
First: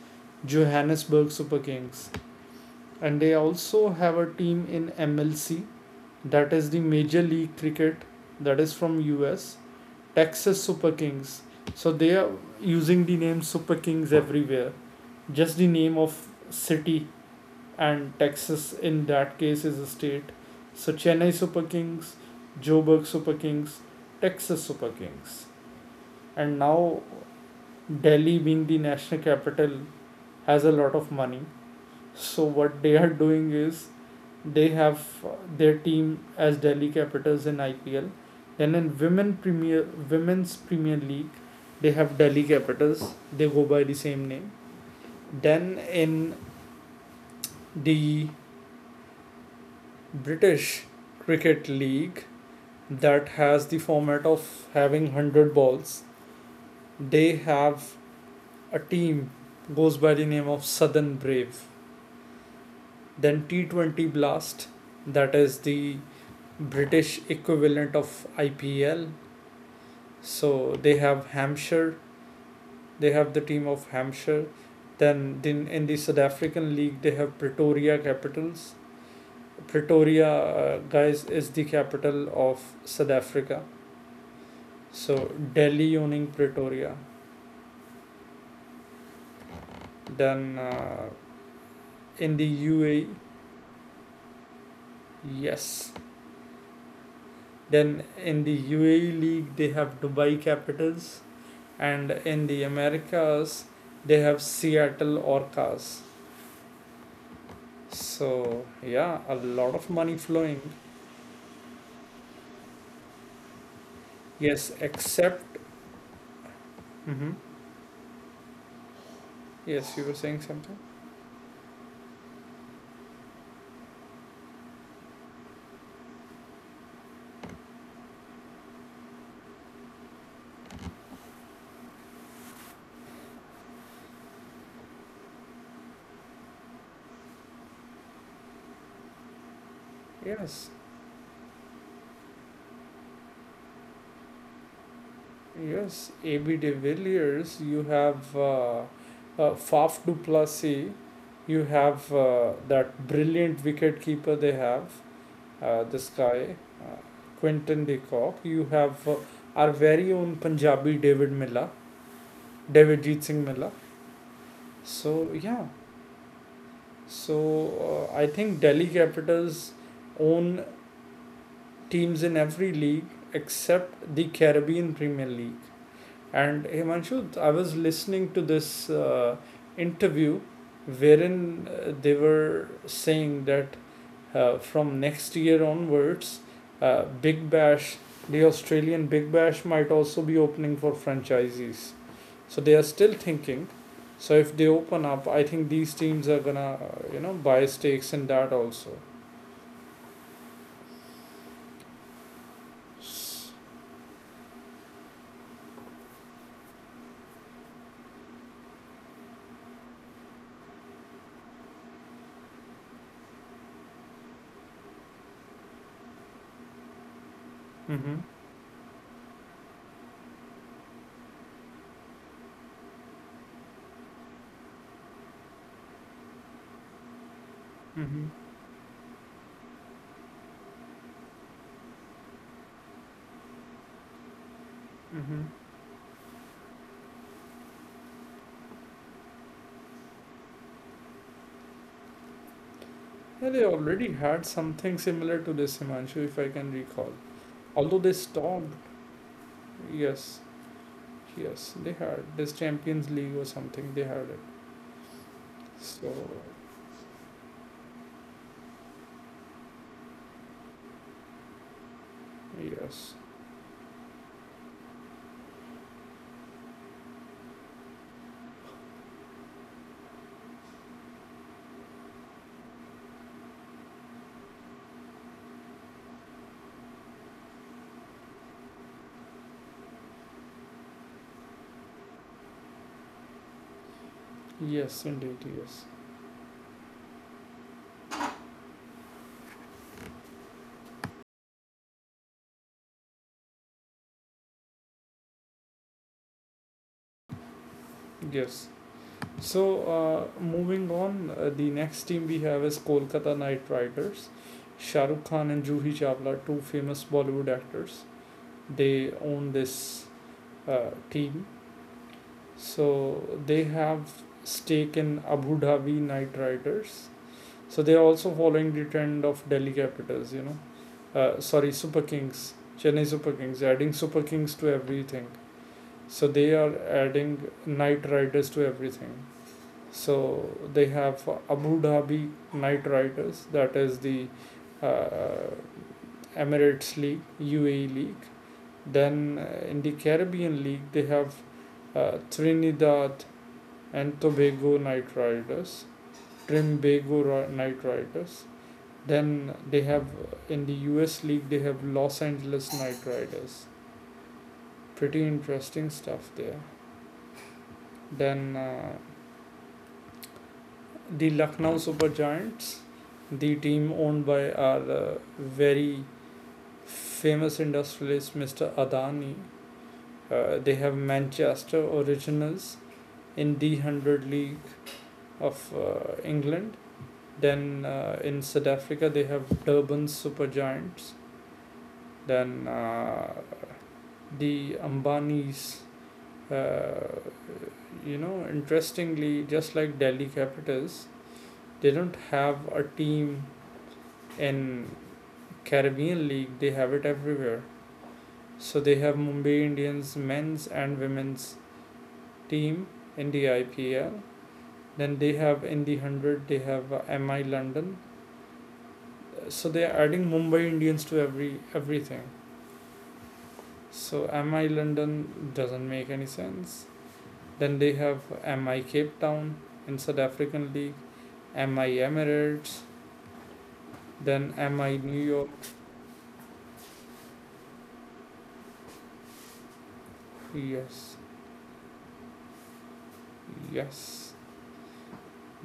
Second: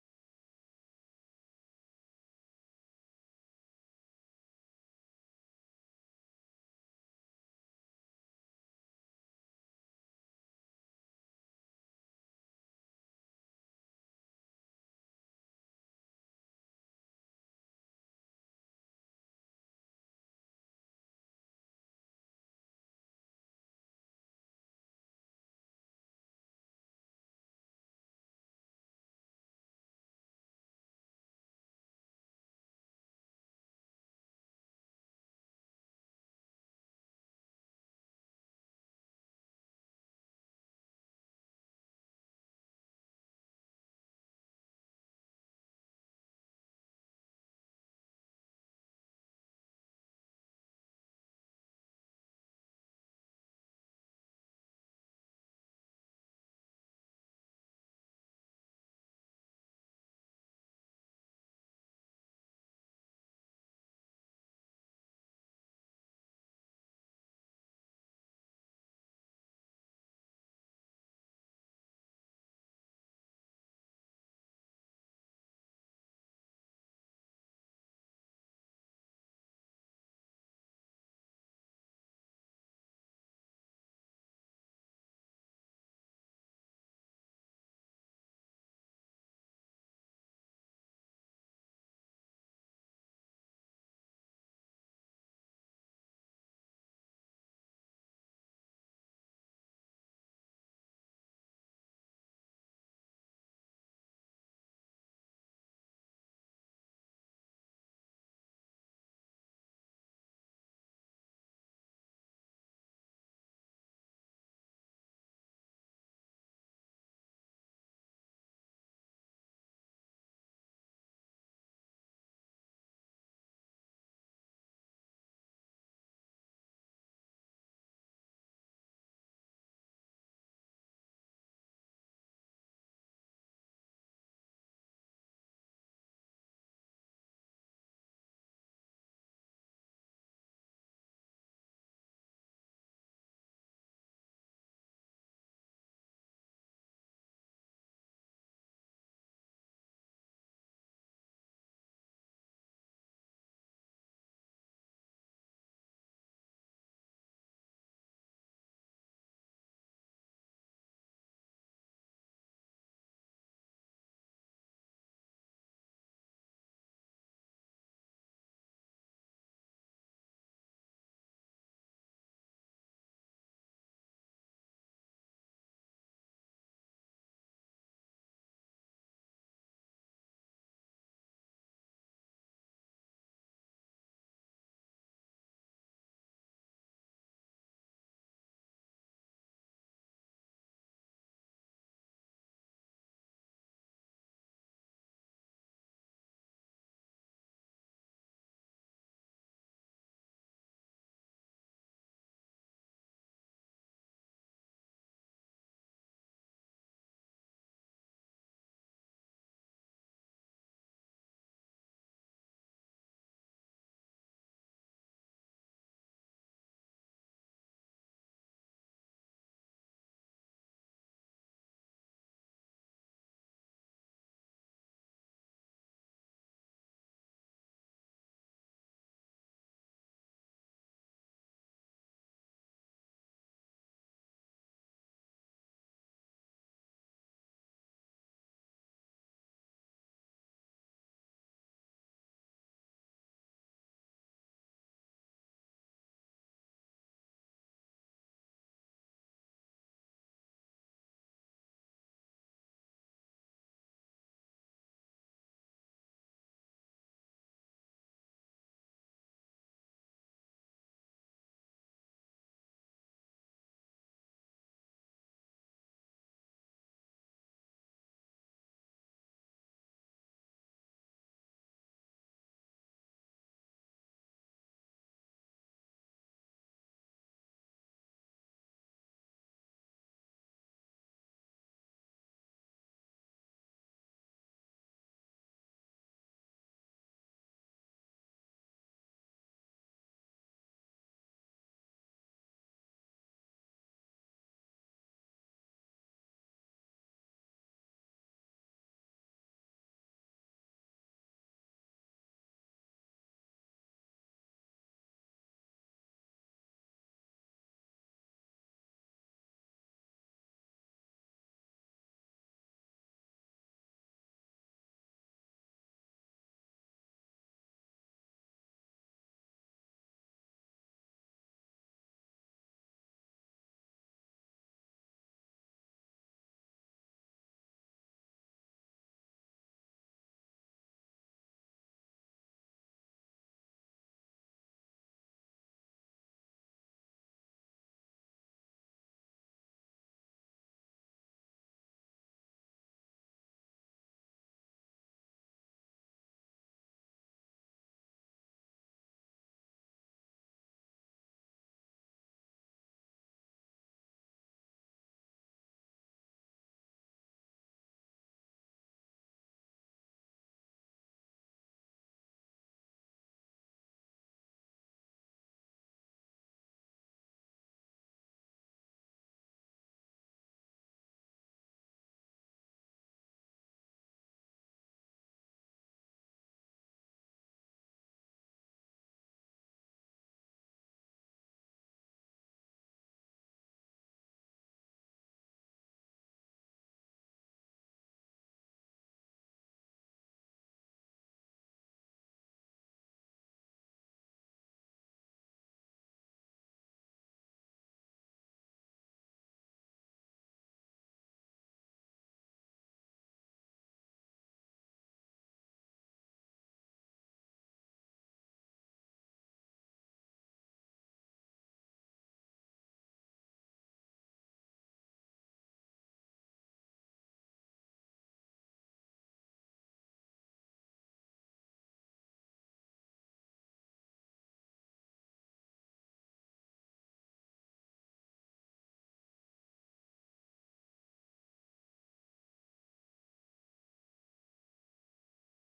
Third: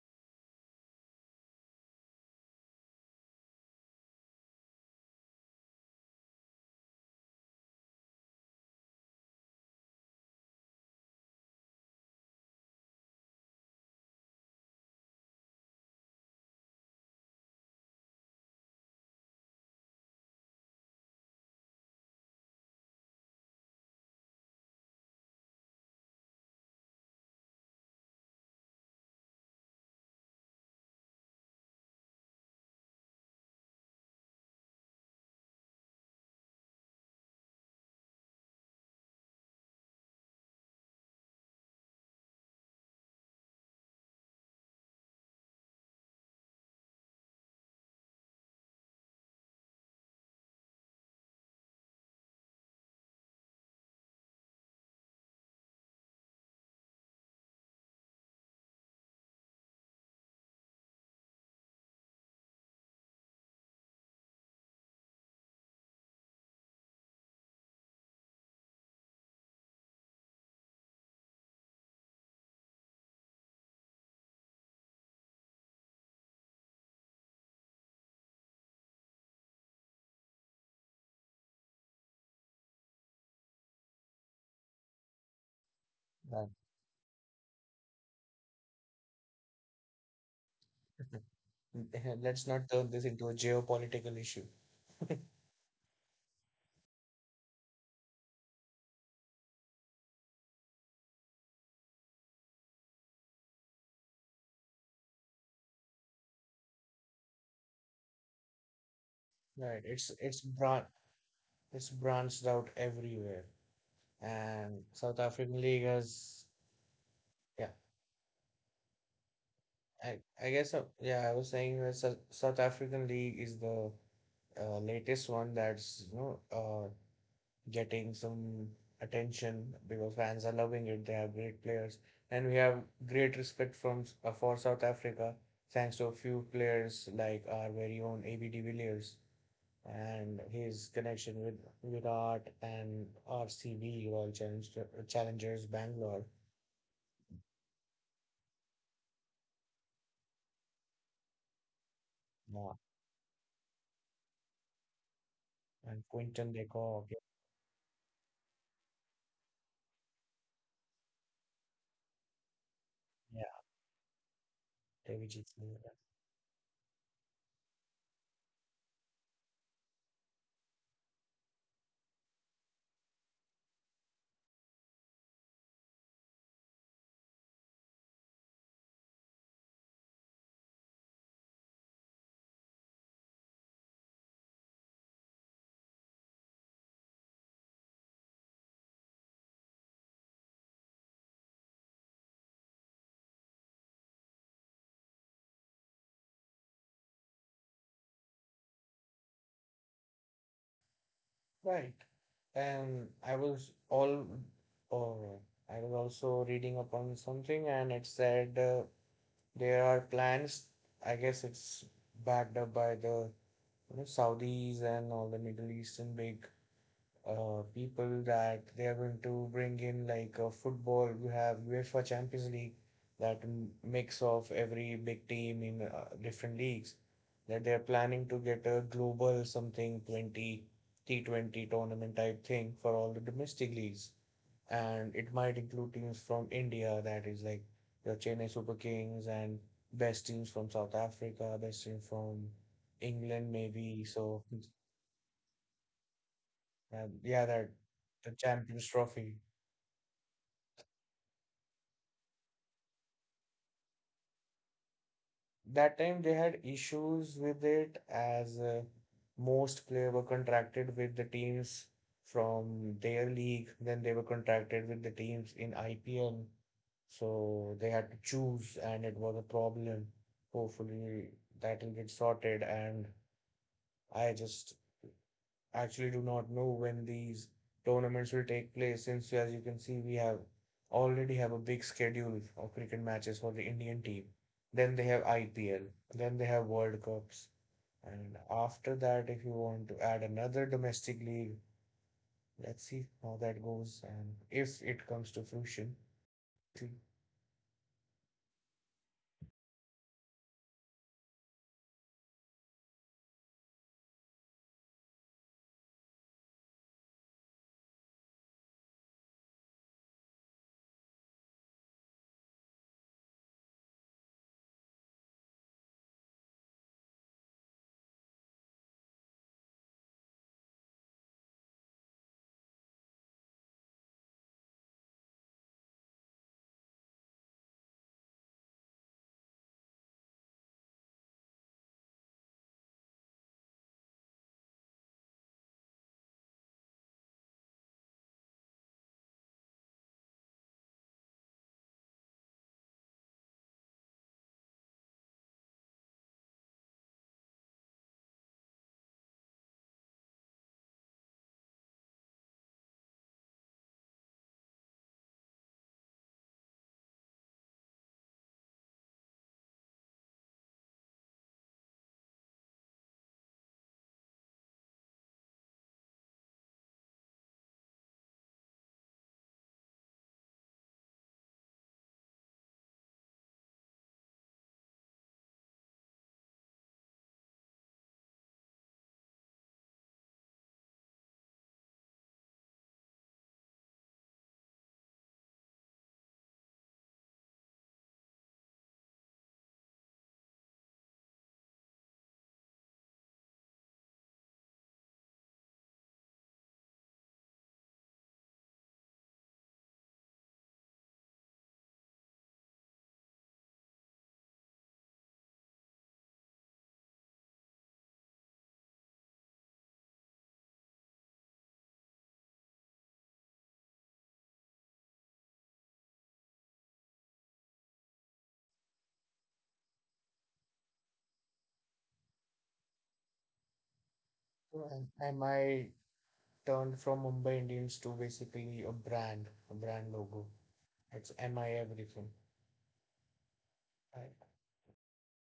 A: Johannesburg Super Kings, and they also have a team in MLC, that is the Major League Cricket, that is from US, Texas Super Kings. So they are using the name Super Kings everywhere. Just the name of city, and Texas in that case is a state. So Chennai Super Kings, Joburg Super Kings, Texas Super Kings, and now Delhi, being the national capital, has a lot of money. So what they are doing is they have their team as Delhi Capitals in IPL. Then in women's Premier League, they have Delhi Capitals. They go by the same name. Then in the British Cricket League, that has the format of having 100 balls. They have a team goes by the name of Southern Brave. Then T20 Blast, that is the British equivalent of IPL. So they have Hampshire, they have the team of Hampshire. Then in the South African League, they have Pretoria Capitals. Pretoria, guys, is the capital of South Africa. So Delhi owning
B: That
A: Pretoria. Then,
B: eh,
A: in
B: let's
A: the
B: not turn this
A: UAE,
B: into a geopolitical issue.
A: yes. Then in the UAE league, they have Dubai Capitals, and in the Americas, they have Seattle Orcas. So yeah, a lot
B: Right.
A: of money flowing.
B: It's branched out everywhere.
A: Yes,
B: And South
A: except.
B: African League has
A: Hmm.
B: yeah,
A: Yes, you were
B: I
A: saying
B: I guess
A: something.
B: yeah, I was saying that South African League is the latest one that's, you know, getting some attention because fans are loving it. They have great players and we have great respect from for South Africa thanks to a few players like our very own ABD Villiers and
A: Yes,
B: his connection with Virat and RCB Challengers
A: yes.
B: Bangalore.
A: AB de Villiers, you have Faf du Plessis, you have
B: Yeah.
A: that brilliant wicket keeper they have,
B: And
A: this
B: Quinton
A: guy,
B: de
A: uh,
B: Kock,
A: Quinton de Kock. You have our very own Punjabi David Miller, David Jeet Singh
B: yeah,
A: Miller. So
B: David G.
A: yeah,
B: Smith,
A: so I think Delhi Capitals own teams in every league except the Caribbean Premier League. And Himanshu, I was listening to this interview wherein they were saying that from next year onwards, Big Bash, the Australian Big Bash might also be opening for franchisees. So they are still thinking. So if they open up, I think these teams are gonna, you know, buy stakes in that also.
B: right. And I was all, oh, I was also reading upon something, and it said there are plans. I guess it's backed up by the, you know, Saudis and all the Middle Eastern big
A: Mm-hmm.
B: people, that they are going to bring in, like, football. We have UEFA Champions League, that mix of every big team in different leagues. That they are
A: Mm-hmm.
B: planning to get a global something 20 T20 tournament type thing for all the domestic leagues. And it
A: Mm-hmm.
B: might include teams from India, that is like your Chennai Super Kings, and best teams from South Africa, best teams from
A: Yeah,
B: England,
A: they
B: maybe.
A: already
B: So
A: had something similar to this, Himanshu, if I can recall.
B: and yeah, that
A: Although they
B: the
A: stopped.
B: Champions Trophy.
A: Yes, yes, they had. This Champions League or something, they had it.
B: That
A: So,
B: time they had issues with it as most players were contracted with the teams from
A: yes.
B: their league, then they were contracted with the teams in IPL. So they had to choose, and it was a problem. Hopefully, that will get sorted. And I just actually do not know when these tournaments will take place, since as you can see we have already have a big schedule of cricket matches for the Indian team. Then
A: Yes,
B: they have
A: indeed. Yes.
B: IPL, then they have World Cups. And after that, if you want to add another domestic league, let's see how that goes and if it comes to fruition. So,
A: Yes. So, moving on, the next team we have is Kolkata Knight Riders. Shah Rukh Khan and Juhi Chawla, two famous Bollywood actors, they own this team. So, they have stake in Abu Dhabi Knight Riders. So, they are also following the trend of Delhi Capitals, you know. Sorry, Super Kings, Chennai Super Kings, adding Super Kings to everything. So, they are adding Knight Riders to everything. So they have Abu Dhabi Knight Riders, that is the uh, Emirates League, UAE League. Then, in the Caribbean League, they have Trinidad and Tobago Knight Riders, Knight Riders. Then they have in the US League, they have Los Angeles Knight Riders. Pretty interesting stuff there. Then, the Lucknow Super Giants, the team owned by our very famous industrialist Mr. Adani, they have Manchester Originals in the 100 League of England. Then, in South Africa, they have Durban Super Giants. Then, the Ambanis, uh, you know, interestingly, just like Delhi Capitals, they don't have a team in Caribbean League, they have it everywhere. So they have Mumbai Indians men's and women's team in the IPL. Then they have in the 100, they have MI London. So they are adding Mumbai Indians to everything. So MI London doesn't make any sense. Then they have MI Cape Town in South African League, MI Emirates, then MI New
B: I
A: York.
B: might turn from Mumbai Indians to basically a brand logo.
A: Yes.
B: It's MI everything.
A: Yes.
B: Right.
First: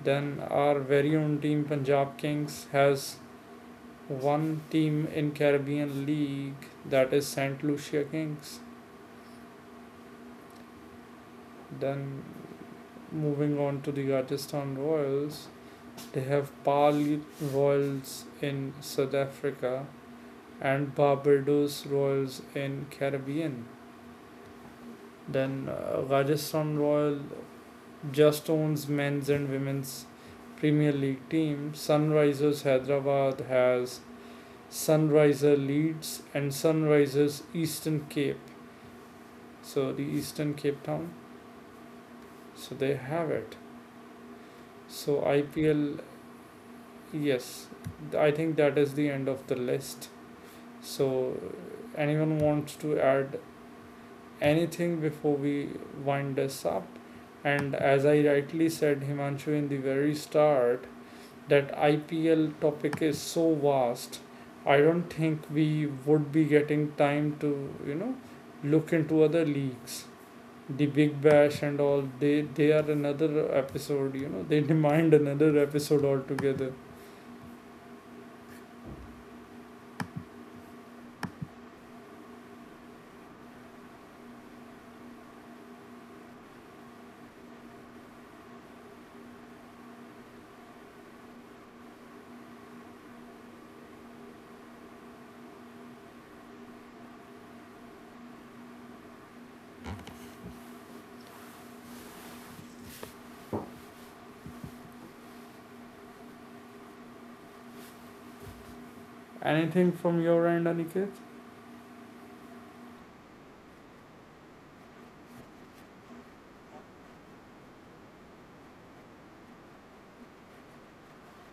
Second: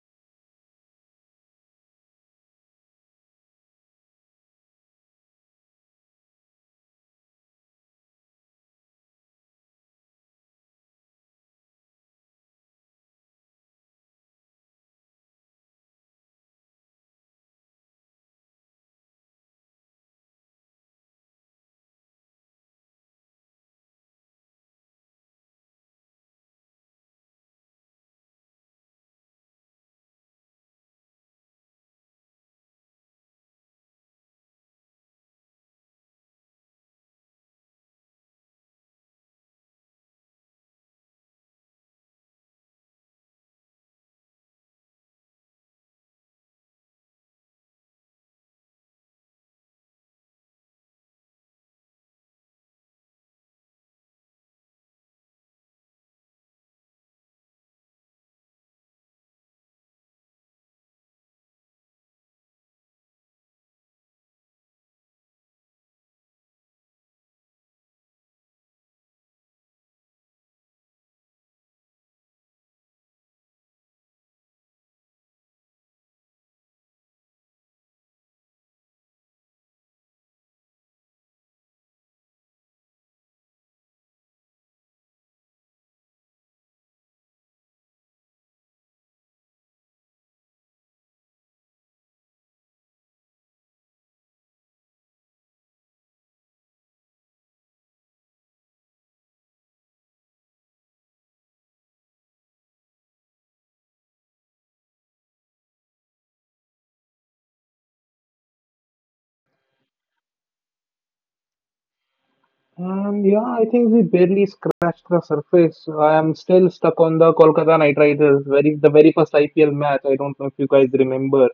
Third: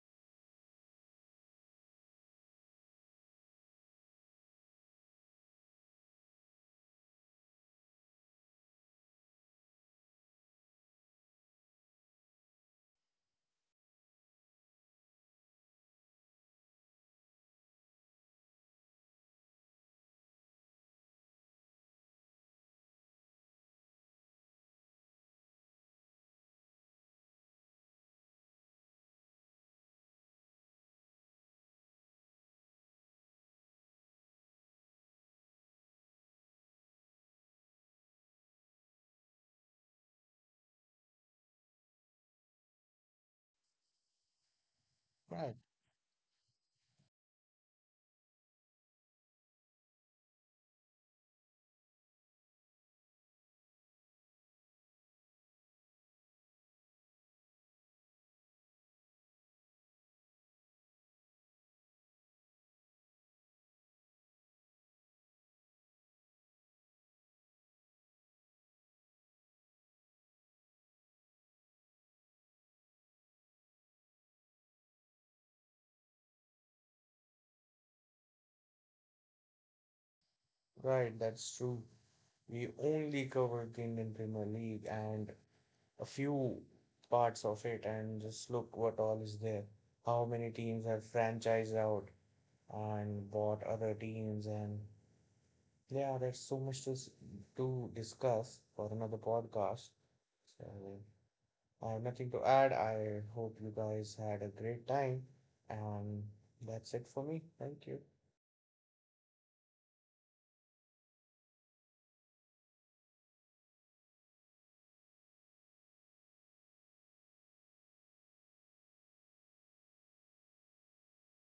A: Then our very own team Punjab Kings has one team in Caribbean League, that is St. Lucia Kings. Then moving on to the Rajasthan Royals, they have Pali Royals in South Africa and Barbados Royals in Caribbean. Then, Rajasthan Royal just owns men's and women's Premier League team. Sunrisers Hyderabad has Sunriser Leeds and Sunrisers Eastern Cape. So the Eastern Cape Town. So they have it. So
B: Right.
A: IPL, yes, I think that is the end of the list. So, anyone wants to add anything before we wind this up? And as I rightly said, Himanshu, in the very start, that IPL topic is so vast. I don't think we would be getting time to, you know, look into other leagues. The big bash and all, they are another episode, you know. They demand another episode altogether.
B: Right, that's true. We only covered the Indian Premier League and a few parts of it, and just look what all is there. How many teams have franchised out and bought other teams, and yeah, there's so much to discuss for another podcast. So I have nothing to add. I hope you guys had a great time, and that's it for me. Thank you.
A: Anything from your end, Aniket?
C: Yeah, I think we barely scratched the surface. I am still stuck on the Kolkata Knight Riders, very the very first IPL match. I don't know if you guys remember.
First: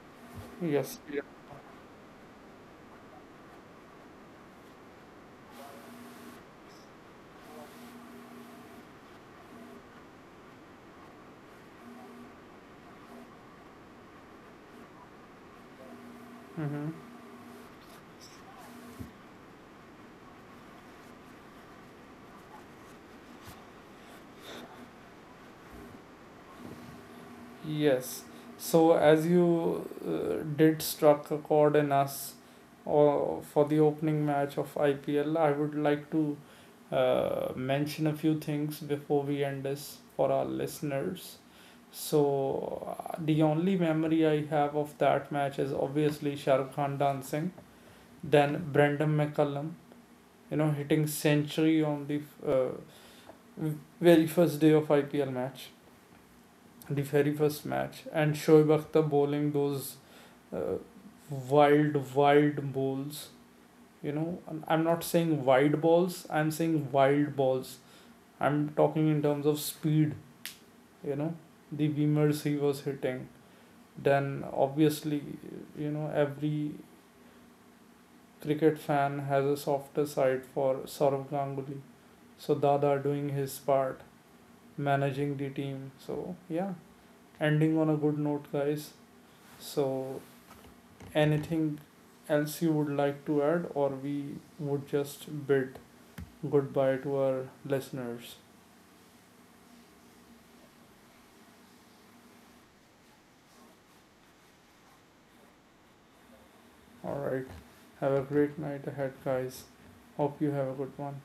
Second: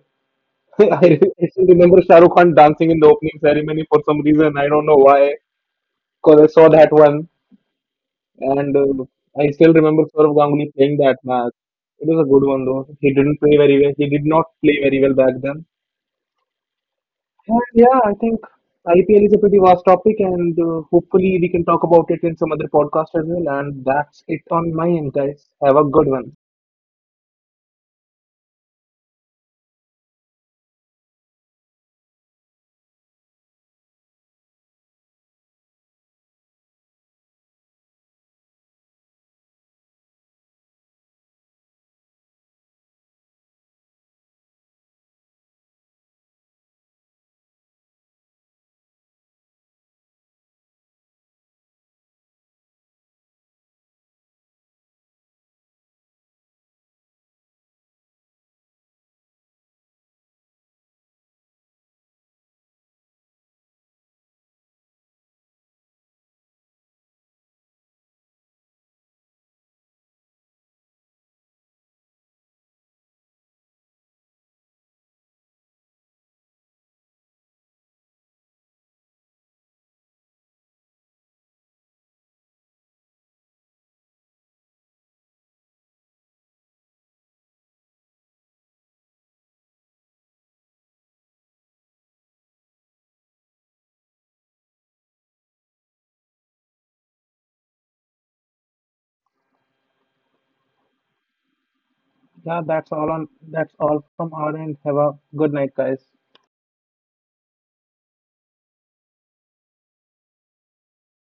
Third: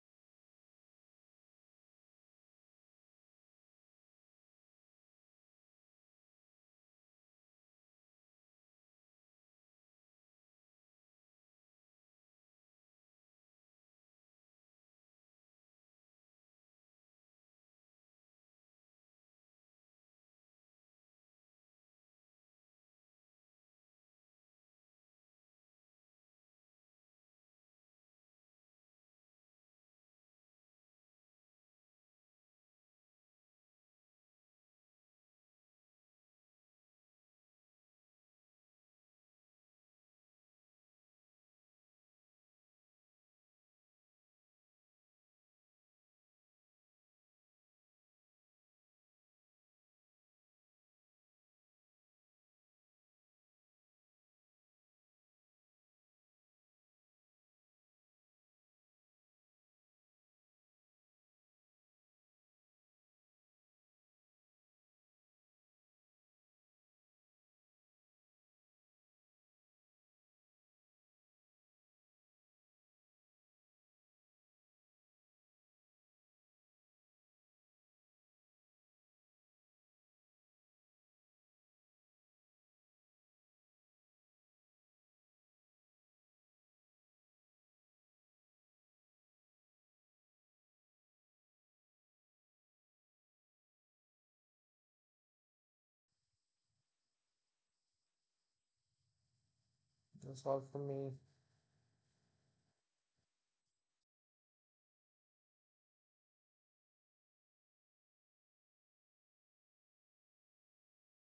A: Yes,
C: I,
A: yeah.
C: I still remember Shah Rukh Khan dancing in the opening ceremony for some reason. I don't know why, because I saw that one, and I still remember Saurav Ganguly playing that match. It was a good one though. He didn't play very well. He did not play very well back then.
A: Mm-hmm.
C: And yeah, I think IPL is a pretty vast topic, and hopefully we can talk about it in some other podcast as well. And that's it on my end, guys. Have a good one.
A: Yes. So, as you did struck a chord in us or for the opening match of IPL, I would like to mention a few things before we end this for our listeners. So, the only memory I have of that match is obviously Shahrukh Khan dancing. Then Brandon McCullum, you know, hitting century on the uh, very first day of IPL match, the very first match, and Shoaib Akhtar bowling those uh, wild, wild balls. You know, I'm not saying wide balls. I'm saying wild balls. I'm talking in terms of speed. You know, the beamers he was hitting. Then obviously, you know, every cricket fan has a softer side for Sourav Ganguly. So Dada doing his part, managing the team. So yeah, ending on a good note, guys. So, anything else you would like to add, or we would just bid goodbye to our listeners.
B: That's all for me.
C: Yeah, that's all on. That's all from our end. Have a good night, guys.
A: All right, have a great night ahead, guys. Hope you have a good one.